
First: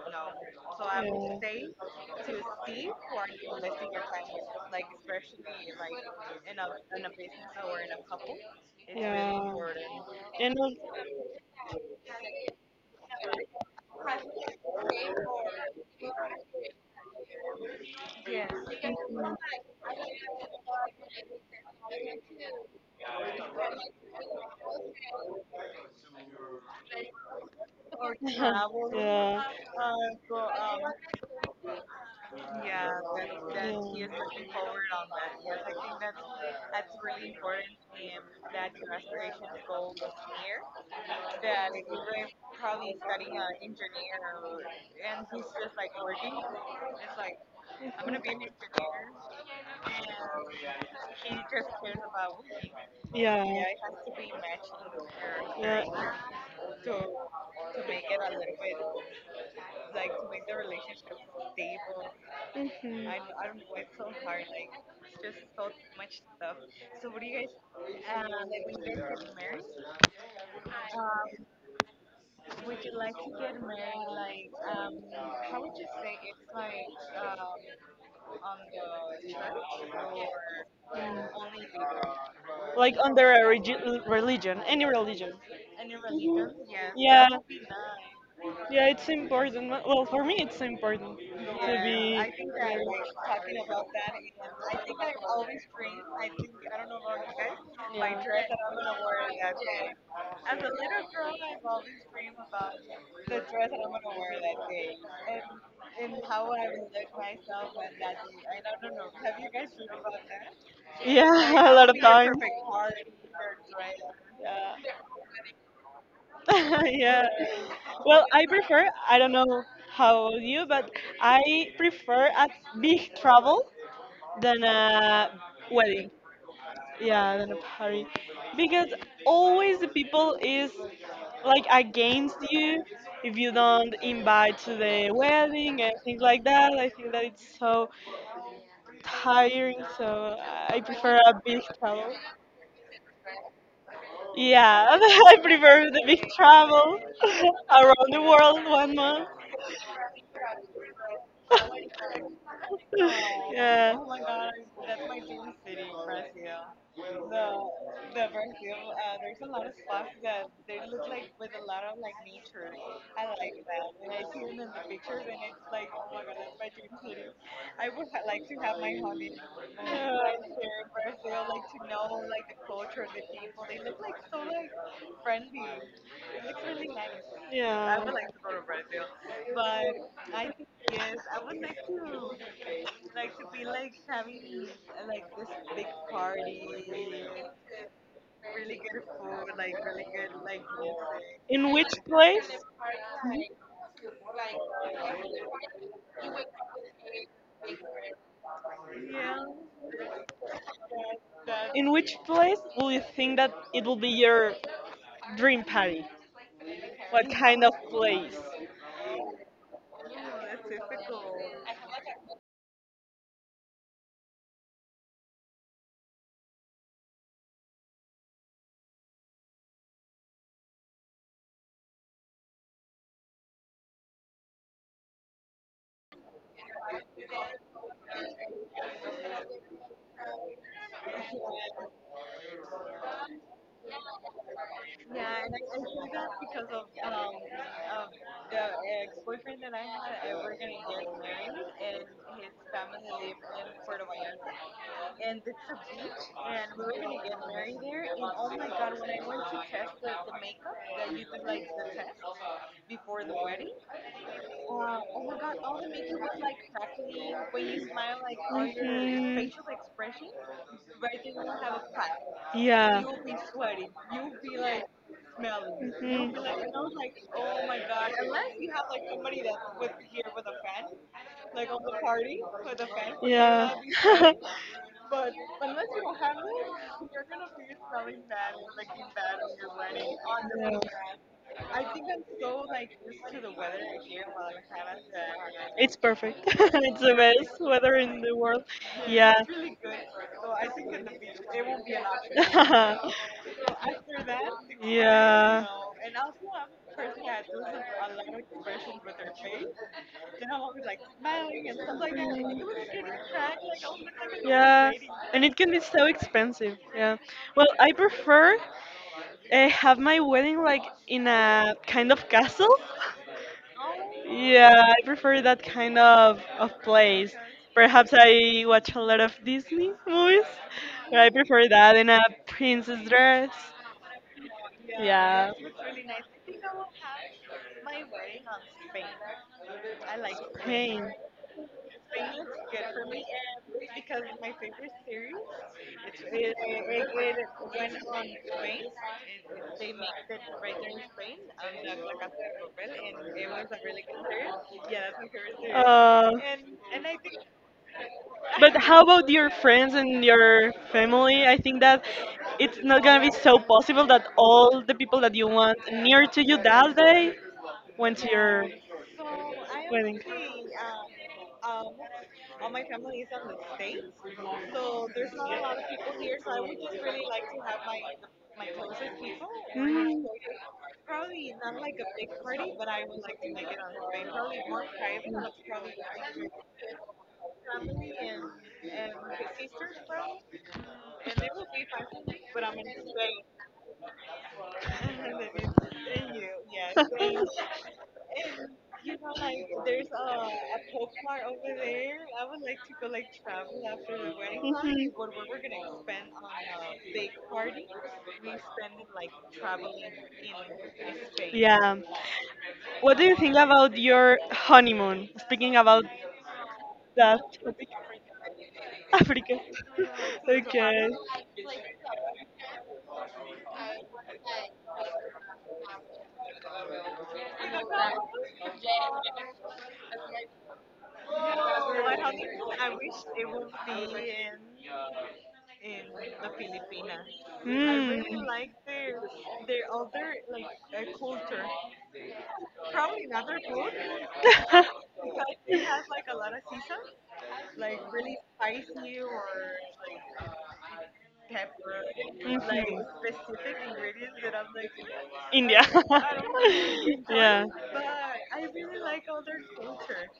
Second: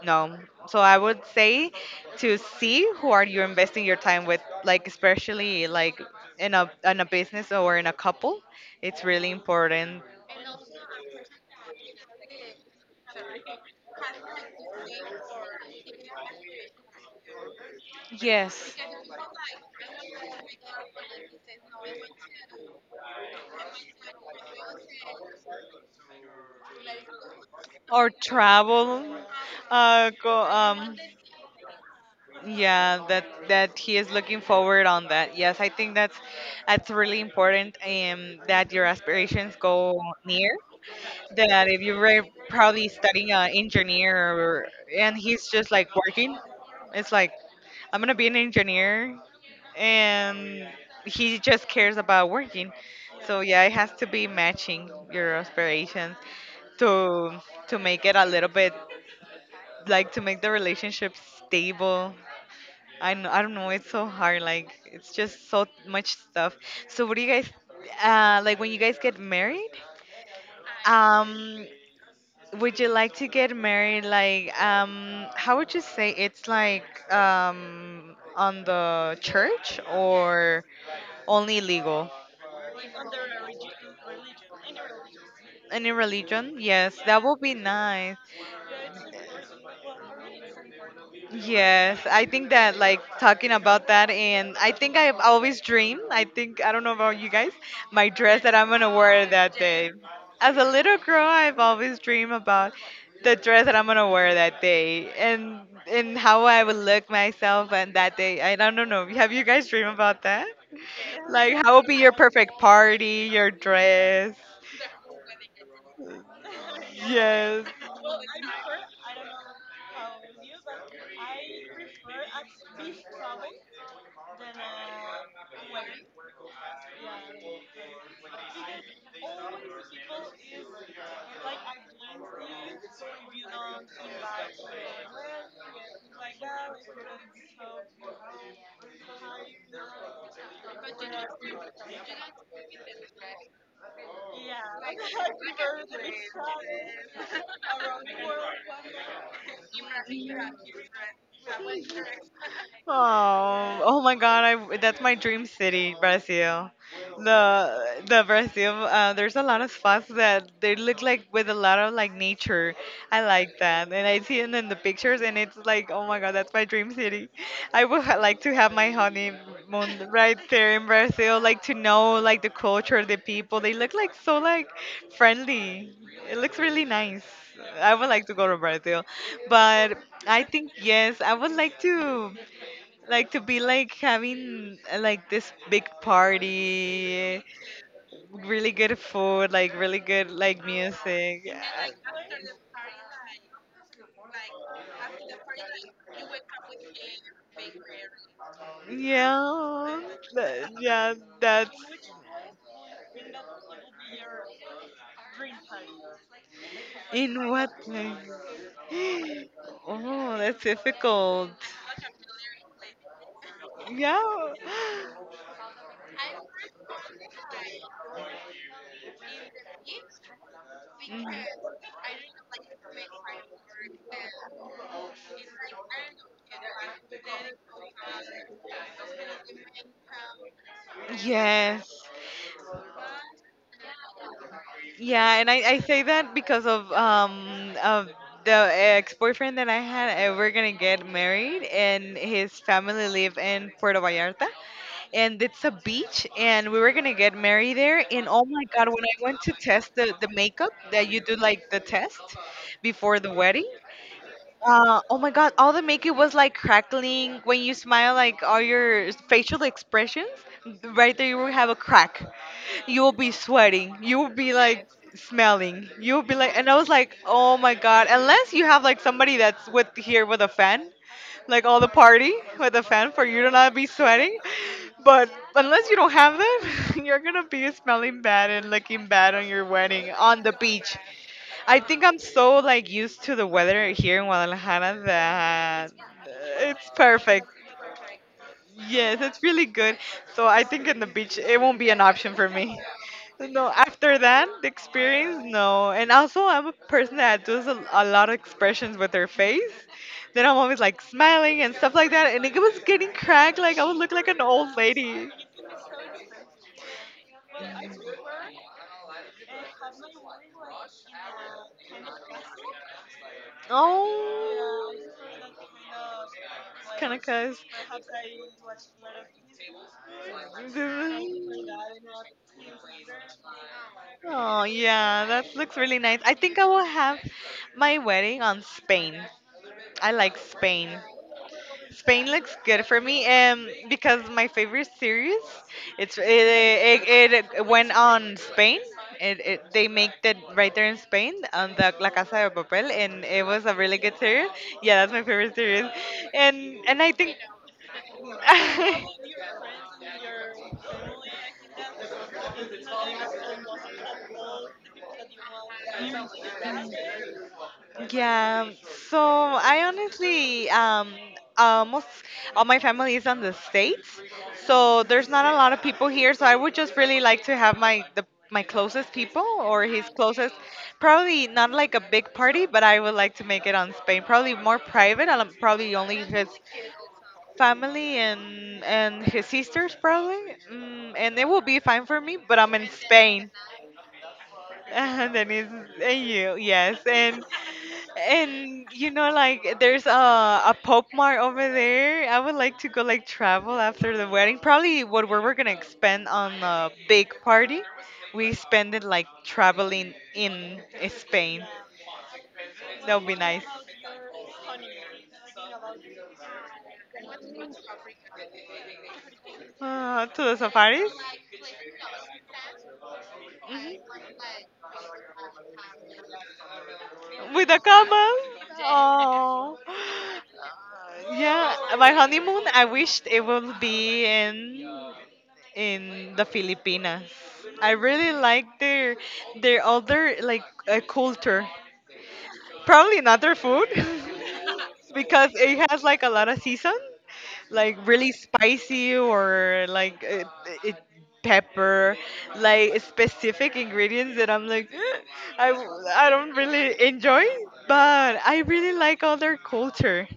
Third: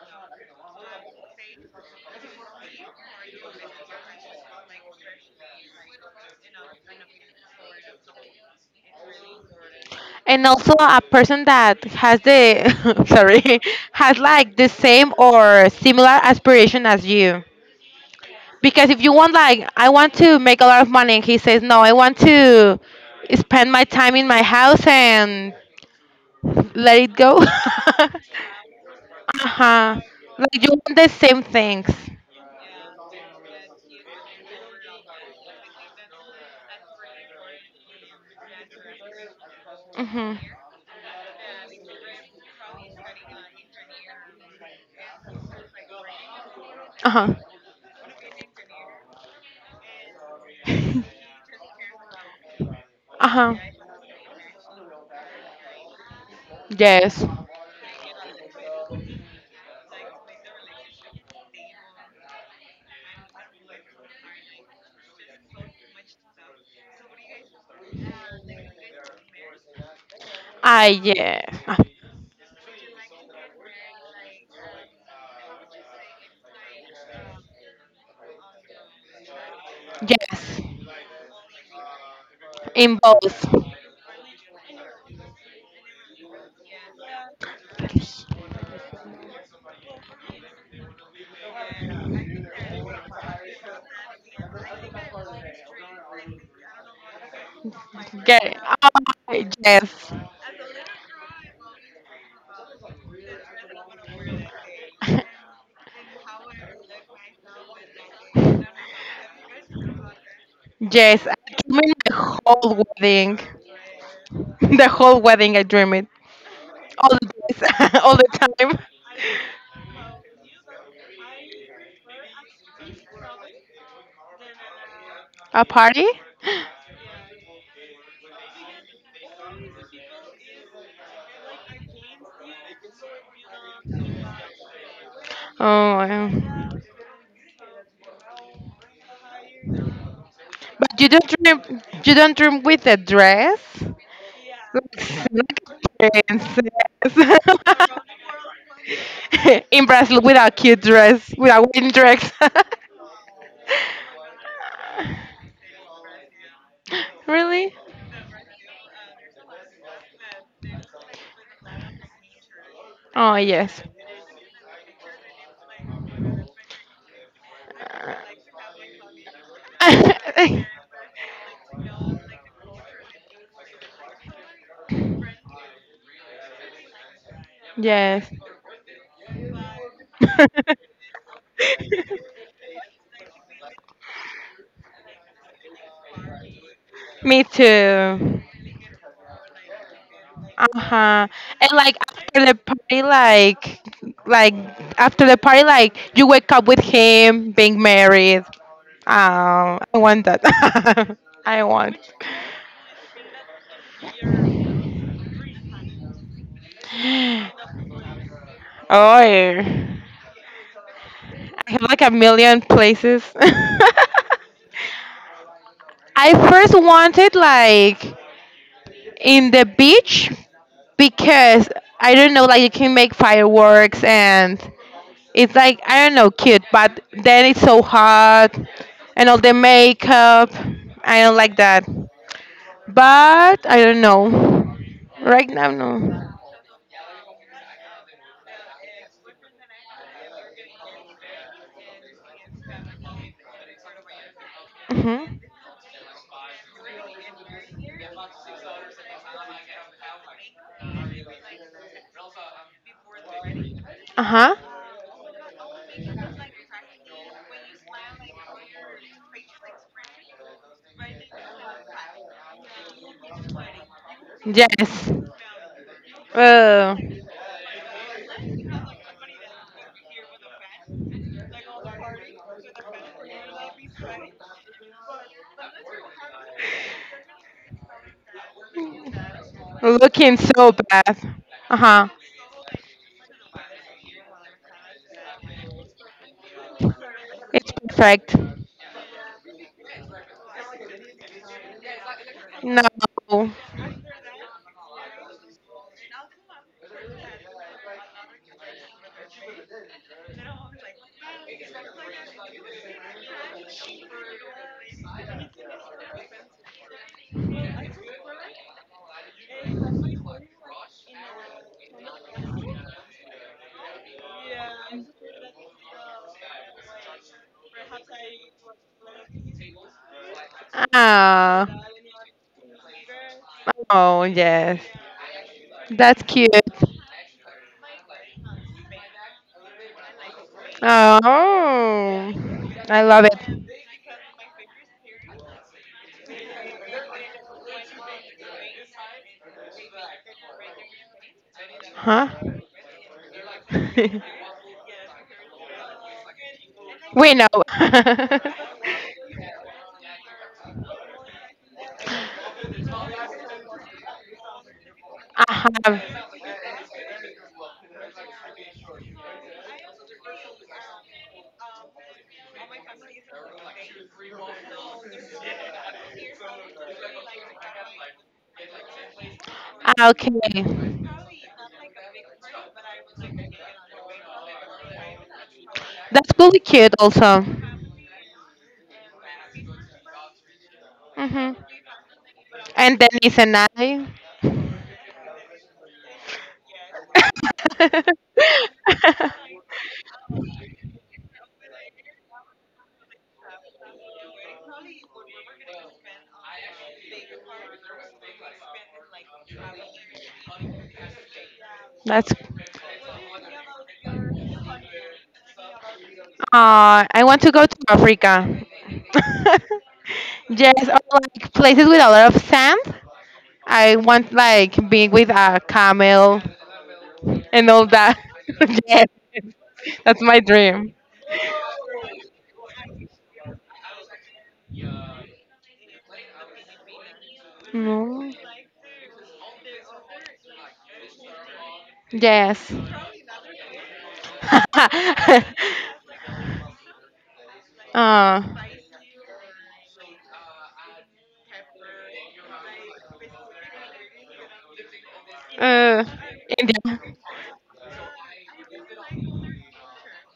S3: no. So I would say to see who are you investing your time with, like especially like in a in a business or in a couple. It's really
S1: Yeah.
S3: important.
S2: And
S1: And
S2: also a person that has the sorry, has like the same or similar aspiration as you,
S3: Yes.
S2: because if you want like I want to make a lot of money and he says no, I want to spend my time in my house and let it go. Uh-huh.
S3: Or
S1: al-
S3: travel.
S1: mhm. yeah.
S3: Uh go
S2: Like you want
S3: um
S2: the same things.
S1: Yeah, that's that's Yeah, yes, that's the thing. Yes, I think that's I think
S3: yeah, that that he is looking forward on that. Yes, I think that's that's really important. Um that your aspirations
S1: I
S3: go
S2: Mm-hmm.
S3: near, that if you're very probably studying an engineer, or, and he's just like working, it's like,
S2: Uh-huh.
S3: I'm gonna be an engineer, and he just cares about working. So
S2: Uh-huh.
S1: Yeah.
S3: yeah, it has to be matching your
S1: Yeah, very much.
S3: aspirations
S2: Yes.
S3: to to make it a little bit, like, to make the relationship stable. I know, I
S1: Hmm
S3: don't know. It's so hard. Like, it's just so much stuff. So what do you guys, uh, like when you guys get married?
S2: I yes
S3: Um,
S2: Ah,
S3: would you like to get married? Like, um, how would you say it's like um on the church
S2: yes.
S3: or only legal?
S1: Like
S2: In
S1: under
S2: both.
S1: a regi- religion, any religion.
S3: Any
S1: Mhm.
S3: religion? Yes, that
S1: Yeah,
S3: would be nice.
S1: yeah, it's important. Well, for me, it's important to
S3: Yes,
S1: be.
S3: I think that like talking about that, and I think I've always dreamed. I think I don't know about you guys, my dress
S2: Get
S3: that
S2: it.
S3: I'm gonna wear
S2: Oh,
S3: that day.
S2: yes.
S3: As a little girl, I've always dreamed about the dress that I'm gonna wear that day, and and how I would look myself on that day. I don't know. Have you guys dreamed about that?
S1: My Yeah,
S2: Yes. I
S1: dress is a word that like Yeah,
S3: Like,
S1: might a
S3: how
S2: dream
S3: would
S1: lot
S2: it
S3: be
S1: of
S3: your
S2: the
S1: times.
S3: perfect
S2: whole
S3: party,
S2: wedding.
S3: your dress?
S2: The whole wedding, I dream it.
S1: Dress.
S2: All
S1: yeah.
S2: the
S3: Yes.
S2: days, all
S1: Well,
S2: the
S1: I
S2: time.
S1: prefer, I don't know how you, but I prefer a big travel than a
S2: A
S1: wedding.
S2: party?
S1: Yeah, than a party. Because always the people is like against you if you don't invite to the wedding and
S2: Oh,
S1: things like that.
S2: um,
S1: I think that it's so tiring, so I
S2: but you
S1: prefer
S2: don't
S1: a big
S2: dream.
S1: travel.
S2: You don't dream with a dress.
S1: Yeah, I
S2: Like
S1: prefer the
S2: a
S1: big travel
S2: Princess.
S1: around the world one month.
S2: In Brazil, without cute dress, without wedding dress.
S3: Oh,
S1: Yeah.
S3: oh my God! I that's my dream city, Brazil.
S2: Really?
S3: The the Brazil. Uh, there's a lot of spots that they look like with a lot of like nature. I
S2: Oh
S3: like
S2: yes.
S3: that, and I see it in the pictures, and it's like, oh my God, that's my dream city. I would ha- like to have my honeymoon right
S1: Yeah.
S3: there in Brazil, like to know like the culture, the people. They look like so like friendly. It looks really nice. I
S1: Yeah.
S3: would like
S2: Yes.
S3: to go to Brazil, but I think yes, I would like to like to be like having uh, like this big party,
S2: Me too.
S3: really good food, like really good like
S2: Uh-huh.
S3: music.
S1: In
S2: And
S1: which
S3: uh,
S2: like
S1: place?
S2: after the party,
S1: Mhm.
S2: like like after the party, like you wake up with him being married. Um, I
S3: Yeah,
S2: want that.
S3: that, yeah,
S2: I
S3: that's
S1: In
S2: want.
S1: which place will you think that it will be your dream party? What
S3: in
S1: kind of
S3: what place?
S1: place?
S2: Oh, I
S3: Oh, that's difficult.
S2: have like a million places.
S3: Yeah.
S2: I first wanted like in the beach
S3: Mhm.
S2: because I don't know, like you can make fireworks and it's like I don't know, cute, but then it's so hot and all the makeup. I don't like that.
S3: Yes,
S2: But I don't know.
S3: yeah, and
S2: Right
S3: I,
S2: now,
S3: I say
S2: no.
S3: that because of um of the ex-boyfriend that I had. Uh, we're gonna get married, and his family live in Puerto Vallarta,
S2: Mm-hmm.
S3: and it's a beach, and we were gonna get married there. And oh my God, when I went to test the the makeup that you do like the test before the wedding,
S2: Uh huh.
S3: uh, oh my god, all the makeup was like crackling when you smile, like all your
S1: Mhm.
S3: facial expressions, right there you will have a crack.
S1: Yeah.
S3: You will be sweating, you will be like
S2: Yes.
S3: smelling, you will
S1: Mhm.
S3: be like, and I was
S2: Uh,
S3: like, oh my god, unless you have like somebody that's with here with a fan, like all the party with a fan for you to
S1: Yeah.
S3: not be sweating, but unless you don't have them, you're gonna be smelling bad and looking bad on your wedding
S2: looking
S3: on the
S2: so
S1: No.
S3: beach.
S2: bad. Uh
S3: I think
S2: huh.
S3: I'm so like used to the weather here in Guadalajara that
S1: It's
S3: uh,
S1: perfect.
S3: it's
S1: It's the
S3: perfect.
S1: best
S2: It's
S1: weather in the
S2: perfect.
S1: world.
S3: Yes,
S1: Yeah,
S3: it's really
S1: Yeah.
S3: good. So I think in the beach it won't be an option for me.
S2: No.
S3: No, after that, the experience,
S1: Yeah.
S3: no. And also, I'm a person that does a, a lot of expressions with her face. Then I'm always
S1: I
S3: like smiling and stuff like that. And it was getting cracked, like I would look like an old
S1: Yeah,
S3: lady.
S1: and it can be so expensive. Yeah. Well, I prefer uh, have my wedding like in a kind of castle. Yeah, I
S3: Oh,
S1: prefer that kind of of
S3: kind of
S1: place.
S3: cuss.
S1: Perhaps I watch a lot of Disney movies, but I prefer
S2: Ah.
S1: that in a princess dress.
S2: Oh
S3: Oh,
S2: yes.
S3: yeah,
S1: Yeah.
S3: that looks really nice.
S2: That's
S3: I
S2: cute.
S3: think I will have my wedding on Spain. I like
S1: Hey.
S3: Spain. Spain
S2: Oh,
S3: looks good
S2: I
S3: for
S2: love
S3: me,
S2: it.
S3: um, because my favorite series, it's it, it, it went on Spain. It, it They make it right there in Spain on the La
S2: Huh?
S3: Casa de Papel, and it was a really good series. Yeah, that's my favorite series,
S1: Uh,
S3: and and I
S2: We
S3: think.
S2: know. I
S1: But how about your friends and your family? I think that it's not gonna be so possible that all the people that you want
S2: have.
S1: near to you that day went to your
S3: Yeah, so I
S1: wedding.
S3: honestly, um, almost all my family is on the States, so there's not a lot of people here. So I would just really like to have my the my closest people or his
S1: Mm.
S3: closest,
S2: Okay.
S3: probably not like a big party, but I would like to make it on Spain. Probably more private, and probably only
S2: That's
S3: his
S2: really cute, also.
S3: family and and his sisters probably, mm, and it
S2: Hmm.
S3: will be fine for me. But I'm in
S2: And Denise
S3: Spain.
S2: and I.
S3: And then it's and you, yes. and
S1: Mhm.
S3: and you know like there's a a pop mart over there. I would like to go like travel after the wedding. Probably what we we're gonna spend on a big party, we spend it like traveling in Spain.
S1: Yeah.
S2: That's.
S3: That
S1: What do
S3: would
S1: you
S3: be
S1: think
S3: nice.
S1: about your honeymoon? Speaking about
S2: Uh, I
S1: that.
S2: want to go to Africa.
S1: Africa.
S3: Uh, to the
S2: Yes,
S1: Okay.
S3: safaris
S2: or like places with a lot of sand. I want like being with a camel
S3: with
S2: and
S3: the
S2: all that.
S3: camel.
S2: Yes,
S3: Oh,
S2: that's my dream.
S3: yeah, my honeymoon, I wished it would be in in the Filipinas. I
S1: Mm.
S3: really
S2: No.
S3: like their their other like uh, culture.
S2: Yes.
S3: Probably not their food because it has like a lot of season, like really
S2: Oh,
S3: spicy or like it, it, pepper, like
S1: Mhm.
S3: specific ingredients that I'm like, "Eh, I
S1: India.
S2: uh,
S3: I don't
S2: India.
S3: really enjoy,"
S1: yeah.
S3: but I really like other culture.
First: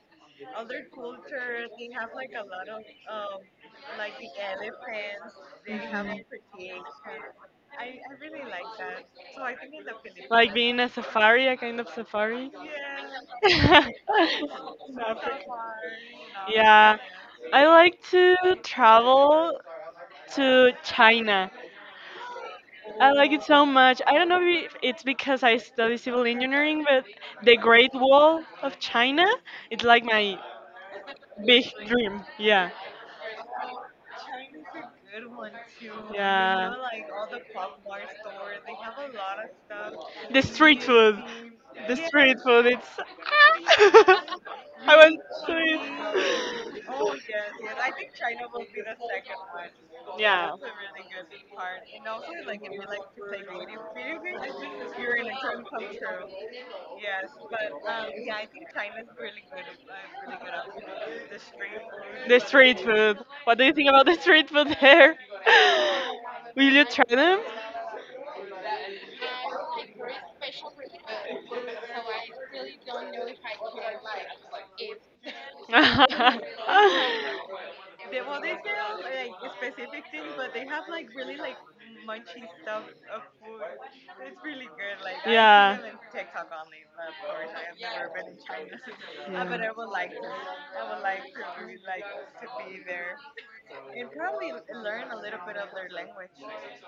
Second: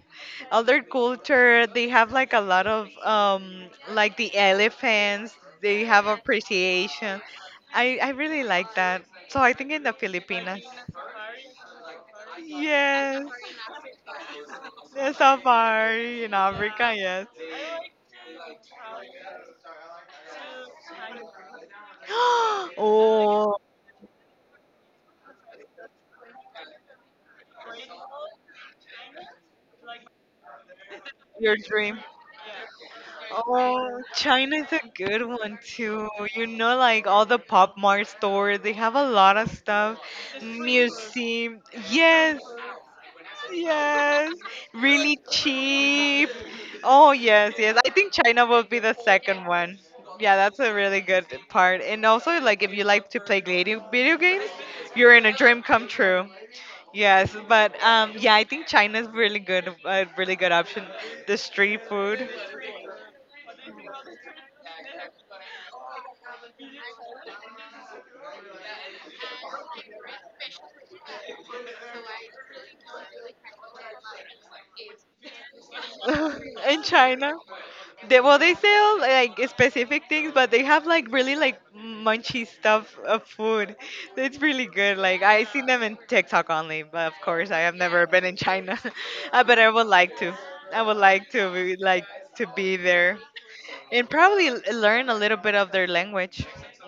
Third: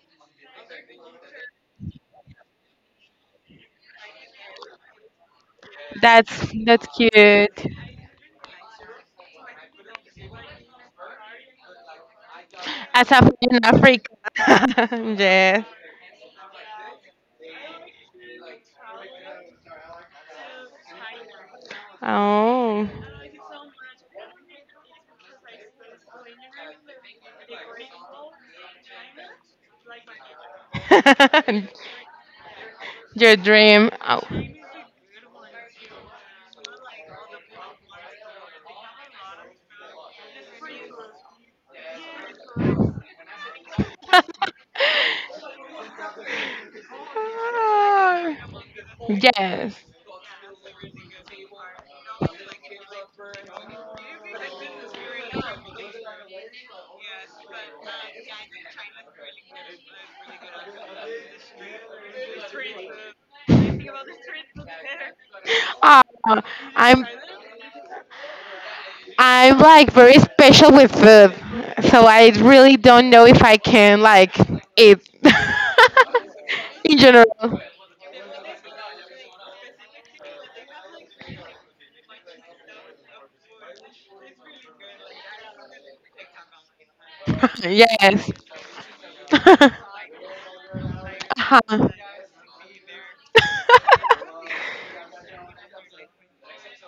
S3: Other culture, they have like a lot of um like the elephants. They have
S1: Mhm.
S2: That's that's
S3: appreciation.
S2: cute.
S3: I i really like that. So I think in the
S1: Like
S3: Filipinas,
S1: being a safari, a kind of safari.
S2: As a
S3: yes,
S2: in Africa.
S3: the
S2: Yes.
S3: safari in Africa,
S1: yeah.
S3: yes.
S1: I like to travel to China.
S2: Oh.
S1: I like it
S3: Oh,
S1: so much. I don't know if it's because I study civil engineering, but the Great Wall of China, it's like my
S3: your
S1: big
S3: dream.
S1: dream. Yeah.
S2: Your dream.
S3: Oh,
S2: Oh.
S3: China is a good one too. You
S1: Yeah.
S3: know, like all the pop mart stores, they have a lot of stuff,
S1: The street food.
S3: museum,
S1: The street
S3: yes.
S1: food, it's.
S3: Yes,
S1: I want
S3: really
S1: to
S3: cheap.
S1: eat.
S3: Oh, yes, yes. I think
S2: Ah,
S3: China will be the second one.
S2: yes.
S3: Yeah,
S1: Yeah.
S3: that's a really good part. And also, like, if you like to play video video games, you're in a dream come true. Yes, but um, yeah, I think China's really good, a really good option. The street food.
S1: The street food. What do you think about the street food there?
S2: Ah,
S1: Will you
S2: I'm
S1: try them?
S2: I'm like very special with food, so I really don't know if I can like eat
S3: In
S2: in
S3: China,
S2: general.
S3: they, well, they sell like specific things, but they have like really like munchy stuff of food. It's really good. Like
S1: yeah.
S3: I seen
S1: Yeah.
S3: them in TikTok only, but of course I have never been
S2: Yes.
S3: in China. Uh, but I would like to. I would like to be,
S2: Uh-huh.
S3: like to be there and probably l- learn a little bit of their language.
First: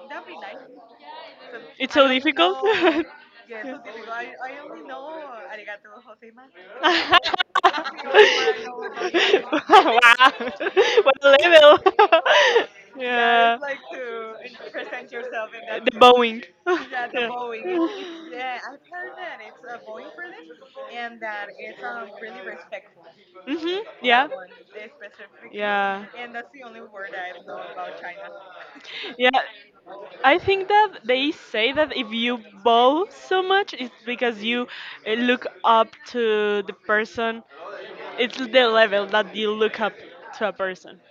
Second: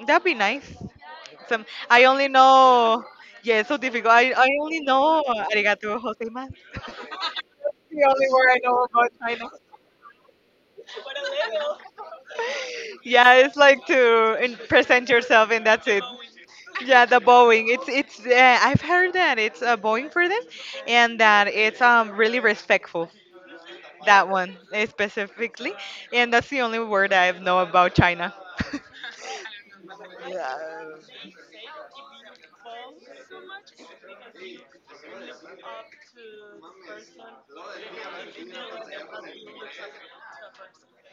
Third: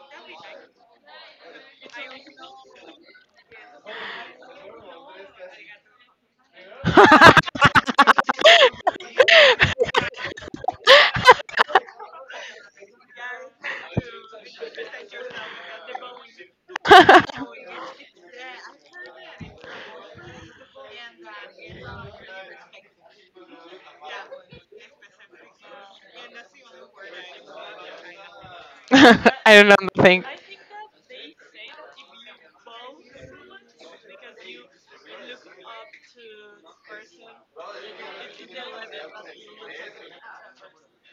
S3: That'd be nice. Some
S1: It's
S3: I
S1: so
S3: only
S1: difficult.
S3: know. Yeah, it's so difficult. I, I only know arigato gozaimasu.
S1: wow.
S3: The only word I know about China.
S1: What a level.
S3: Yeah, it's
S1: yeah.
S3: like to in- present yourself, and that's
S1: The
S3: it.
S1: Boeing.
S3: Yeah, the bowing. It's it's. Uh, I've heard that it's a bowing for them, and that it's um really respectful.
S1: hmm
S3: That
S1: Yeah.
S3: one eh, specifically,
S1: Yeah.
S3: and that's the only word I know about China.
S2: I
S1: Yeah.
S2: don't know nothing.
S1: I think
S3: Yeah.
S1: that they say that if you bow so much, it's because you uh, look up to the person. It's the level that you look up to a person.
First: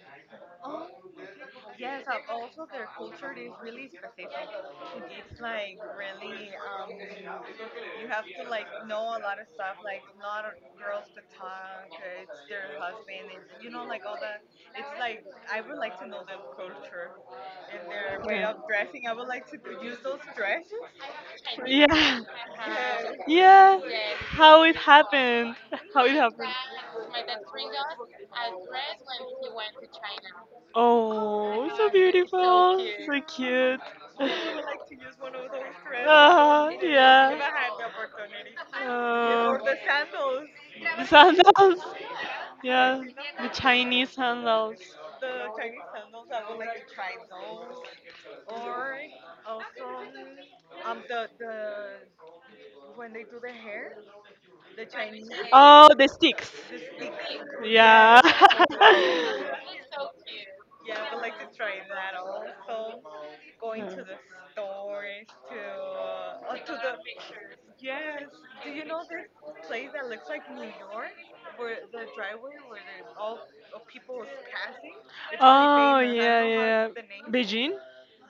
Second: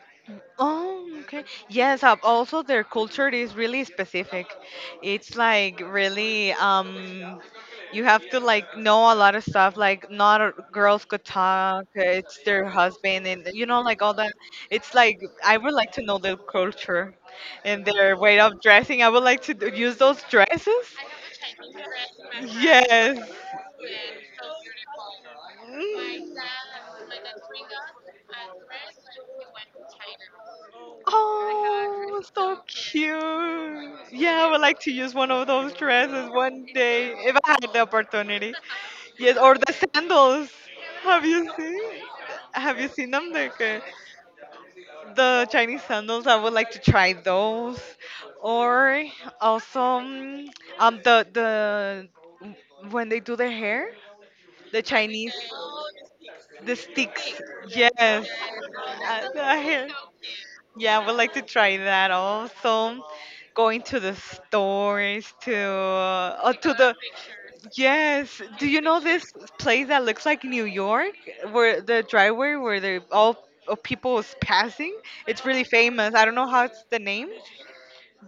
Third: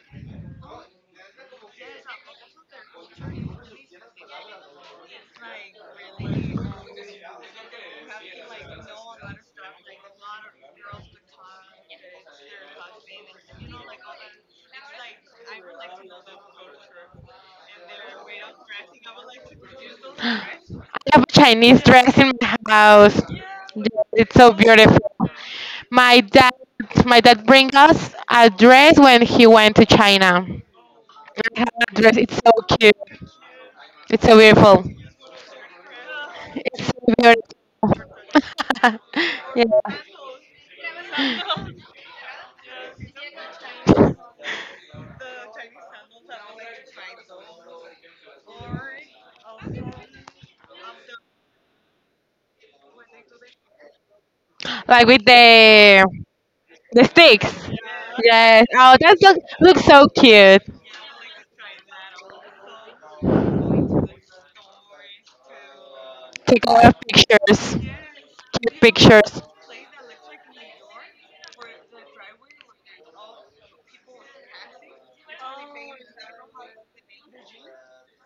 S3: Oh, okay. Yes, uh, also their culture is really specific. It's like really um you have to like know a lot of stuff, like not a- girls could talk, uh, it's their husband and you know like all that. It's like I would like to know their culture and their way of dressing. I would like to d- use those
S2: I
S3: dresses.
S2: have a Chinese
S1: Yeah.
S2: dress in my
S3: Yes.
S2: house.
S1: Yeah.
S2: Yeah, it's so
S1: How it
S2: beautiful.
S1: happened? How it
S2: My
S3: My
S1: happened?
S2: dad, my dad bring us a dress when he went to China.
S3: I
S2: I have
S1: Oh, so
S2: a
S3: Oh,
S2: dress.
S3: dress
S2: It's so
S3: so cute.
S1: beautiful.
S2: cute.
S1: So cute.
S3: cute.
S2: It's so
S3: Yeah, I would like
S2: beautiful.
S3: to use one of those dresses one
S1: Ah,
S2: It's
S3: day
S1: yeah.
S2: very
S3: if I had the opportunity. Yes, or
S1: Um,
S2: yeah.
S3: the
S1: the
S3: sandals. Have you
S1: sandals.
S3: seen? Have you
S1: Yeah.
S3: seen them?
S1: The
S3: Like uh,
S1: Chinese sandals.
S3: the Chinese sandals. I would like to try those. Or also um, um the the when they do their hair, the
S2: Like with
S3: Chinese.
S1: Oh, the
S2: the
S1: sticks.
S3: The
S2: the
S3: sticks,
S2: sticks.
S1: Yeah.
S3: yes.
S2: Yes. Oh, that look,
S3: Uh, I-
S2: looks
S3: hear-
S2: so cute.
S3: yeah, I would like to try that also. Going to the stores to uh,
S2: Take a
S3: to
S2: lot
S3: the,
S2: of
S1: Yeah.
S2: pictures.
S3: yes. Do you
S2: Cute
S3: know this
S2: pictures.
S3: place that looks like New York, where the driveway where they all of people is passing? It's really famous. I don't know how it's the name.
S1: Beijing,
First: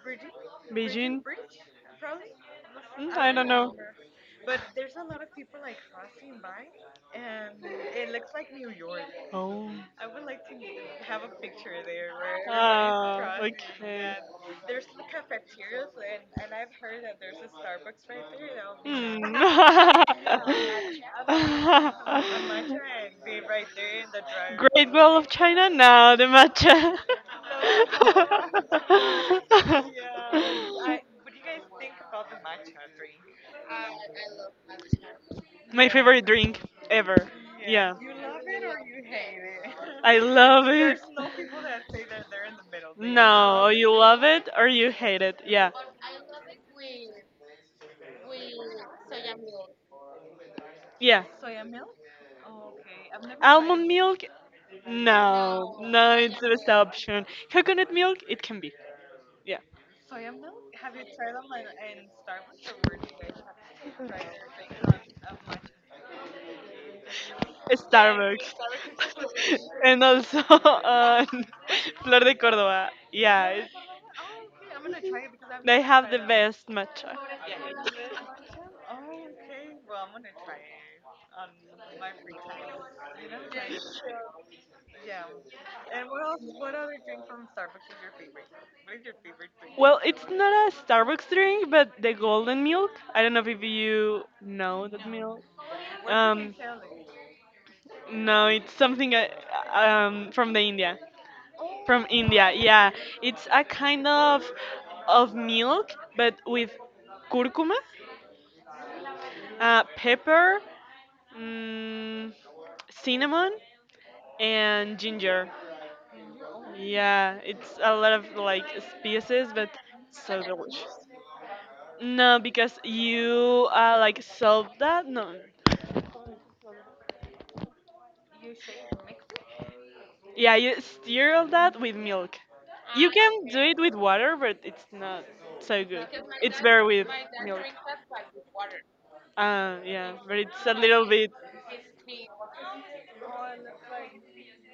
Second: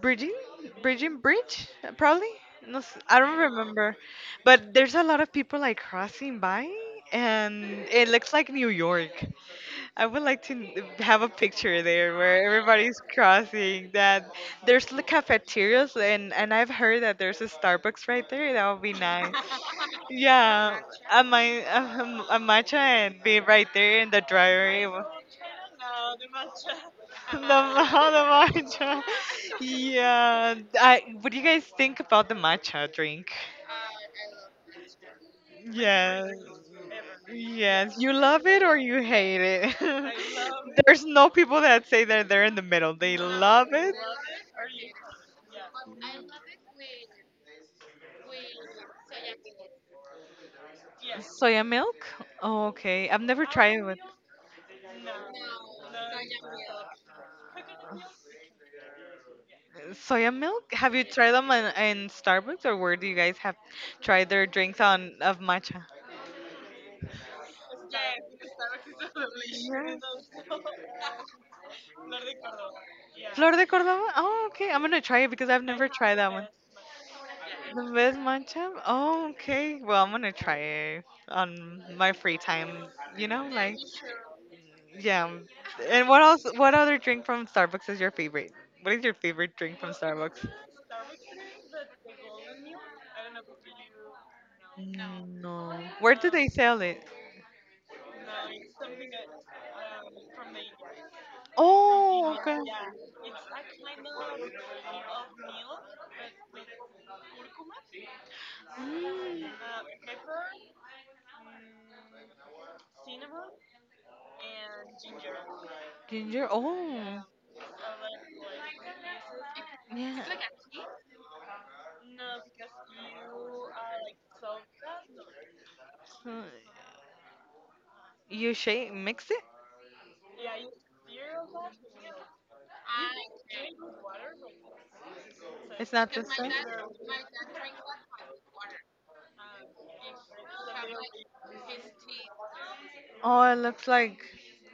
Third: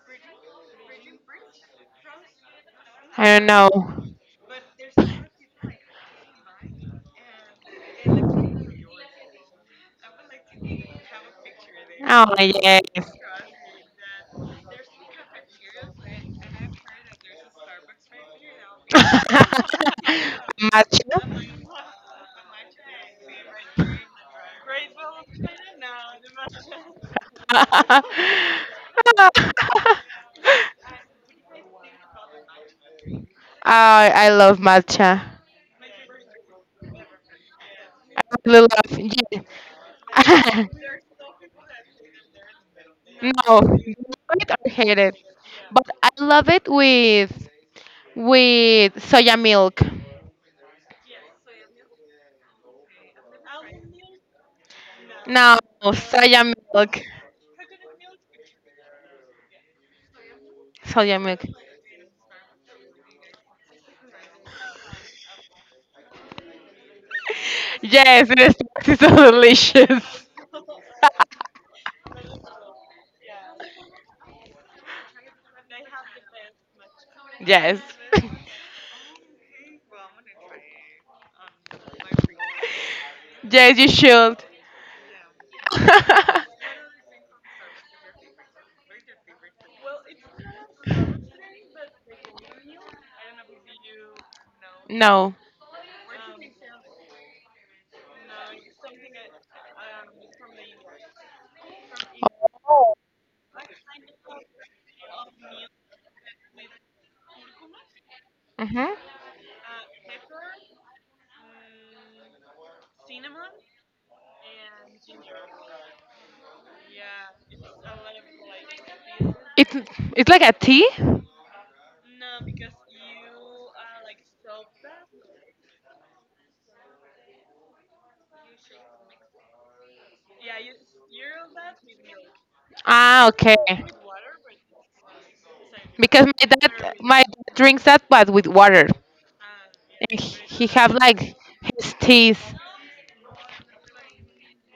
S3: Bridging, bridging bridge, uh, probably. No, s- I
S2: I
S3: don't
S2: don't know.
S3: remember, but there's a lot of people like crossing by, and it looks like New York.
S1: Oh.
S3: I would like to n- have a picture there
S2: Oh
S3: where
S2: yes.
S3: everybody's crossing.
S1: Okay,
S3: That there's the cafeterias and and I've heard that there's a Starbucks
S1: would
S3: right there. That would
S1: be
S3: be
S1: nice.
S3: nice.
S1: Hmm.
S3: Yeah, a
S1: A
S3: my
S2: Matcha.
S3: a, a matcha
S1: matcha,
S3: and be
S1: a
S3: right there in the
S1: Great
S3: driveway.
S1: Wall of China. No, the matcha.
S3: The,
S1: No, no.
S3: ma- the matcha.
S2: Oh,
S3: Yeah. I, what do you guys think about the matcha drink?
S2: I love matcha.
S1: My
S3: Yes.
S1: favorite drink ever.
S3: Yes.
S1: Yeah.
S3: You
S2: I
S3: love it
S2: love.
S3: or you hate it?
S1: I
S2: Yeah.
S1: love it.
S3: There's no people that say that they're in the middle. They
S2: No,
S1: No,
S3: love
S1: or
S2: love
S1: you
S3: it.
S1: love
S2: it
S1: it or
S2: or
S1: you
S2: hate it,
S1: hate it. Yeah.
S2: but I love it with with soya milk.
S1: Yeah.
S3: Soya milk? Oh, okay. I've never tried it
S1: Almond
S3: with
S1: milk?
S2: No,
S1: No. No, it's
S2: soya
S1: the best
S2: milk,
S1: option. Coconut milk? It can be. Yeah.
S3: soya milk. Have you
S2: soya
S3: tried
S2: milk.
S3: them in, in Starbucks, or where do you guys have tried their drinks on of matcha?
S2: Yes, it is,
S1: Starbucks.
S3: Yeah.
S2: it's so
S1: and
S2: delicious.
S1: also uh, Flor de Córdoba. Yeah.
S3: Flor de
S1: It-
S3: Cordova? Oh, okay. I'm gonna try it because I've
S1: They
S3: never
S1: have
S3: tried
S1: the
S3: that one.
S1: best matcha.
S2: Yes,
S3: The best matcha? Oh, okay. Well, I'm gonna try it on my free time. You know, like,
S2: yes, you should.
S3: yeah. And what else? What other drink from Starbucks is your favorite? What is your favorite drink from
S1: Well, it's
S3: Starbucks?
S1: not a Starbucks drink, but the golden milk. I don't know if you know that
S2: No.
S1: milk.
S3: No. Where do they
S1: Um,
S3: sell it?
S1: no, it's something uh, um, from the India. From
S3: Oh,
S1: India,
S3: okay.
S1: yeah. It's a kind of of milk, but with curcuma,
S2: Hmm.
S1: uh,
S3: Mm,
S1: pepper, mm, cinnamon, and ginger.
S3: ginger. Oh,
S1: Yeah, it's a lot of like species, but
S2: It's
S3: yeah.
S2: it's like
S1: so
S2: a tea.
S1: delicious. No, because you uh, like solve that. No,
S3: Uh, you shake, mix it.
S1: yeah, you stir all that with milk. You
S2: Ah,
S1: can
S2: okay.
S1: do it with water, but it's not so
S3: It's
S1: good.
S3: not
S2: Because
S3: the
S2: my
S3: same.
S1: It's better
S2: dad,
S1: with
S2: my dad
S1: milk.
S2: drinks that but with water,
S1: Uh, yeah,
S2: and he
S1: but
S2: he
S1: it's a
S2: have
S1: little
S2: like
S1: bit.
S2: his teeth.
S3: Oh, it looks like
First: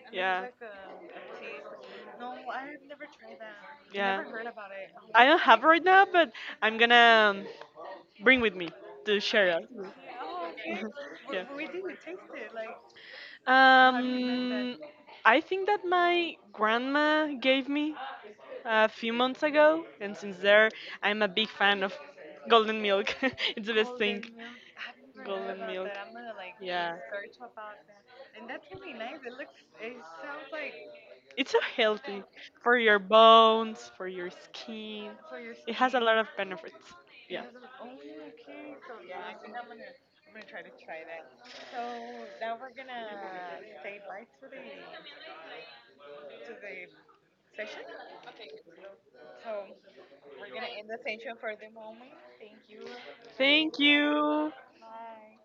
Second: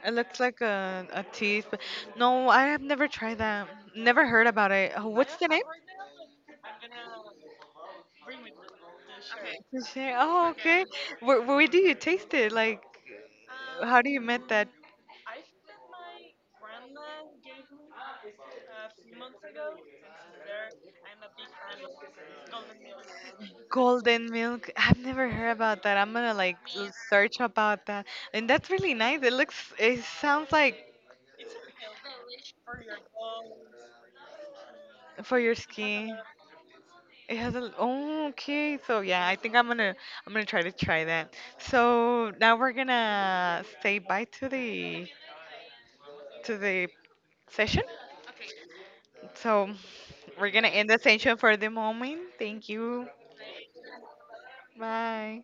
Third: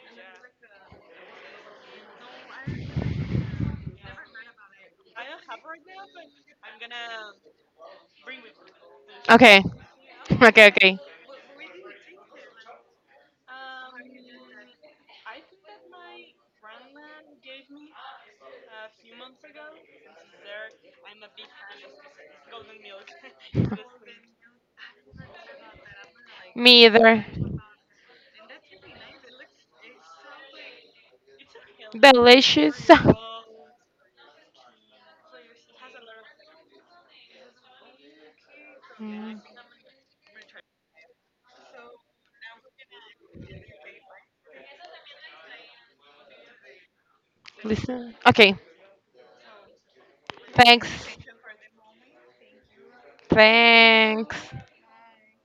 S3: it looks
S1: Yeah,
S3: like a a tea. But no, I have never tried that.
S1: yeah.
S3: Never heard about it. Oh,
S1: I
S3: what's
S1: don't
S3: the name?
S1: have right now, but I'm gonna um, bring with me to share
S2: Okay.
S1: it.
S3: Ginger- Oh,
S2: Okay,
S3: okay.
S2: okay.
S3: Where
S1: Yeah.
S3: where do you taste it? Like, how do you make that?
S1: Um, I think that my grandma gave me a few months ago, and since there, I'm a big fan of golden milk. it's the best thing.
S3: Golden milk. I've never heard
S1: Golden
S3: about
S1: milk.
S3: that. I'm gonna like
S2: Me
S3: l-
S1: Yeah.
S2: either.
S3: search about that. And that's really nice. It looks, it sounds like
S1: It's so healthy for
S2: Delicious.
S1: your bones, for your skin.
S3: for your
S1: It has a lot
S3: skin.
S1: of benefits.
S3: It
S1: Yeah.
S3: has a, oh, okay. So yeah, I
S2: Mm,
S3: think I'm gonna, I'm gonna try to try that. So now we're gonna say bye to the, to the session.
S2: listen, okay.
S3: So we're gonna
S2: Thanks,
S3: end the session for the moment. Thank you.
S1: Thank
S2: thanks.
S1: you.
S3: Bye.